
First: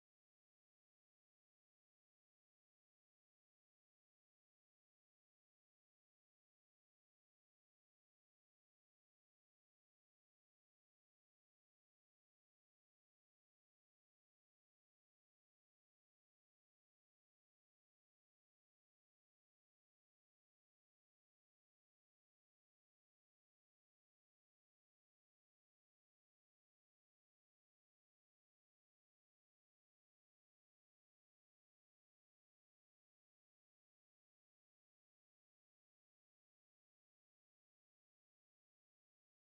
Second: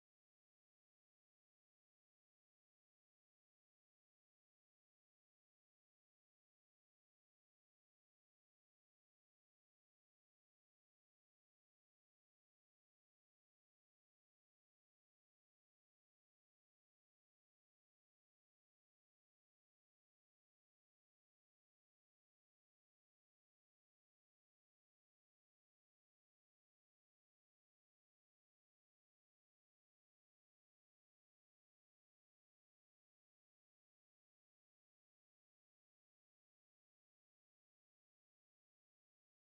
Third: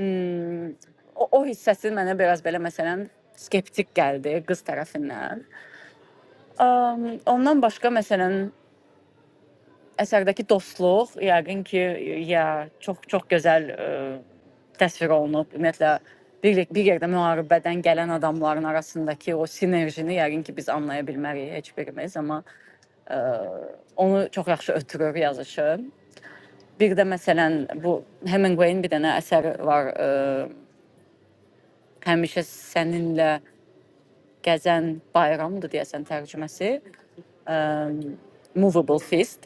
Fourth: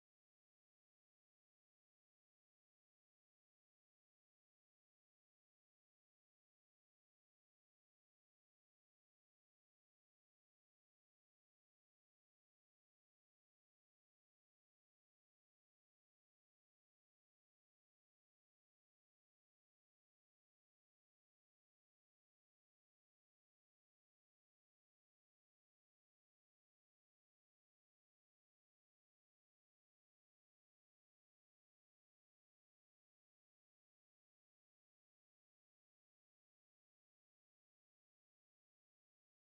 mm, o, o hissəsi mənə biraz belə məsələn skeptik gəldi qız tərəfindən. Um, ondan başqa məsələn Əsərdəki dostluq yəqin ki, ya çox-çox gözəl ə, təsvir olunub. Ümumiyyətlə bir, bir yerdə müharibədən gələn adamların arasındakı o sinerjini yəqin ki, biz anlaya bilmərik heç birimiz, amma ə, onu çox yaxşı ötürür yazışı. Bir də məsələn bu Hemingway-in bir dənə əsəri var, ə, həmişə səninlə gəzən bayramdır deyəsən tərcüməsi. Movable Feast.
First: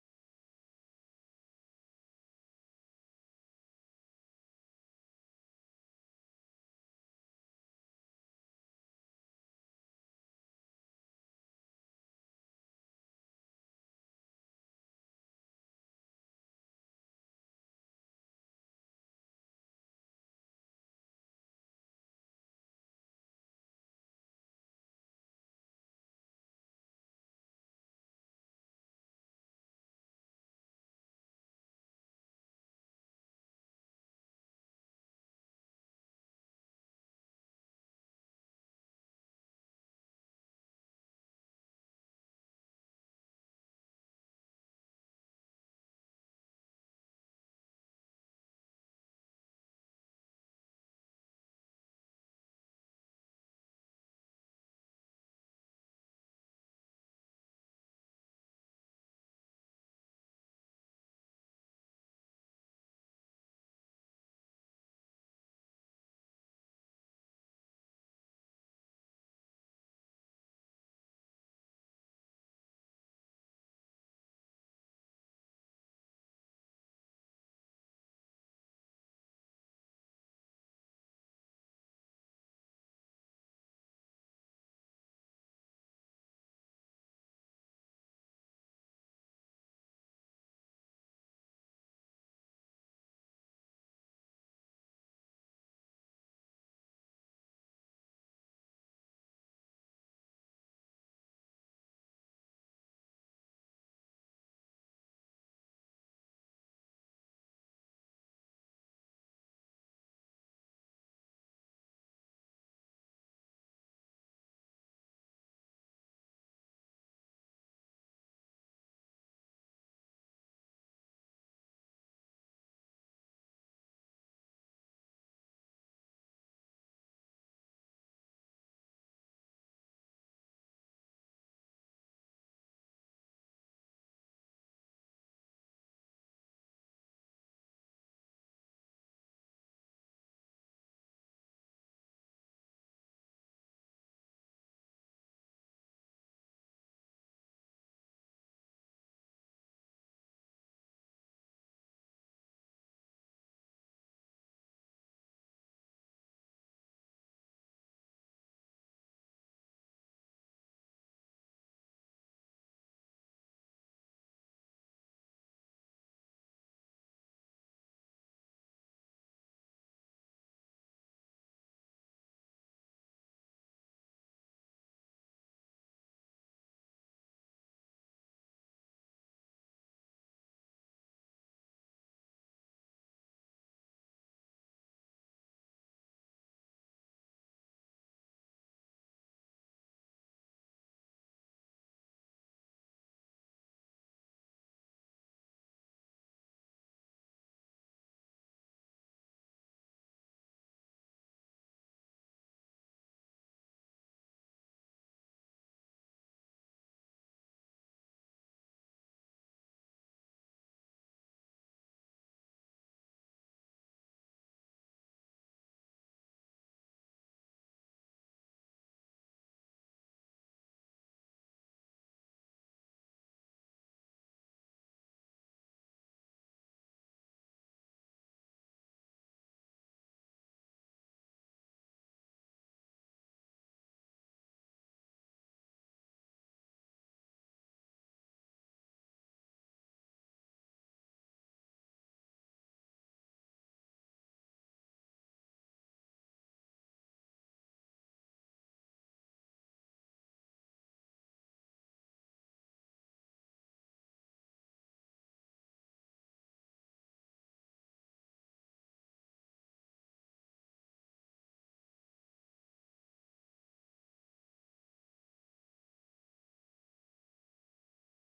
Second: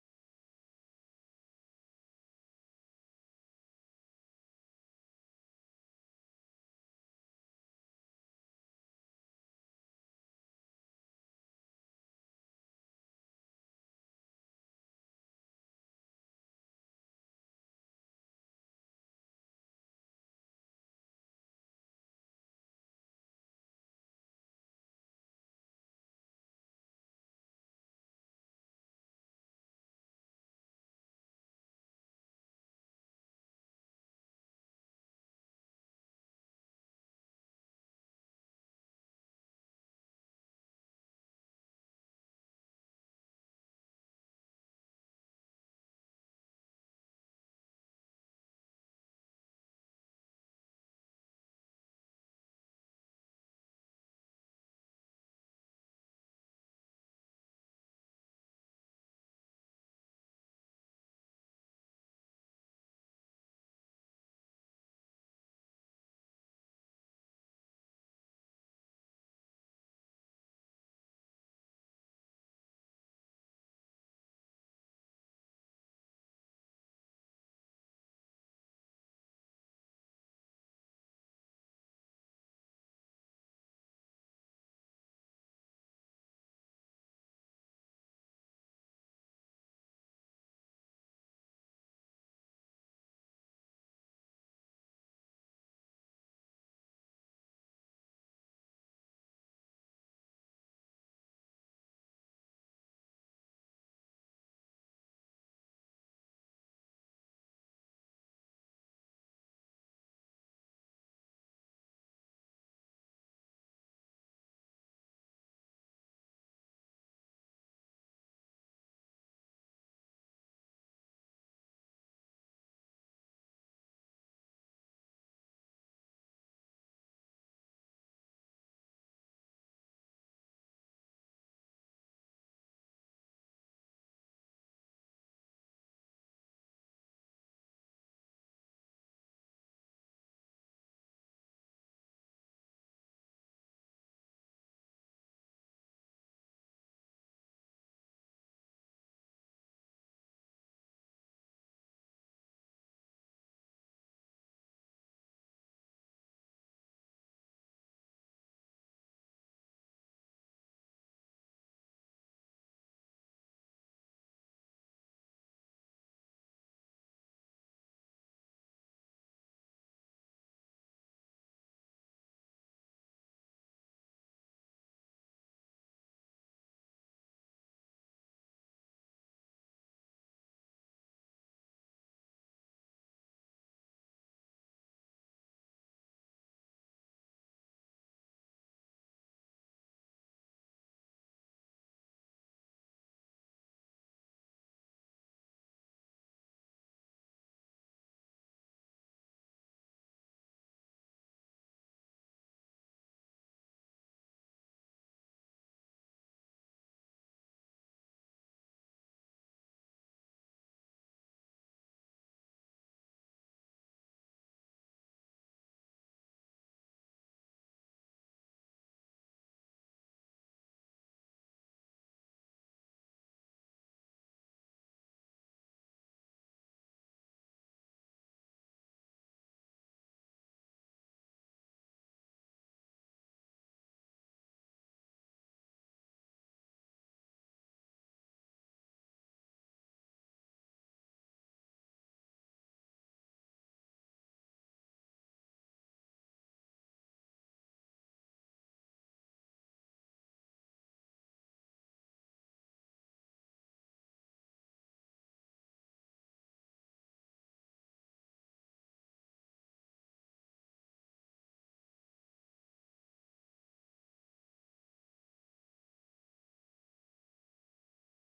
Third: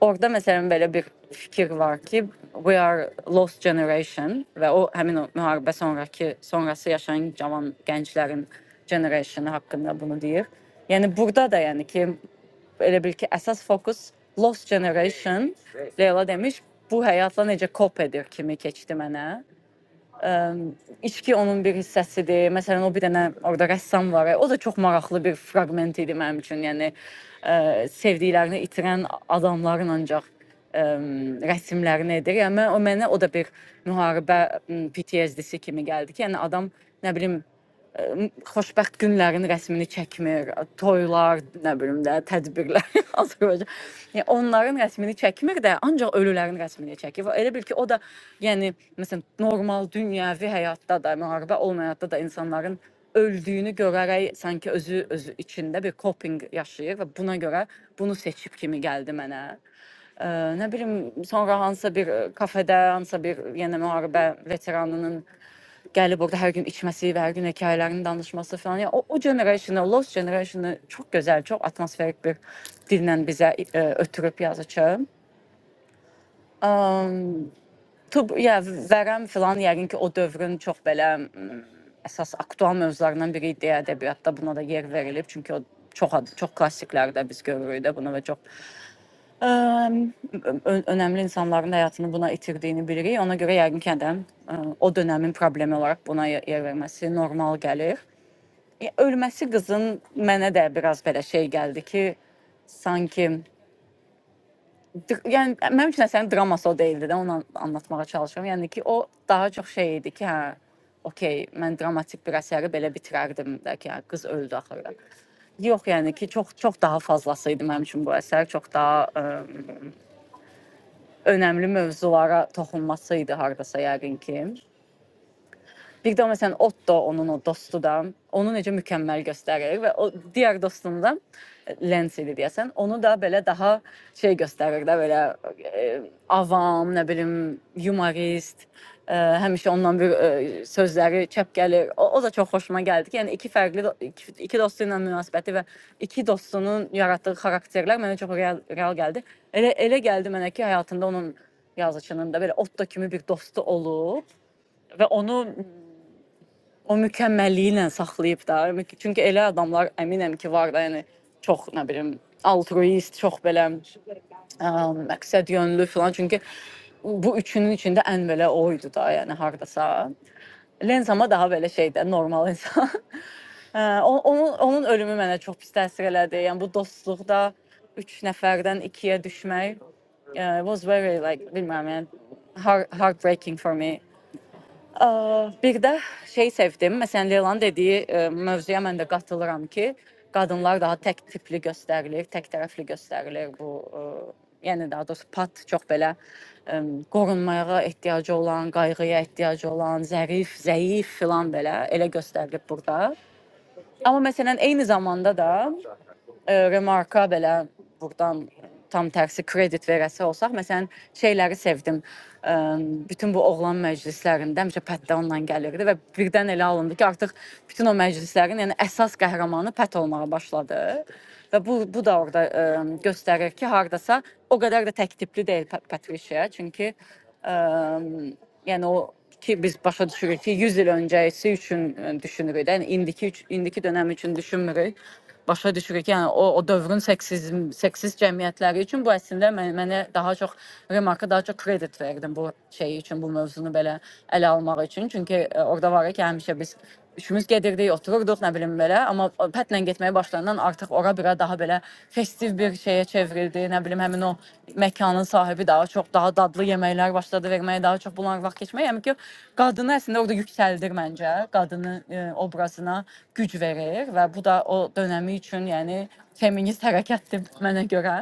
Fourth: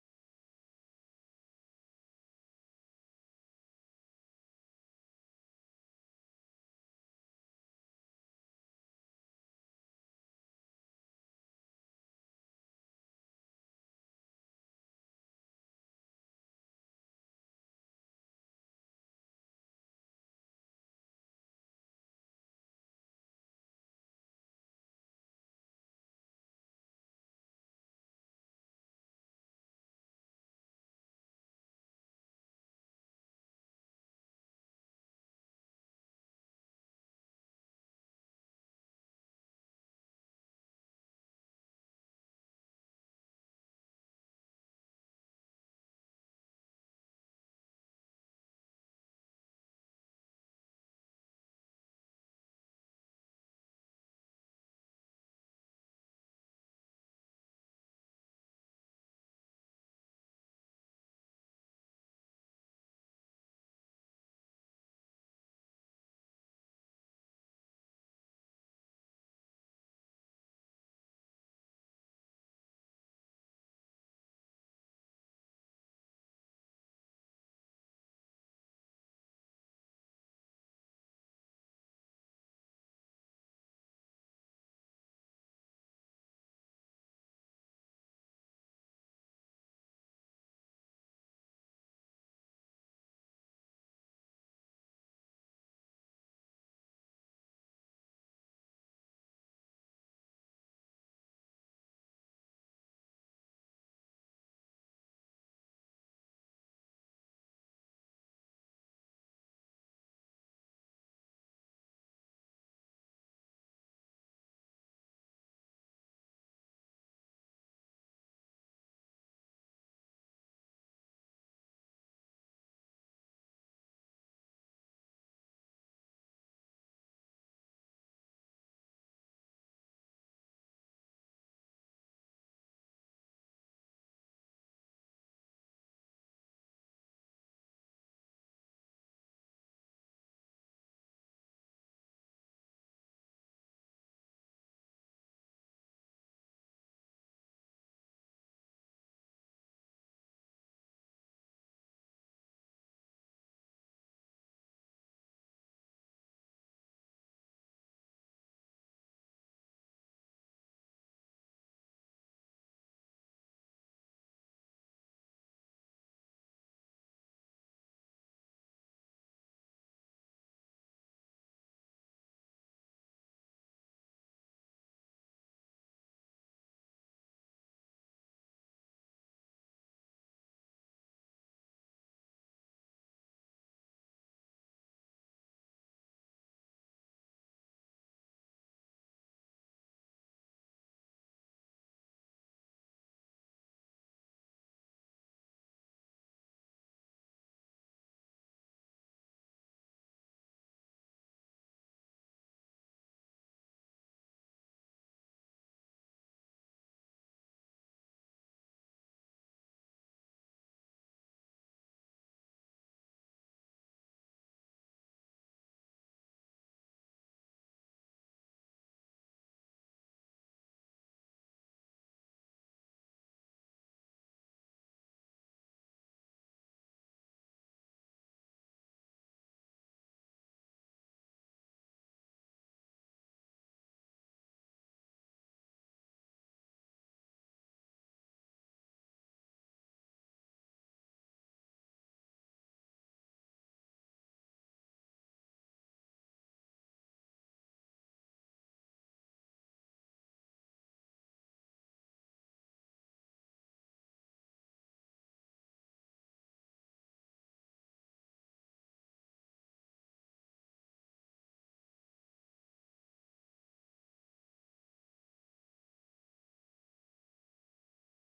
Orada mesela böyle bir fikir var ki we are lost generation ve o hemen o müharibə sonraki sonrası yaşayan cavan gənclərin generationu haqqında bunu deyir. Yəni burada da yəni ki elə bil ki əsas fokus lost generation Leyla demiş bu həyatla necə kop edir kimi keçdi mənə. İçki onun bir hissəsidir. Məsələn, o bir dənə orada rəssam var. O da çox maraqlı bir fraqment idi mənim üçün. Yəni ə, sevdiklərini itirən adamların ancaq ə, rəsmlərini edir. Yəni o mənə o da bir müharibə m, PTSD-si kimi gəldi ki, yəni adam nə bilim ə, xoşbəxt günlərin rəsmini çəkmir, toylar, nə bilim də, tədbirlər Azərbaycan. Yəni onların rəsmini çəkmir də, ancaq ölülərin rəsmini çəkir. Və Elə bil ki, o da yəni məsələn normal dünyəvi həyatda da, müharibə olmayan həyatda da insanların öldüyünü görərək sanki özü özü içində bir coping yaşayır və buna görə bunu seçib kimi gəldi mənə. Ə, nə bilim sonra hansısa bir ə, kafedə, hansısa bir yenə müharibə veteranının Gəlib orada hər gün içməsi və hər gün hekayələrini danışması falan. Yəni o, o generationu, Lost generationu çox gözəl, çox atmosferik bir dillə bizə e, ötürüb yazıcı. Um, tub, ya vərəm filan yəqin ki, o dövrün çox belə mm, əsas aktual mövzularından biri idi ədəbiyyatda. Buna da yer verilib çünki o çox ad- çox klassiklərdə biz görürük də bunu və çox ə, ö- önəmli insanların həyatını buna itirdiyini bilirik. Ona görə yəqin ki, həm də ə, o dönəmin problemi olaraq buna ye- yer verməsi normal gəlir. E, Ölməsi qızın mənə də biraz belə şey gəldi ki, sanki dr- yəni mənim üçün sənin draması o deyildi də, onu an- anlatmağa çalışıram. Yəni ki, o daha çox şey idi ki, hə, okey, mən dramatik bir əsəri belə bitirərdim də ki, hə, qız öldü axırda. Yox, yəni ki, çox çox daha fazlası idi mənim üçün bu əsər, çox daha ə, önəmli mövzulara toxunması idi hardasa yəqin ki. Bir də məsələn Otto onun o dostudur. Onu necə mükəmməl göstərir və o digər dostunu da Lens idi deyəsən. Onu da belə daha şey göstərir də belə e, avam, nə bilim, humorist, e, həmişə ondan bir e, sözləri çəp gəlir. O, o da çox xoşuma gəldi ki, yəni iki fərqli do- iki, iki dostu ilə münasibəti və iki dostunun yaratdığı xarakterlər mənə çox real, real gəldi. Elə elə gəldi mənə ki, həyatında onun yazıçının da belə Otto kimi bir dostu olub və onu o mükemmelliğiyle saklayıp da. Çünki elə adamlar əminəm ki, var da, yəni çox nə bilim altruist, çox belə ə, məqsəd yönlü filan. Çünki bu üçünün içində ən belə o idi da, yəni hardasa. Lenz ama daha böyle şeydə normal insan. onun onun ölümü mənə çox pis təsir elədi. Yəni bu dostluqda 3 nəfərdən 2-yə düşmək uh, it was very like bilmem yani heart heartbreaking for me. Ə, Bir də şey sevdim. Məsələn, Leylanın dediyi ə, mövzuya mən də qatılıram ki, qadınlar daha tək tipli göstərilir, tək tərəfli göstərilir bu ə, yəni daha doğrusu pat çox belə ə, qorunmağa ehtiyacı olan, qayğıya ehtiyacı olan, zərif, zəif filan belə elə göstərilib burada. Amma məsələn eyni zamanda da e, remarka belə burdan tam tərsi kredit verəsi olsaq, məsələn, şeyləri sevdim. E, bütün bu oğlan məclislərində həmişə Pətdə onunla gəlirdi və birdən elə alındı ki, artıq bütün o məclislərin, yəni əsas qəhrəmanı Pət olmağa başladı. Və bu bu da orada e, göstərir ki, hardasa o qədər də təktipli deyil Pat- Patricia, çünki e, yəni o ki biz başa düşürük ki 100 il öncəsi üçün e, düşünürük də. Yəni indiki üç- indiki dönəm üçün düşünmürük. Başa düşürük ki, yəni o o dövrün seksiz seksiz cəmiyyətləri üçün bu əslində mən, mənə daha çox remarka daha çox kredit verdim bu şey üçün, bu mövzunu belə ələ almaq üçün. Çünki e, orada var ya ki, həmişə biz üçümüz gedirdik, otururduq, nə bilim belə, amma pətlə getməyə başlandan artıq ora bira daha belə festiv bir şeyə çevrildi. Nə bilim həmin o məkanın sahibi daha çox daha dadlı yeməklər başladı verməyə, daha çox bunlar vaxt keçməyə. Yəni ki, qadını əslində orada yüksəldir məncə, qadının e, obrazına güc verir və bu da o dönəmi üçün, yəni feminist hərəkətdir mənə görə.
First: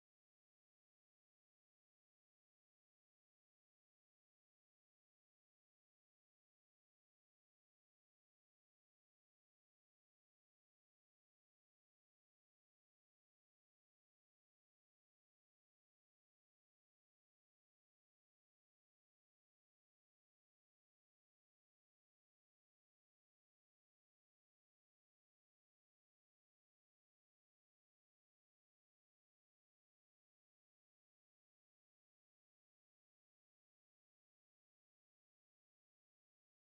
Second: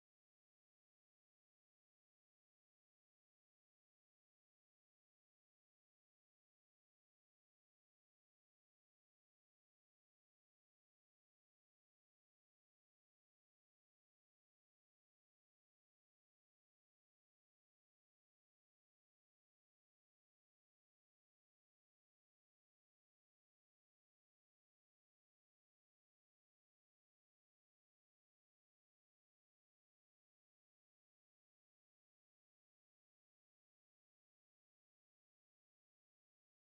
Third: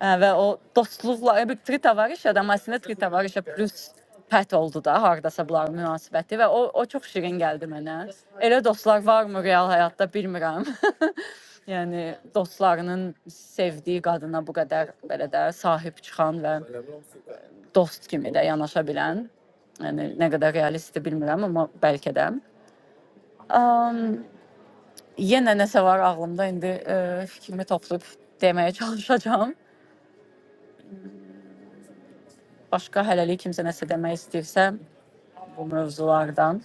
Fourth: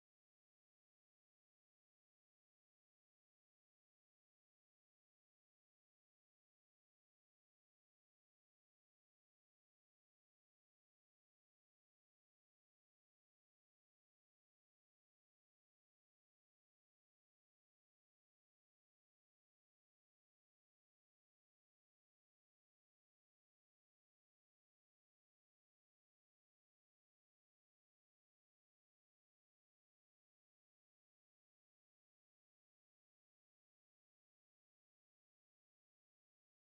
Ə, və o dostluqla e, bir Trita var iş adam əslində Trita var işə plus pət oldu da hardasa bunların münasibəti və o o çox şirin gəldi mənə. Elə dostlar varmı real həyatda bilmirəm. yəni dostlarının sevdiyi qadına bu qədər belə də sahib çıxan və dost kimi də yanaşa bilən Yəni nə qədər realistdir bilmirəm, amma bəlkə də. Um, yenə nəsə var ağlımda indi e, fikrimi toplayıb deməyə çalışacağam. Başqa hələlik kimsə nəsə demək istəyirsə, bu mövzulardan.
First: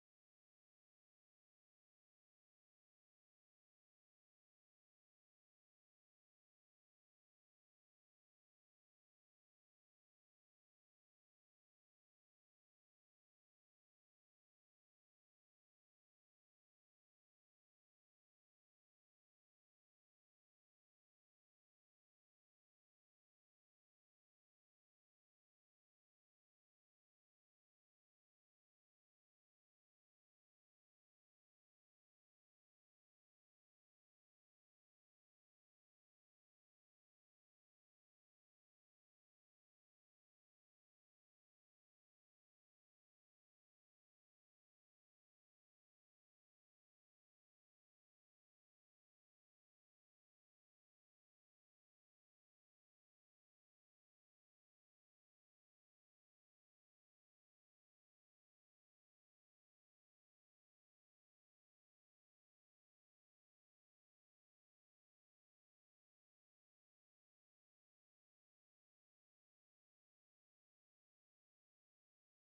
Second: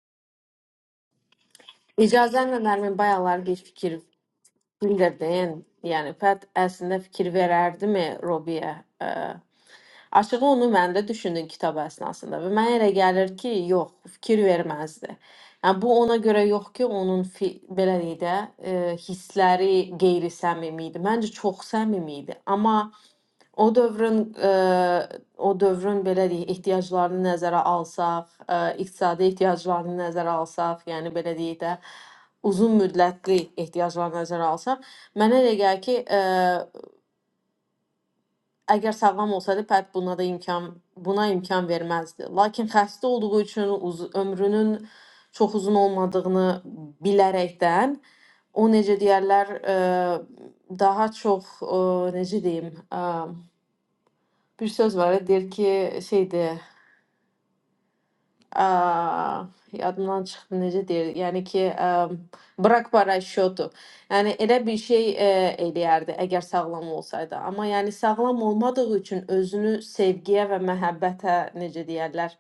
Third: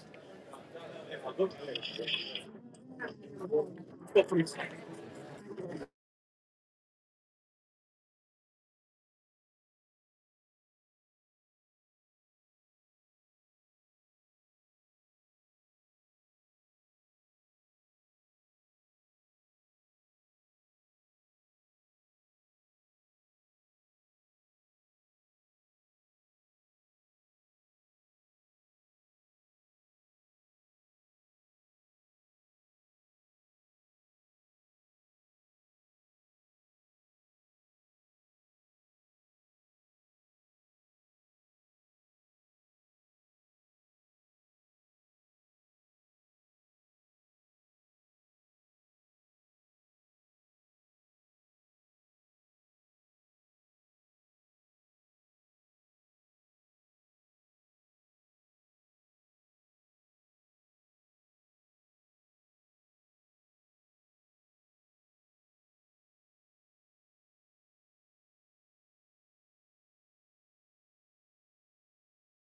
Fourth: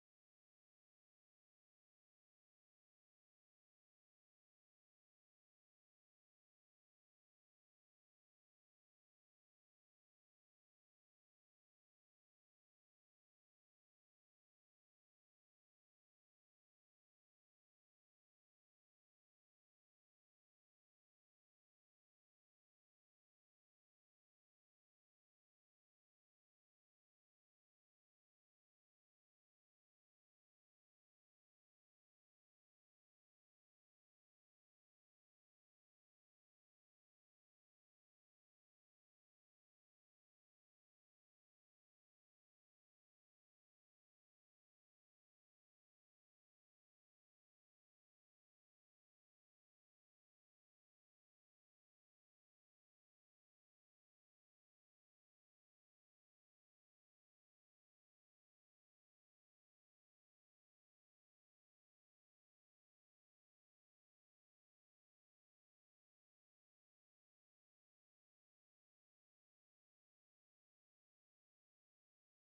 İcazənlə Nərmin bayaqlar bir fikir bildirdin. Yəni Fət əslində fikir verərdimi Robiyə? Ə, Açığı onu mən də düşündüm kitab əsnasında və mənə elə gəlir ki, yox, fikir verməzdi. Yəni bu ona görə yox ki, onun fi, belə deyək də, e, hissləri qeyri-səmimi idi. Məncə çox səmimi idi. Amma o dövrün e, o dövrün belə deyək ehtiyaclarını nəzərə alsaq, e, iqtisadi ehtiyaclarını nəzərə alsaq, yəni belə deyək də uzun müddətli ehtiyaclarını nəzərə alsaq, mənə elə gəlir ki, e, Əgər sağlam olsaydı, Pep buna da imkan buna imkan verməzdi. Lakin xəstə olduğu üçün uz ömrünün çox uzun olmadığını bilərəkdən o necə deyərlər, ə, daha çox ə, necə deyim, ə, bir söz var, deyir ki, şeydir, Aa, yadımdan çıxdı necə deyir? Yəni ki, ə, bırak paraşütü. Yəni elə bir şey ə, eləyərdi əgər sağlam olsaydı. Amma yəni sağlam olmadığı üçün özünü sevgiyə və məhəbbətə necə deyərlər,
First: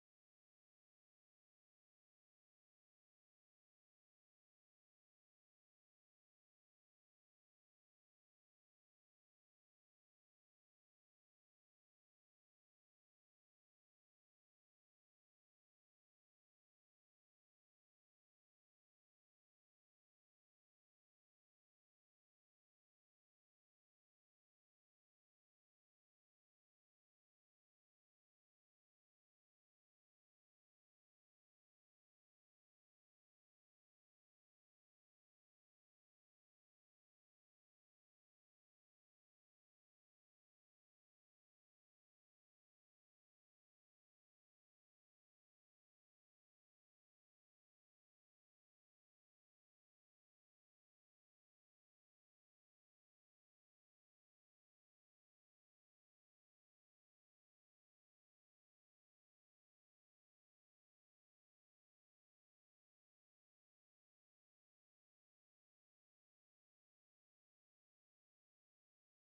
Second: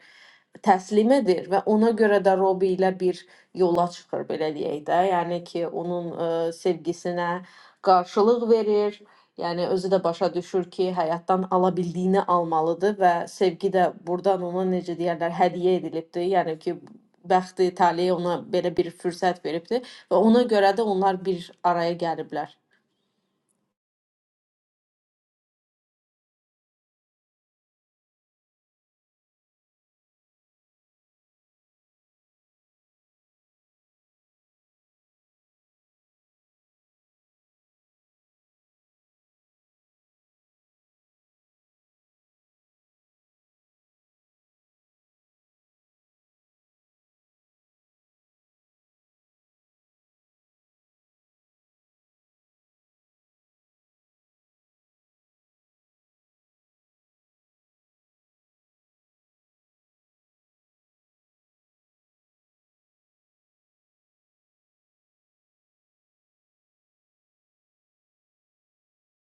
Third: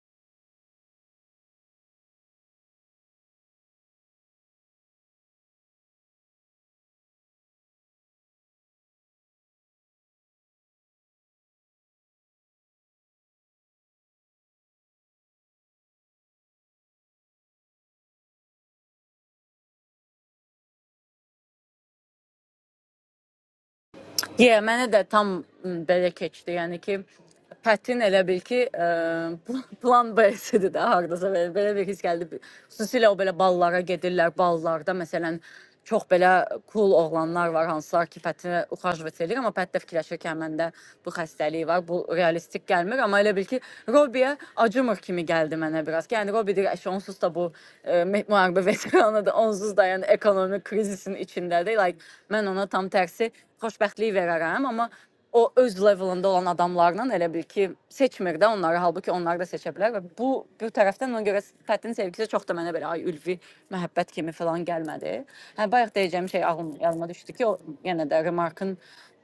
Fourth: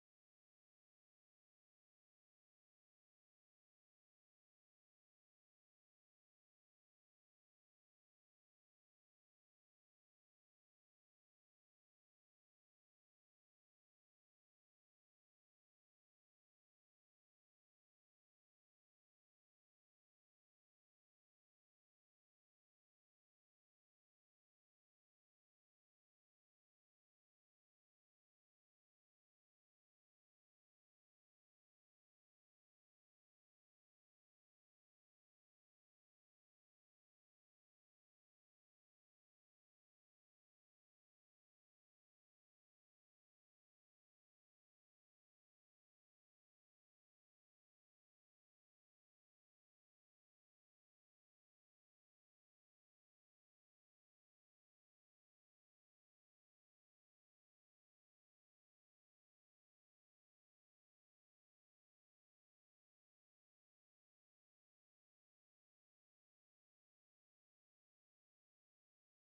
təslim edir və ona görə də Robi ilə bir yola çıxır belə deyək də. Yəni ki, onun ə, sevgisinə qarşılıq verir Yəni özü də başa düşür ki, həyatdan ala bildiyini almalıdır və sevgi də burdan ona necə deyərlər, hədiyyə edilibdir. Yəni ki, bəxti, taleyi ona belə bir fürsət veribdir və ona görə də onlar bir araya gəliblər. Yə, mənə də tam m, belə keçdi. Yəni ki, Pətin elə bil ki, ə, plan B-sidir də hardasa belə, belə bir his gəldi. Xüsusilə o belə ballara gedirlər, ballarda məsələn çox belə cool oğlanlar var hansılar ki, Pətinə uxajvət edir, amma Pətin Hətta fikirləşirkən məndə bu xəstəlik var, bu realistik gəlmir, amma elə bil ki, Robiyə acımır kimi gəldi mənə biraz. ki, Yəni Robi deyir, "Əş, onsuz da bu e, mə- müharibə veteranıdır, onsuz da yəni ekonomik krizisin içindədir." Like mən ona tam tərsi xoşbəxtlik verərəm, amma o öz levelında olan adamlarla elə bil ki, seçmir də onları, halbuki onlar da seçə bilər və bu bir tərəfdən ona görə Fətin sevgisi çox da mənə belə ay ülvi məhəbbət kimi falan gəlmədi. Hə bayaq deyəcəyim şey ağlım yadıma düşdü ki, o yenə də Remarkın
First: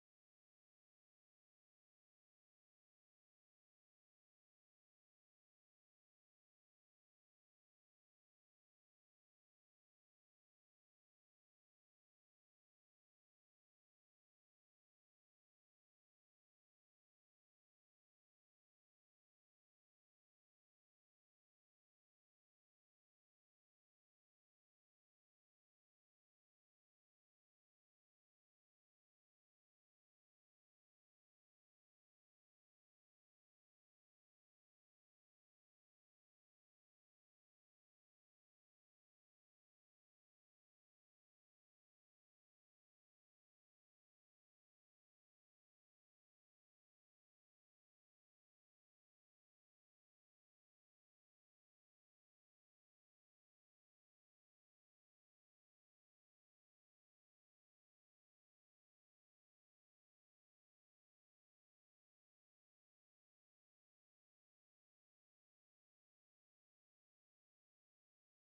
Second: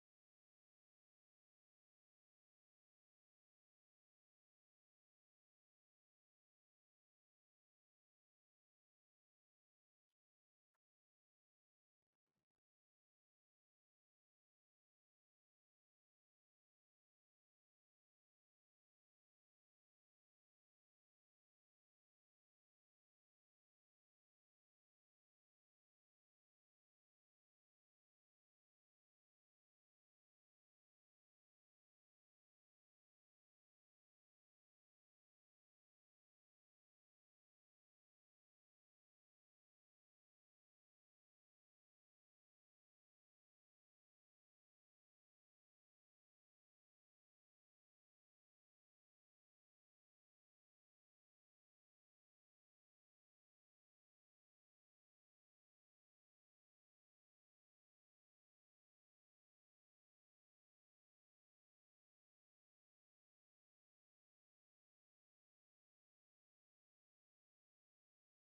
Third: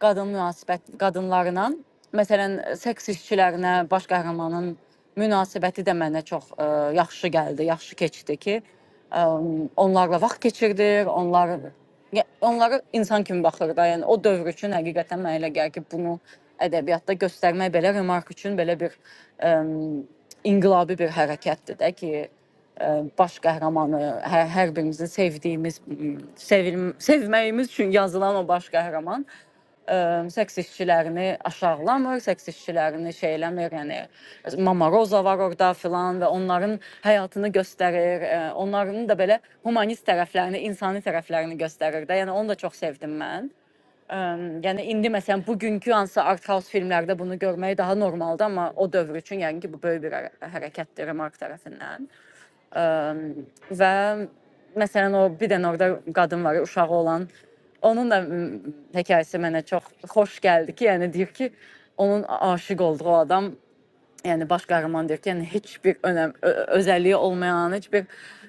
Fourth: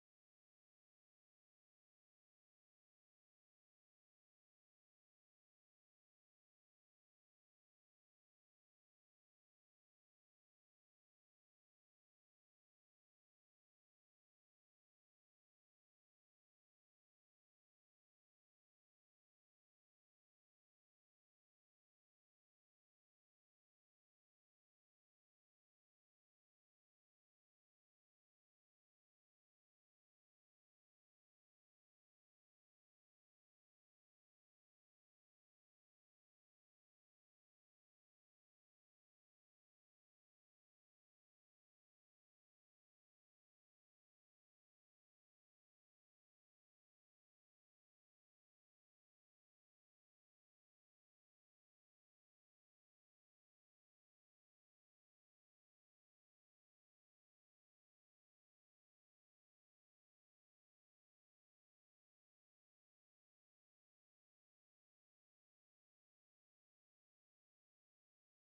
qadın münasibət qadınlarla, məsələn, seks işçilərinə baş qəhrəmanın münasibəti də mənə çox ə, yaxşı gəldi, yaxşı keçdi ki, ə, onlarla vaxt keçirdir, onlar Ya, onlara insan kimi baxır da, yəni o dövr üçün həqiqətən mənə elə gəlir ki, bunu ədəbiyyatda göstərmək belə remark üçün belə bir ə, inqilabi bir hərəkətdir də ki, ə, baş qəhrəmanı hər, hər birimizin sevdiyimiz, m, sevil, sevməyimiz üçün yazılan o baş qəhrəman ə, seks işçilərini aşağılamır, seks işçilərini şey eləmir, yəni Mama Roza var orada filan və onların həyatını göstərir, ə, onların da belə humanist tərəflərini, insani tərəflərini göstərir də. Yəni onu da çox sevdim mən. Ə, yəni indi məsələn bugünkü hansı art house filmlərdə bunu görmək daha normaldır, amma o dövr üçün yəni ki bu böyük bir hərə- hərəkətdir Mark tərəfindən. Ə, və məsələn o bir dənə orada qadın var, uşağı olan. Onun da m, hekayəsi mənə çox xoş gəldi ki, yəni deyir ki, onun aşiq olduğu adam yəni baş qəhrəman deyirkən heç bir önəm ö- özəlliyi olmayan, heç bir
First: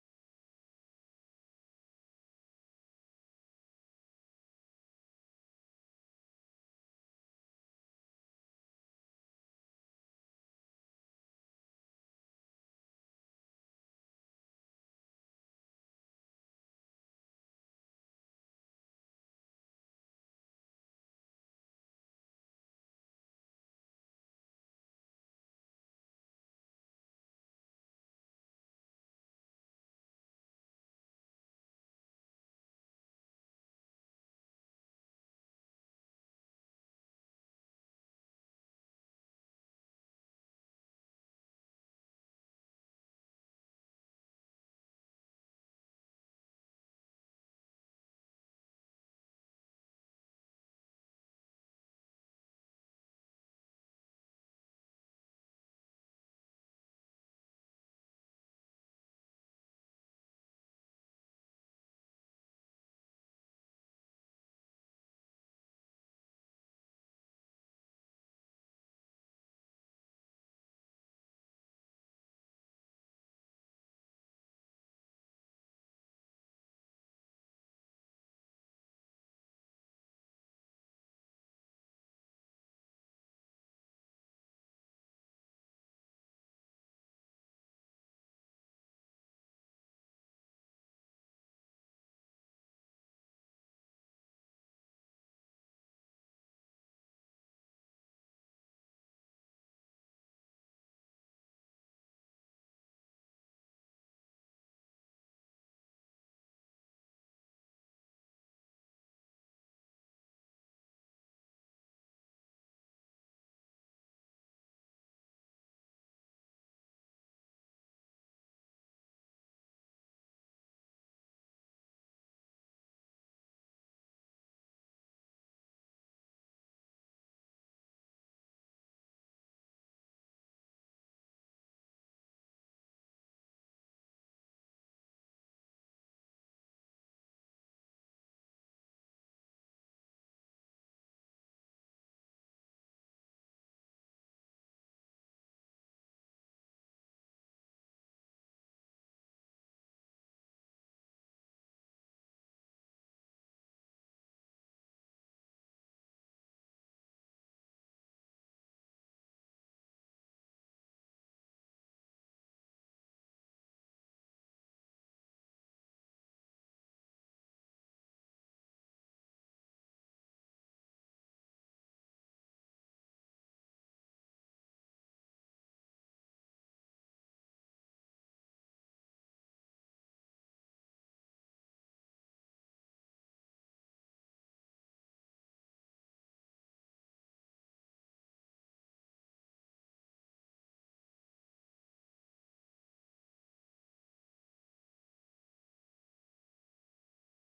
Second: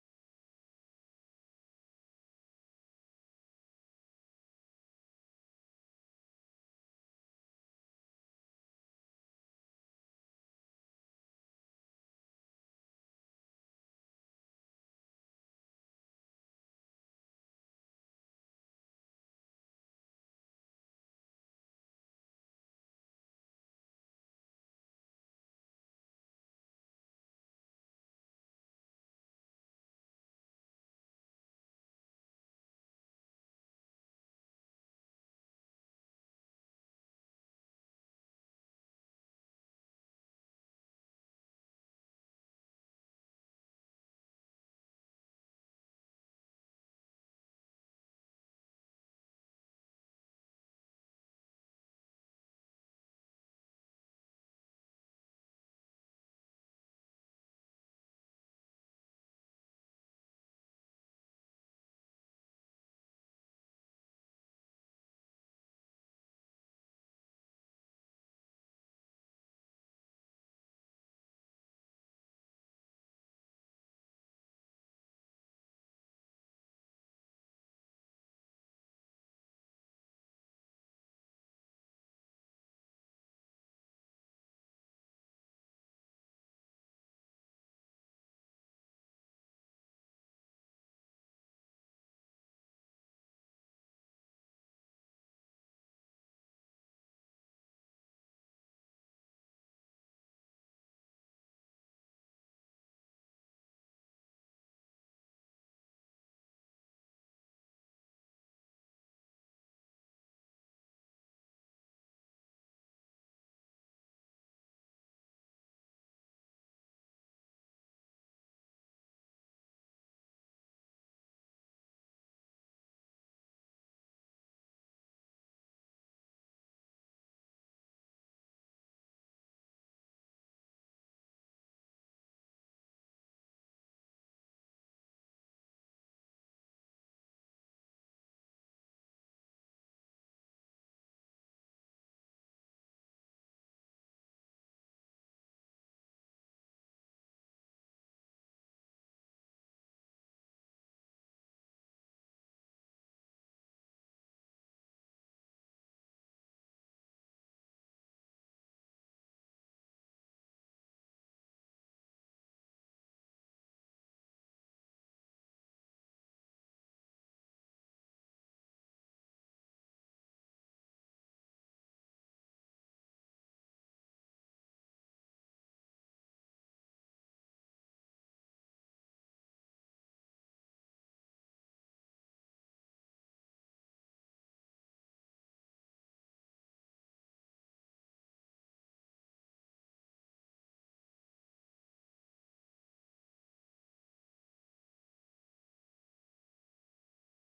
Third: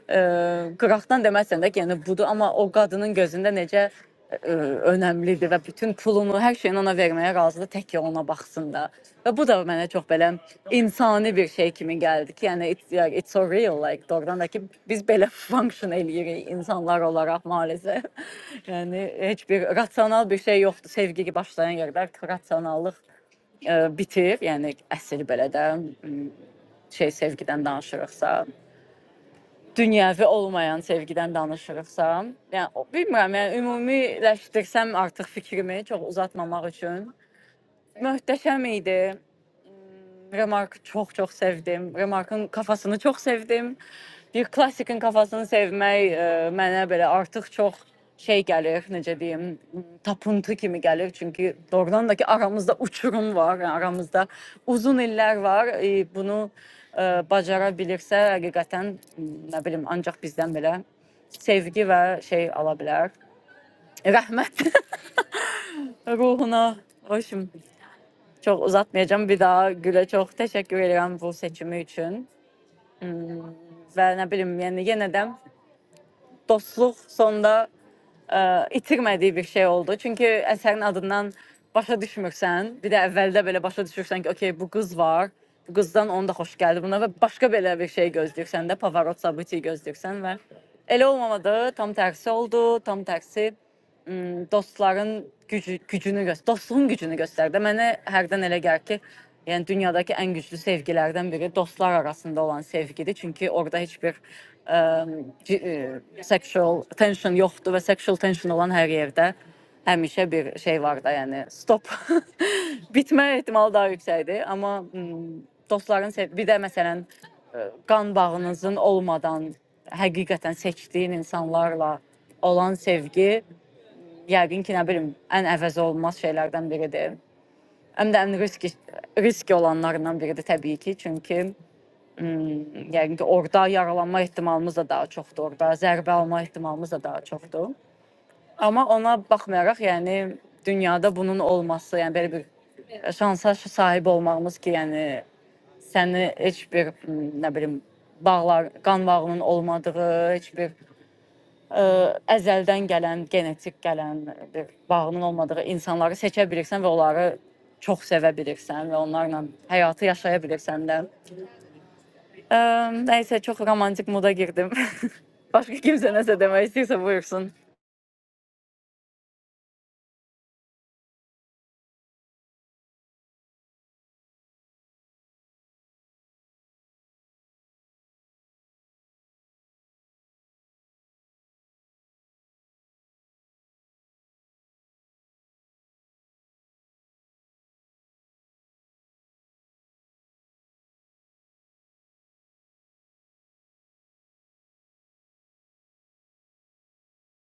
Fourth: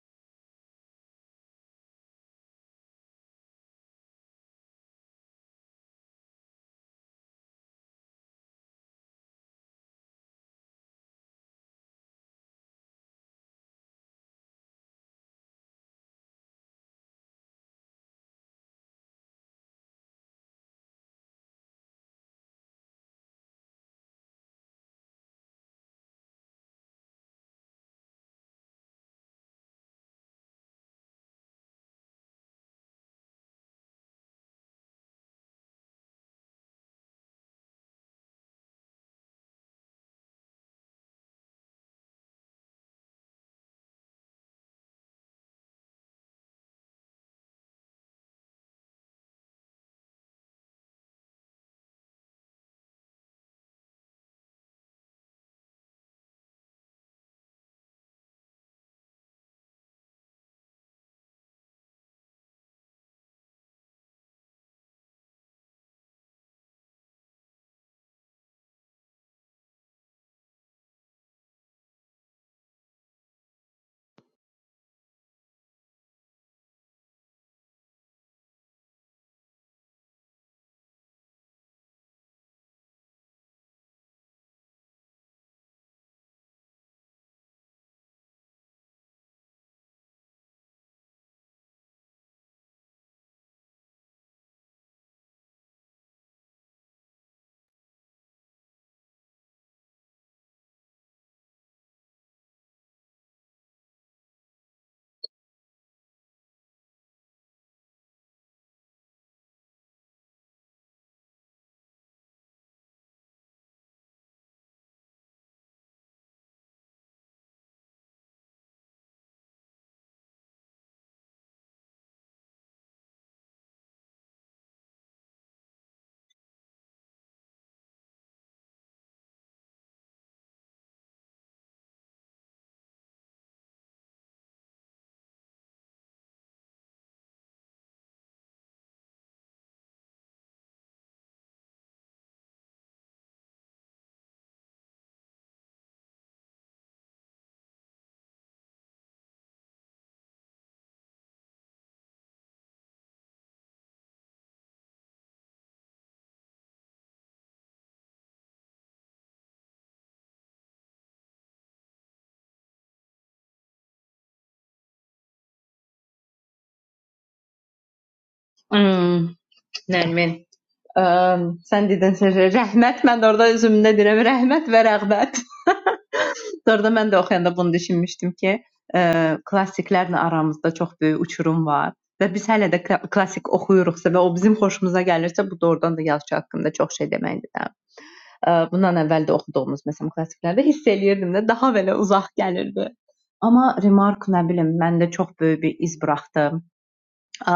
ə, qıraqdan deməsən də ki, yəni budur, amma o qadının gözündə necə ə, önəmlidir və bütün pulunu, hər şeyini ona verməyə razıdır, tək ki ona baxsın da. Və bu da mənə çox belə insani bir şey kimi gəldi ki, yəni it's, yeah, it's so real like doğrudan da ki biz belə function eləyirik insanlar olaraq maalesef. yəni heç bir rasional bir şey yoxdur. Sevgi başlayan yerdə rasionallıq e, bitib, yəni əsl belə də m, şey sevgidən danışırıqsa, dünyəvi olmayan sevgidən danışırıqsa, yəni o- bilmirəm, yəni ümumiləşdirsəm artıq fikrimi çox uzatmamaq üçün möhtəşəm idi. M, Remarkı çox-çox sevdim. Remarkın kafasını çox sevdim. bir klasikin kafasını sevmək e, mənə belə artıq çox şey gəlir, necə deyim, tapıntı kimi gəlir. Çünki doğrudan da ki aramızda uçurum var, yəni aramızda uzun illər var. E, bunu e, bacara bilirsə həqiqətən m, nə bilim ancaq bizdən belə sevgi və şey ala bilər. Rəhmət ruhuna hoşum. Çox uzatmayacağım Bir daha Gülə çox təşəkkür edirəm bu seçimi üçün. Hmm, Və nə bilim, yəni yenə də dostluq sonda ə, itirmədiyi bir şey oldu. Çünki əsərin adından başa düşmürsən. Bir də əvvəldə belə başa düşürsən ki, okey, bu qız var. Bu qızdan onu da xoş gəldi buna və başqa belə bir şey gözləyirsən də, Pavarot sabiti gözləyirsən və elə olmamadı, tam tərsi oldu. Tam tərsi dostların gücü, gücünü göstər, dostluğun gücünü göstərdi. Mənə hərdən elə gəlir ki, Yəni dünyadakı ən güclü sevgilərdən biri dostlar arasında olan sevgidir. Çünki orada heç bir ə, ci- ə, sexual tension yoxdur və sexual tension olan hər yerdə həmişə bir şey var da, yəni stop bitmə ehtimalı daha yüksəkdir. Amma m, dostların sev- bir də məsələn ə, qan bağınızın olmadan həqiqətən seçdiyin insanlarla olan sevgi yəqin ki, nə bilim, ən əvəzolunmaz şeylərdən biridir. Həm də ən risk risk olanlarından biridir təbii ki, çünki mm, yəqin ki, orada yaralanma ehtimalımız da daha çoxdur, orada zərbə alma ehtimalımız da daha çoxdur. Amma ona baxmayaraq, yəni dünyada bunun olması, yəni belə bir şansa sahib olmağımız ki, yəni səni heç bir mm, nə bilim bağlar, qan bağının olmadığı, heç bir ə, əzəldən gələn, genetik gələn bir bağının olmadığı insanları seçə bilirsən və onları çox sevə bilirsən və onlarla həyatı yaşaya bilirsən də. Ə, nəysə çox romantik moda girdim. Başqa kimsə nəsə demək istəyirsə buyursun. Hmm, Nərmin. Əm, sən dedin sən rəhmət, mən də orada özümdə deyirəm rəhmət və rəğbət. Orada mən də oxuyanda bunu düşünmüşdüm ki, ə, klassiklərlə aramızda çox böyük uçurum var və biz hələ də kla- klassik oxuyuruqsa və o bizim xoşumuza gəlirsə, bu doğrudan da yazıçı haqqında çox şey deməkdir. də. Ə, Bundan əvvəl də oxuduğumuz məsələn klassiklərdə hiss eləyirdim də daha belə uzaq gəlirdi. Amma Remark nə bilim məndə çox böyük bir iz buraxdı. Ə,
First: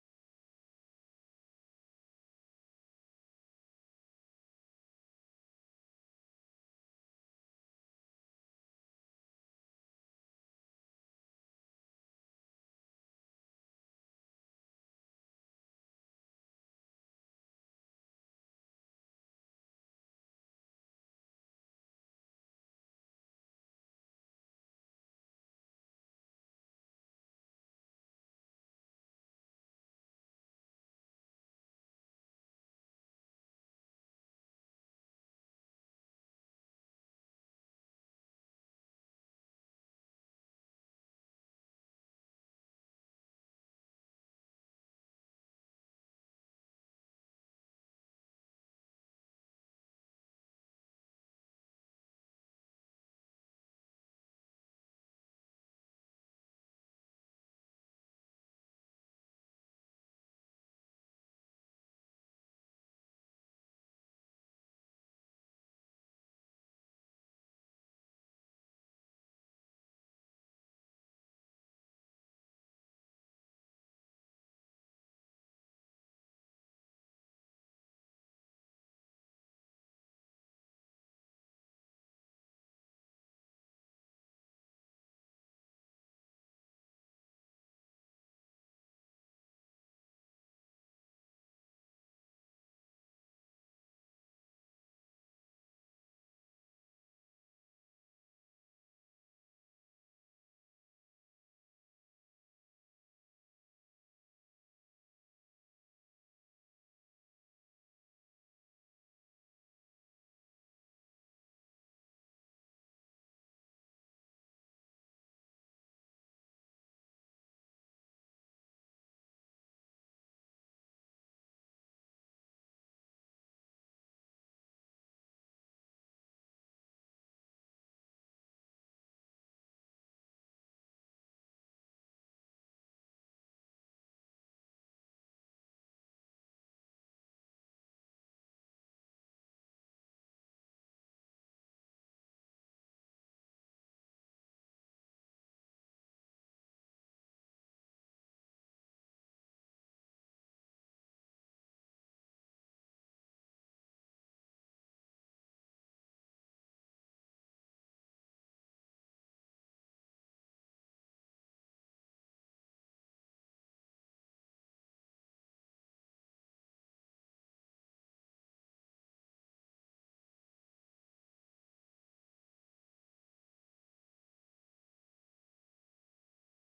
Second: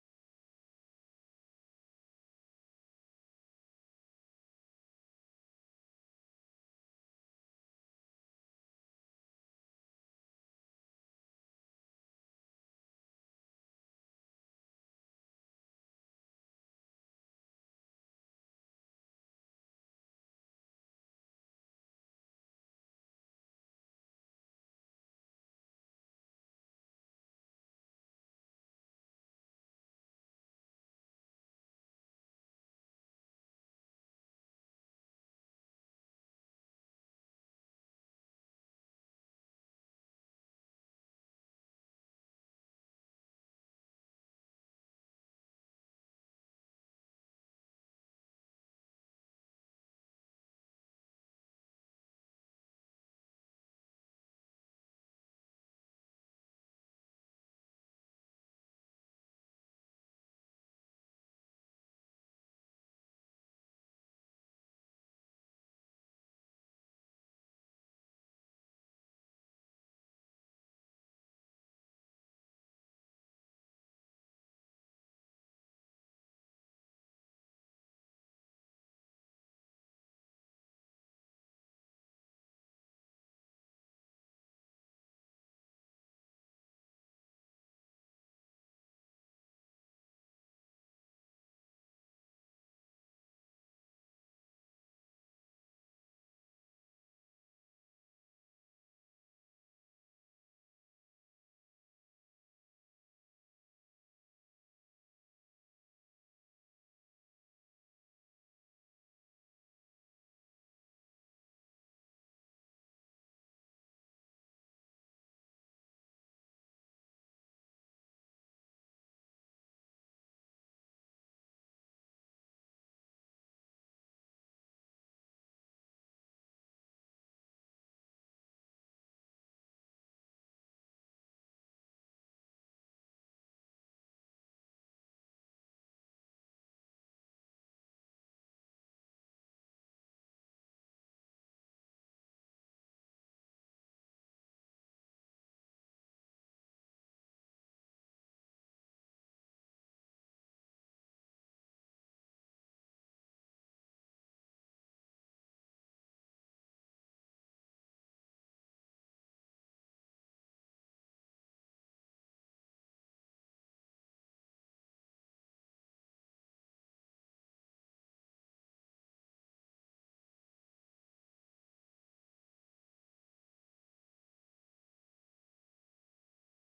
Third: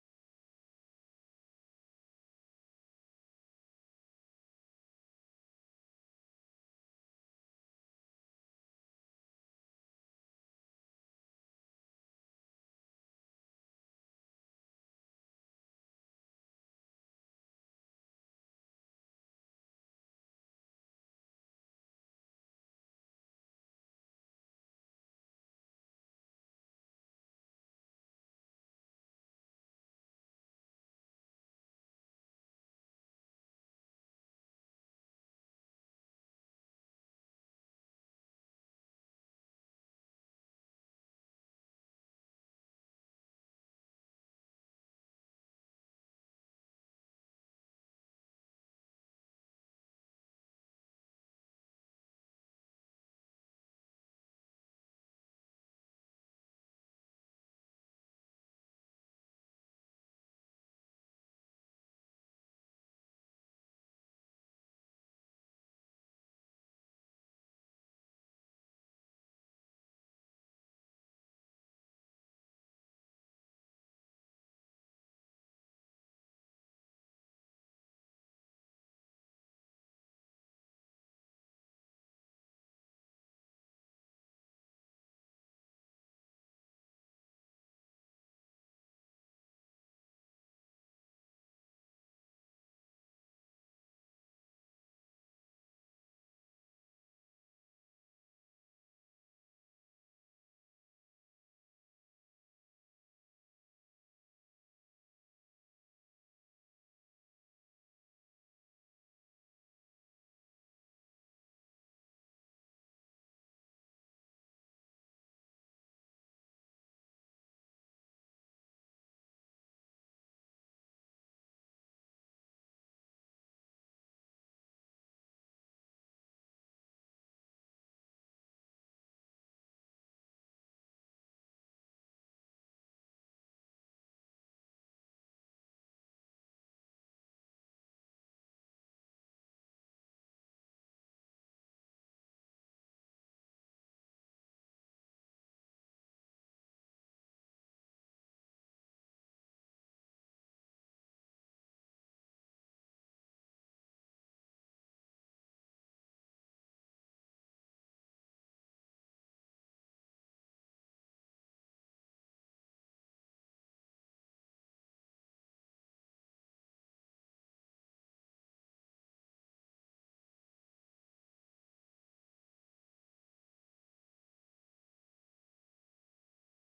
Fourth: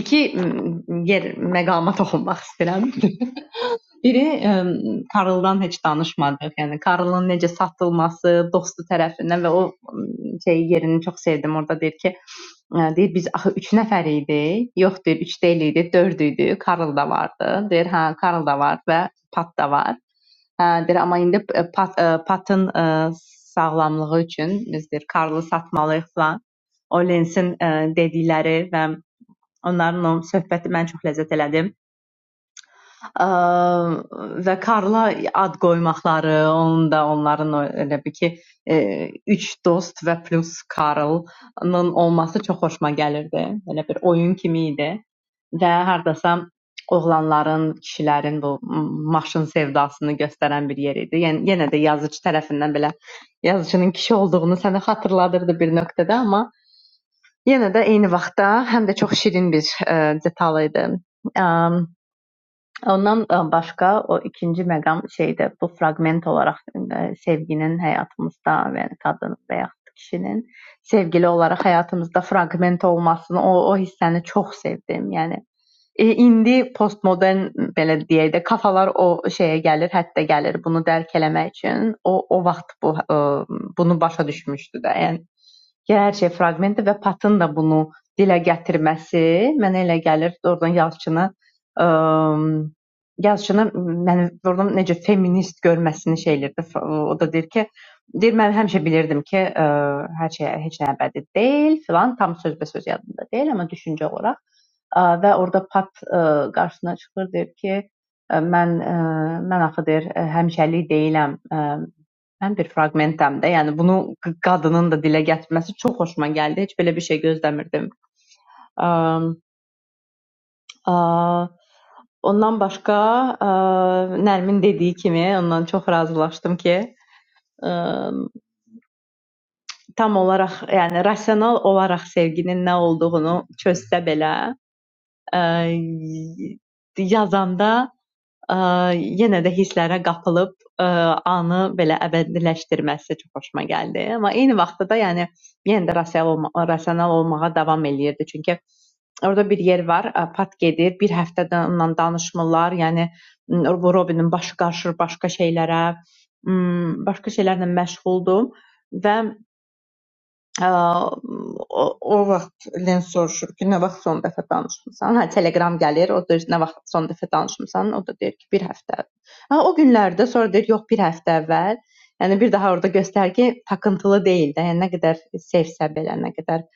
İki m, yer məqama toxunmaq istəyirəm. Biri ə, Karldan heç danışmadıq. Yəni Karlın necə satılması, dostu tərəfindən və o m, şey yerini çox sevdim. Orada deyir ki, ə, deyir biz axı 3 nəfər idik. Yox deyir, 3 deyil idi, 4 idi. Karl da vardı. Deyir, hə, Karl da var və Pat da var. Hə, deyir, amma indi ə, Pat, ə, Patın ə, sağlamlığı üçün biz deyir, Karlı satmalıyıq falan. O Lensin ə, dedikləri və onların o söhbəti mən çox ləzzət elədim Ə, və Karla ad qoymaqları, onun da onların o- elə bir ki, e, üç dost və plus Karlın olması çox xoşuma gəlirdi. Elə bir oyun kimi idi və hardasa oğlanların, kişilərin bu m, maşın sevdasını göstərən bir yer idi. Yəni yenə də yazıcı tərəfindən belə yazıcının kişi olduğunu sənə xatırladırdı bir nöqtədə, amma yenə də eyni vaxtda həm də çox şirin bir ə, detal idi. Um, Ondan e, başqa o ikinci məqam şeydə bu fraqment olaraq e, sevginin həyatımızda və yəni qadının və yaxud da kişinin sevgili olaraq həyatımızda fraqment olmasını o o hissəni çox sevdim. Yəni E, indi postmodern belə deyək də kafalar o şeyə gəlir, hətta gəlir bunu dərk eləmək üçün. O o vaxt bu e, bunu başa düşmüşdü də. Yəni ki, hər şey fraqmenti və Patın da bunu dilə gətirməsi mənə elə gəlir, oradan yazıçını ə, yazıçını məni oradan necə feminist görməsini şeylərdə o da deyir ki, deyir mən həmişə bilirdim ki, ə, hər şey heç nə əbədi deyil, filan tam sözbəsöz yadımda deyil, amma düşüncə olaraq Ə, və orada pat ə, qarşısına çıxır, deyir ki, ə, mən ə, mən axı deyir ə, həmişəlik deyiləm. Ə, mən bir fraqmentəm də. Yəni bunu q- qadının da dilə gətirməsi çox xoşuma gəldi. Heç belə bir şey gözləmirdim. Ə, ə, ondan başqa ə, Nərmin dediyi kimi ondan çox razılaşdım ki, ə, tam olaraq, yəni rasional olaraq sevginin nə olduğunu çözsə belə, ə, yazanda ə, yenə də hisslərə qapılıb ə, anı belə əbədiləşdirməsi çox xoşuma gəldi. Amma eyni vaxtda da yəni yenə də rasional, olma rasional olmağa davam eləyirdi. Çünki orada bir yer var, ə, pat gedir, bir həftədən onunla danışmırlar. Yəni m, bu Robinin başı qarışır başqa şeylərə, m, başqa şeylərlə məşğuldur və Ə, o, o vaxtdan soruşur ki, nə vaxt son dəfə danışmısan? Hə, Telegram gəlir, o deyir nə vaxt son dəfə danışmısan? O da deyir ki, bir həftə. əvvəl. Hə, o günlərdə sonra deyir, yox, bir həftə əvvəl. Yəni bir daha orada göstərgi takıntılı deyil də. Yəni nə qədər sevsə belə, nə qədər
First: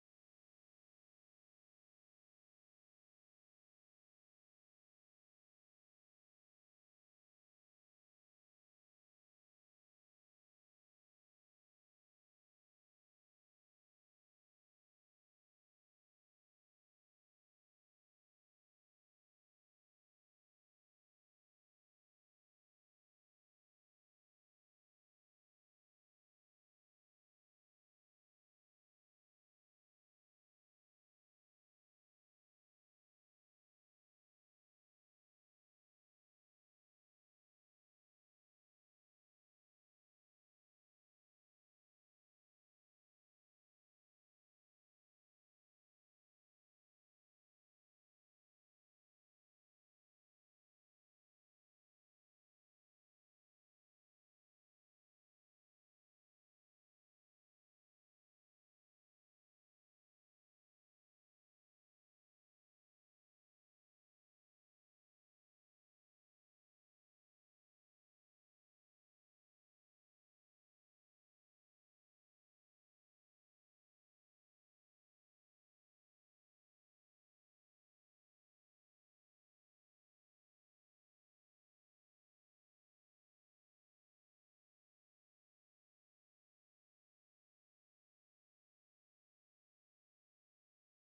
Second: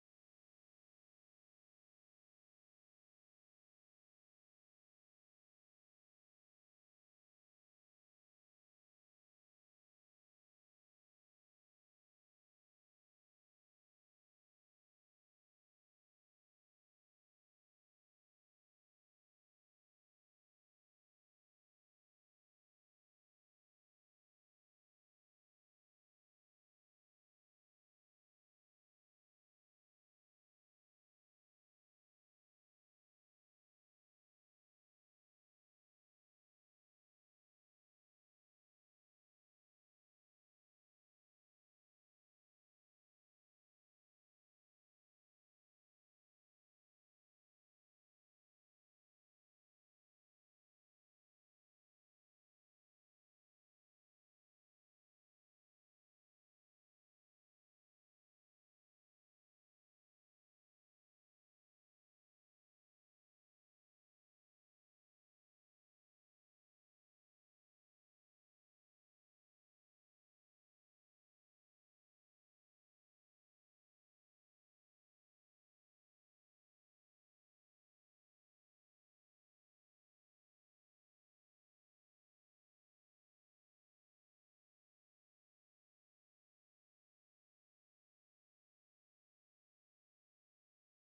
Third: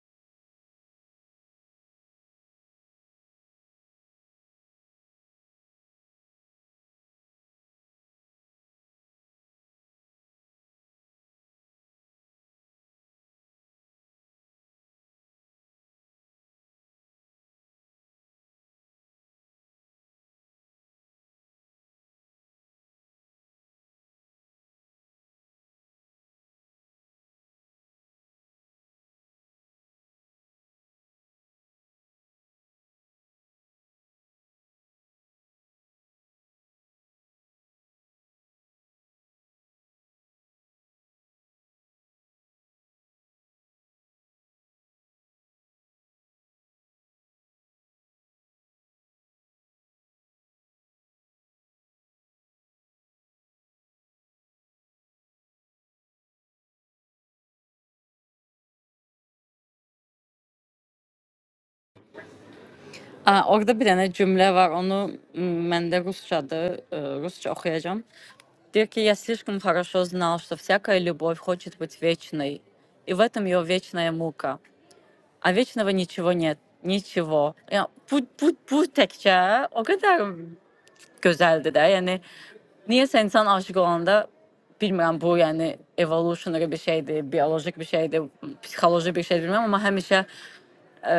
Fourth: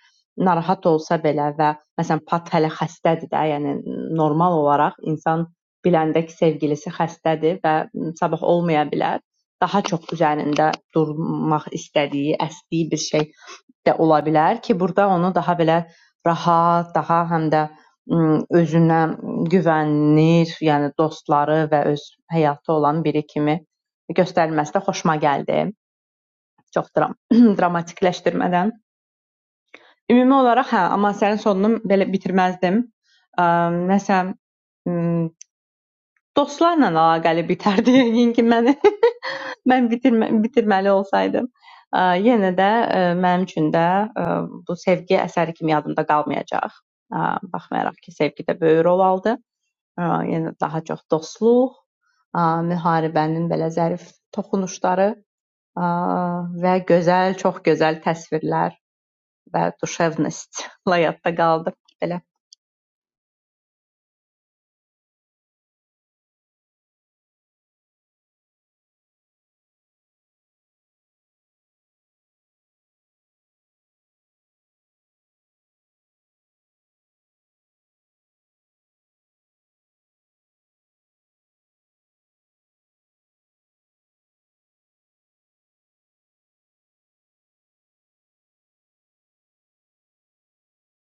narahat olsa belə və məsələn Pat hələ xəstədir də, yəni normal olaraq insan biləndə ki, sevgilisi xəstədir və sabah olmaya bilər. Daha çox üzərində durmaq istədiyi, əsdiyi bir şey də ola bilər ki, burada onu daha belə rahat, daha həm də m, özünə güvənir, yəni dostları və öz həyatı olan biri kimi göstərilməsi də xoşuma gəldi. Çox dram dramatikləşdirmədən. Ümumi olaraq hə, amma sənin sonunu belə bitirməzdim. Ə, nəsə m, dostlarla əlaqəli bitərdi yəqin ki, məni Mən bitirmə bitirməli olsaydım, ə, yenə də ə, mənim üçün də ə, bu sevgi əsəri kimi yadımda qalmayacaq. Ə, baxmayaraq ki, sevgidə böyük rol aldı. Ə, yenə daha çox dostluq, ə, müharibənin belə zərif toxunuşları ə, və gözəl, çox gözəl təsvirlər və duşevnostla yadda qaldı. Belə Aa, orada bir dənə cümlə var. Onu m, məndə rusçadır. ə, Rusça oxuyacağam. Deyir ki, я слишком хорошо знал, что всякая любовь хочет быть вечной. И в этом ее вечная мука. А вечного nичего нет. Nичего. Ya, bu, bu, bu təkcə o qədər gözəldir də. Yəni niyəsə insan aşiq olanda bilmirəm bu, yəni evolutionary bir şeydir, biolojik bir şeydir, psixoloji bir şeydir bilmirəm, amma həmişə ə,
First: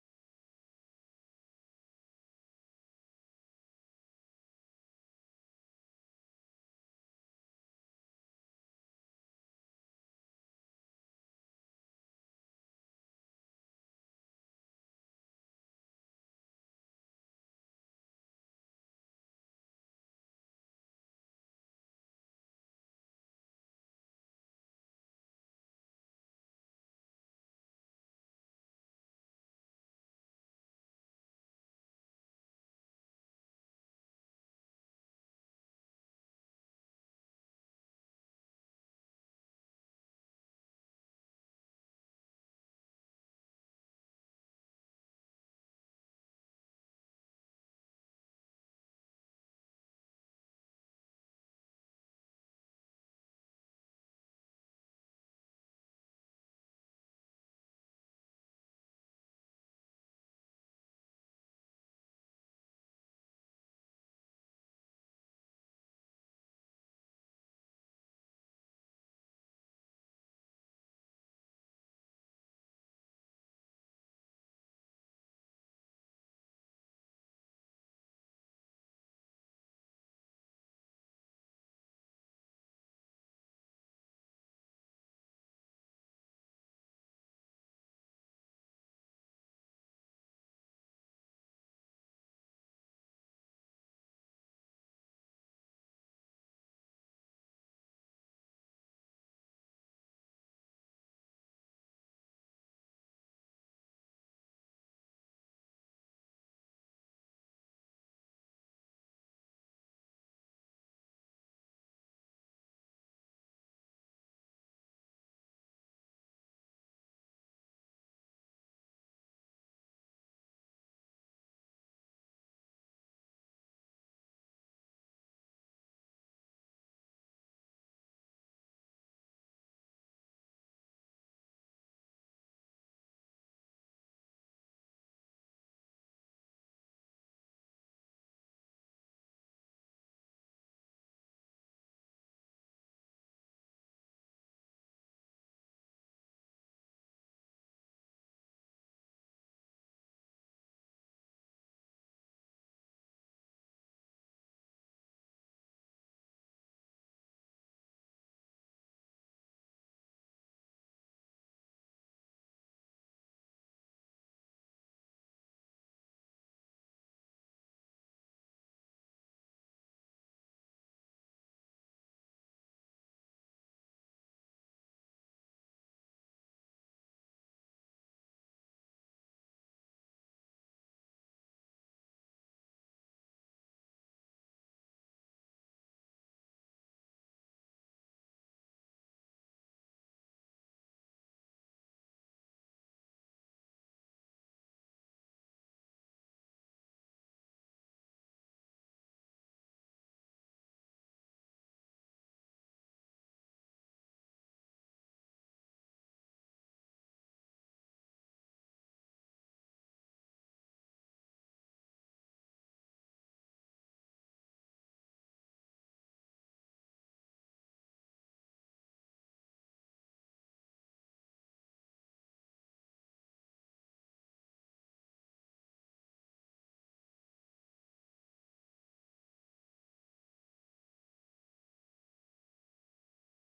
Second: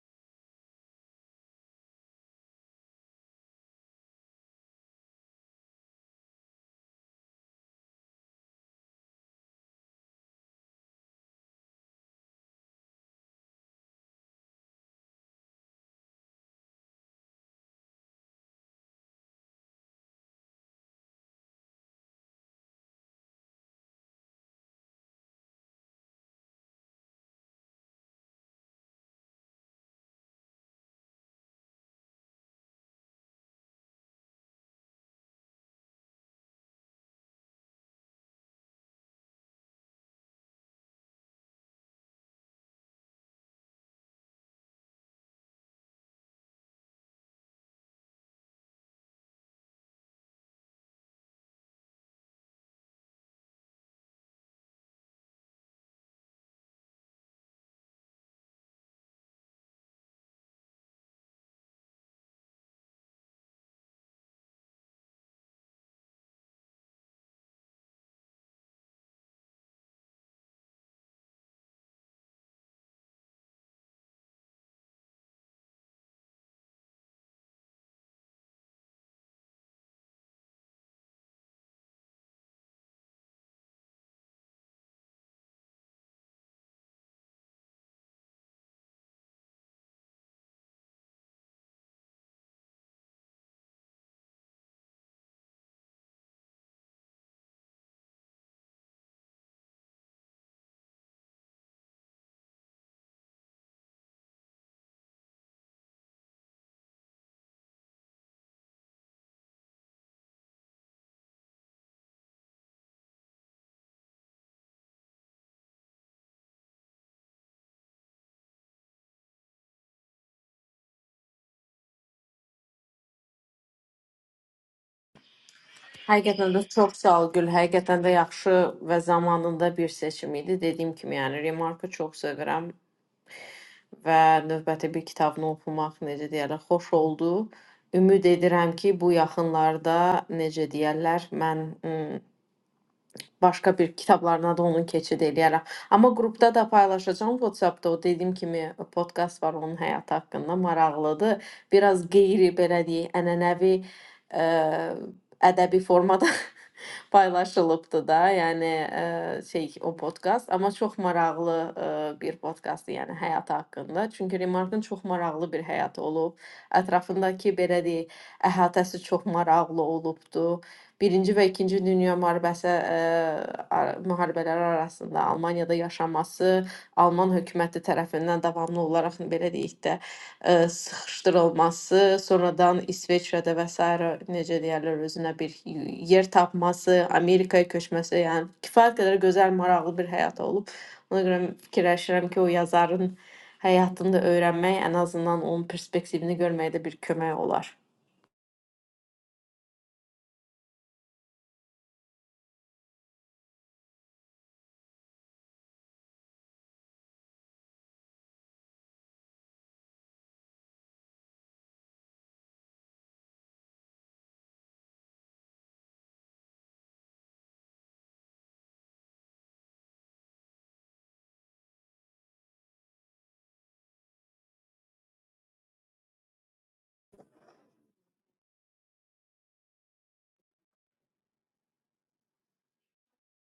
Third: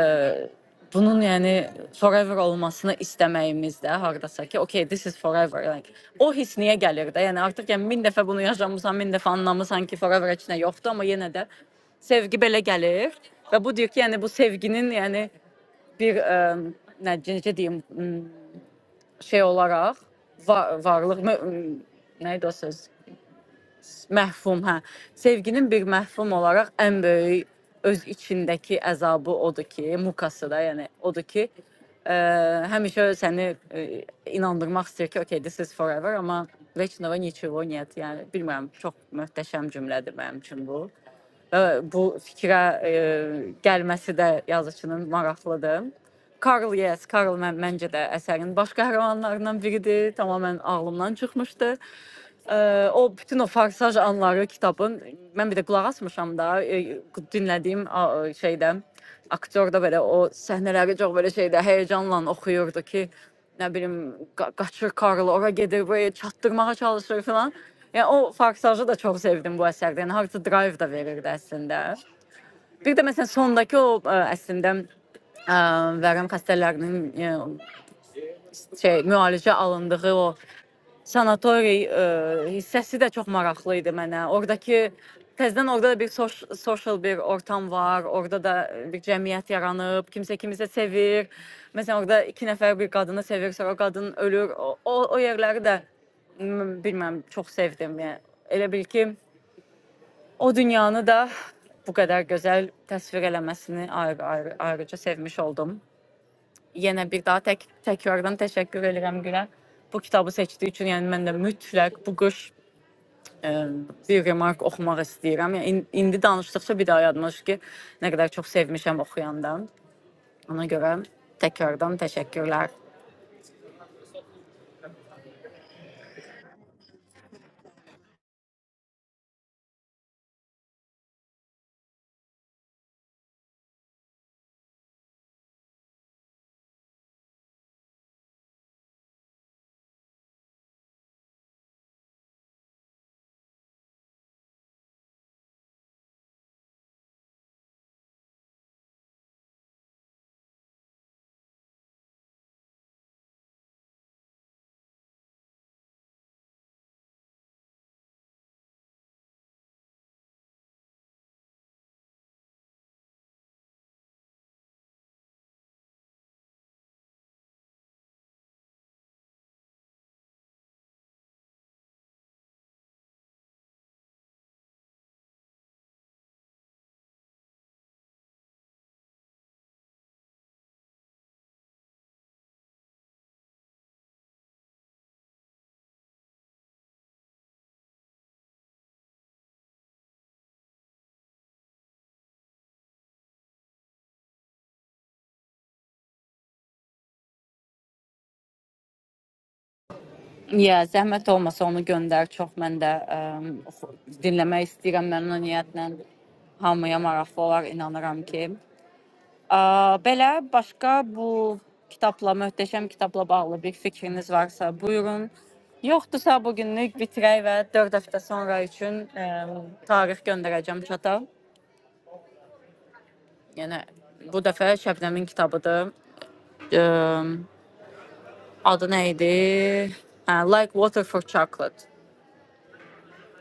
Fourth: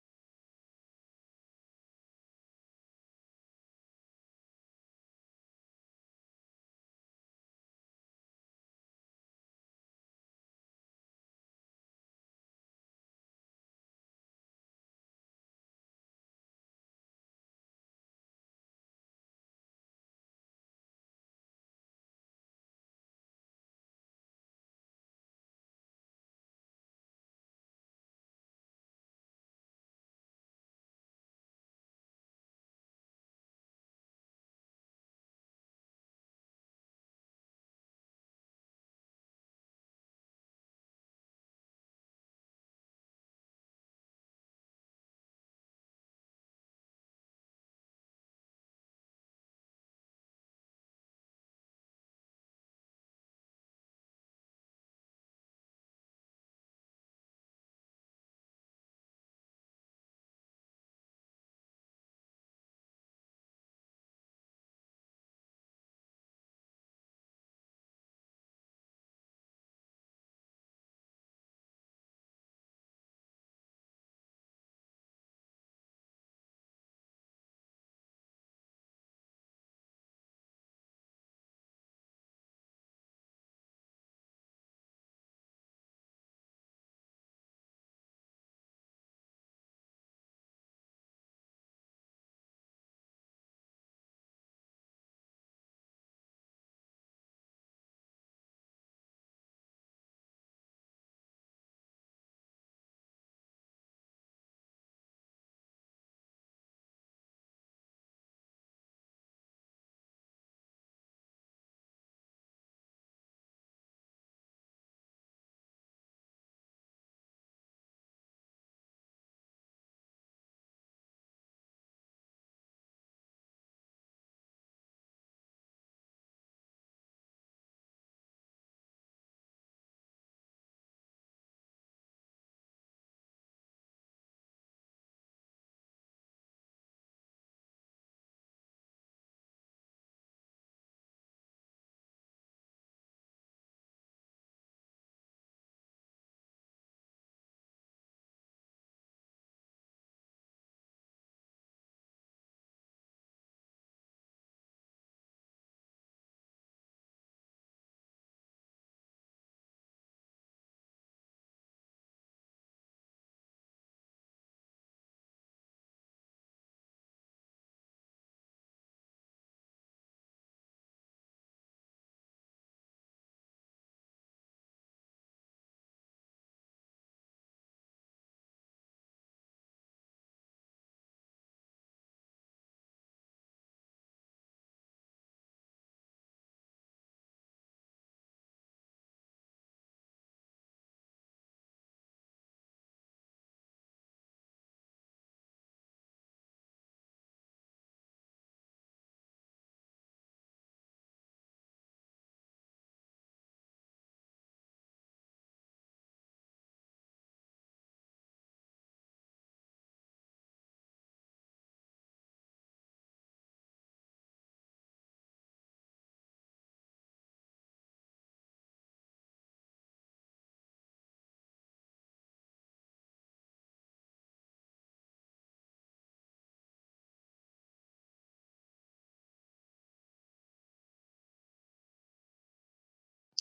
bunun yəni forever olmasını istəməyimiz də hardasa ki, okay, this is forever. Like, o his niyə gəlir də? Yəni artıq yəni 1000 dəfə bunu yaşamısan, 1000 dəfə anlamısan ki, forever heç nə yoxdur, amma yenə də sevgi belə gəlir və bu deyir ki, yəni bu sevginin yəni bir ə, nə necə deyim, m, şey olaraq va- varlıq mə- m, nə idi o söz? Məhfum, hə. Sevginin bir məhfum olaraq ən böyük öz içindəki əzabı odur ki, mukası da, yəni odur ki, ə, həmişə səni ə, inandırmaq istəyir ki, okay, this is forever, amma Veçnova Niçevo Net, yəni bilmirəm, çox möhtəşəm cümlədir mənim üçün bu və bu fikrə e, gəlməsi də yazıçının maraqlıdır. Karl Yes, Karl mən, məncə də əsərin baş qəhrəmanlarından biridir. Tamamilə ağlımdan çıxmışdı. Ə, o bütün o farsaj anları kitabın mən bir də qulaq asmışam da e, dinlədiyim a- şeydə aktör de böyle o sahneleri çok böyle şeyde heyecanla okuyordu ki ne bileyim ka- kaçır karlı oraya gelir böyle çattırmaya çalışır falan. Yani o farksajı da çok sevdim bu əsərdə. Yəni Hard to Drive da verirdi əslində. Bir də məsələn sondakı o ə, əslində ə, vərəm xəstələrinin ə, şey müalicə alındığı o sanatoriy e, hissəsi də çox maraqlı idi mənə. Oradakı təzədən orada da bir soş, social bir ortam var. Orada da e, bir cəmiyyət yaranıb, kimsə kimisə sevir. Məsələn, orada iki nəfər bir qadını sevir, sonra o qadın ölür. O o, o yerləri də m, bilmirəm, çox sevdim. Yəni elə bil ki, o dünyanı da bu qədər gözəl təsvir eləməsini ayrı, ayrı, ayrıca sevmiş oldum. Yenə bir daha tək təkrardan təşəkkür edirəm Gülə. Bu kitabı seçdiyi üçün, yəni mən də mütləq bu qış Ə, bir remark oxumaq istəyirəm. Yəni in- indi danışdıqca bir daha yadıma düşür ki, nə qədər çox sevmişəm oxuyanda. Ona görə təkrardan təşəkkürlər. Həqiqətən də çox sağ ol Gül, həqiqətən də yaxşı və zamanında bir seçim idi. Dediyim kimi, yəni Remarku çox sevirəm və növbəti bir kitabını oxumaq necə deyərlər, xoş oldu. Ümid edirəm ki, bu yaxınlarda necə deyərlər, mən başqa bir kitablarına da onun keçid eləyərəm. Amma qrupda da paylaşacağam WhatsApp-da o dediyim kimi e, podkast var onun həyatı haqqında maraqlıdır. Biraz qeyri belə deyək, ənənəvi ə, ədəbi formada paylaşılıbdı da. Yəni ə, şey o podkast, amma çox maraqlı ə, bir podkastdır, yəni həyatı haqqında. Çünki Remarkın çox maraqlı bir həyatı olub. Ətrafındakı belə deyək, əhatəsi çox maraqlı olubdu. Birinci və İkinci Dünya müharibəsi eee, ar- müharibələri arasında Almaniyada yaşaması Alman hökuməti tərəfindən davamlı olaraq belə deyək də eee, sıxışdırılması, sonradan İsveçrədə və sairə necə deyirlər özünə bir yer tapması, Amerikaya köçməsi, yəni kifayət qədər gözəl, maraqlı bir həyat olub. Ona görə fikirləşirəm ki, o yazarın həyatını da öyrənmək, ən azından onun perspektivini görməyə də bir kömək olar. Ya, zəhmət olmasa onu göndər. Çox mən də ə, oxu- dinləmək istəyirəm məmnuniyyətlə. Hamıya maraqlı olar, inanıram ki. Ə, belə başqa bu kitabla, möhtəşəm kitabla bağlı bir fikriniz varsa, buyurun. Yoxdursa bu günlük bitirək və 4 həftə sonra üçün ə, tarix göndərəcəm çata. Yəni bu dəfə Şəbnəmin kitabıdır. Eee, Adı nə idi? Hə, Like Water for Chocolate.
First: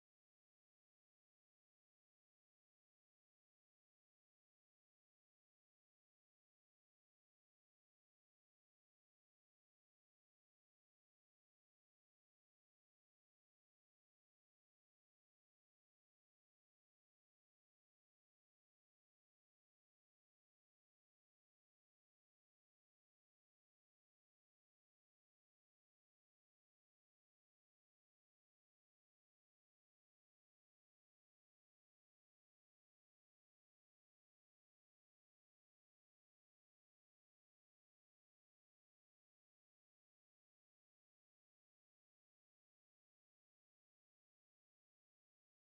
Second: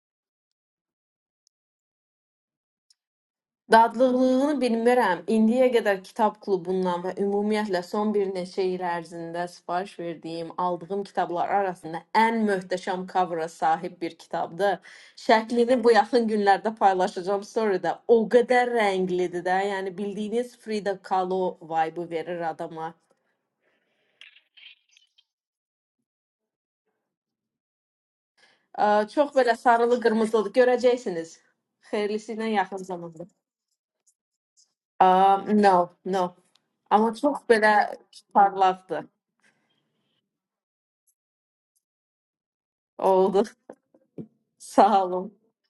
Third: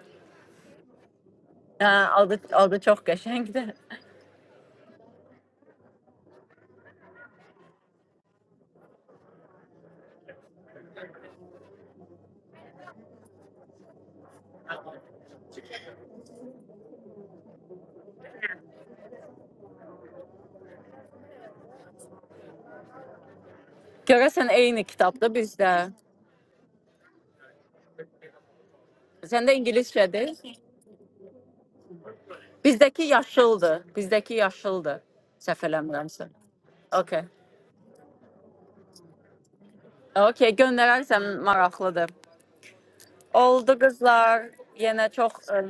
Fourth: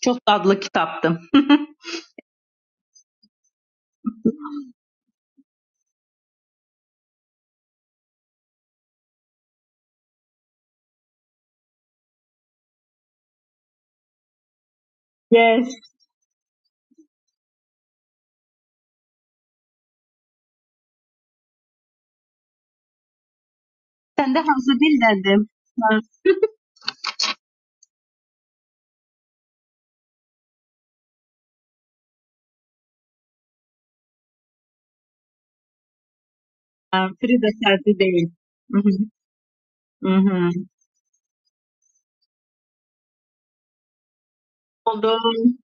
çox dadlı kitabdır. Hə, adı adı çox qəşəngdir. Dadlılığını bilmirəm. İndiyə qədər kitab klubundan və ümumiyyətlə son bir neçə il ərzində sifariş verdiyim, aldığım kitablar arasında ən möhtəşəm cover-a sahib bir kitabdır. yes. Şəklini bu yaxın günlərdə paylaşacağım story-də. O qədər rənglidir də, yəni bildiyiniz Frida Kahlo vibe-ı verir adama. Sən də Görəsən hansı eyni kitabdır dildəndim? bizdə. Ə, Çox Səndə belə sarılı, ingiliscədir. qırmızılı görəcəksiniz. Xeyirlisi ilə yaxın Bizdəki zamanda. yaşıldır. Bizdəki yaşıldır. Ə, Səhv No, eləmirəmsə. no. Amma Okay. çox Frida belə sərdi deyil. Mhm. parlaqdır. Mhm. Okay, göndərərsəm maraqlıdır. Oldu. Oldu qızlar. Sağ Yenə çox olun. olun. ım,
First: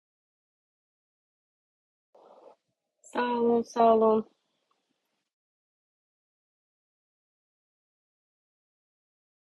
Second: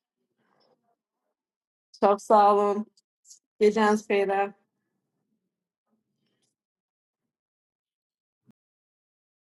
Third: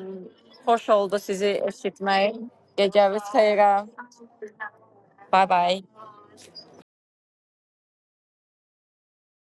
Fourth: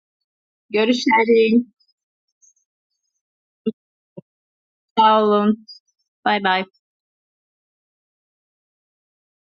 xoş oldu sizi Görüşürüz. Çok eşitmək. sağ olun. Gecəniz Sağ olun, xeyrə. sağ Geceniz olun. hayırlı. Sağ Bye olun. bye. Bay bay.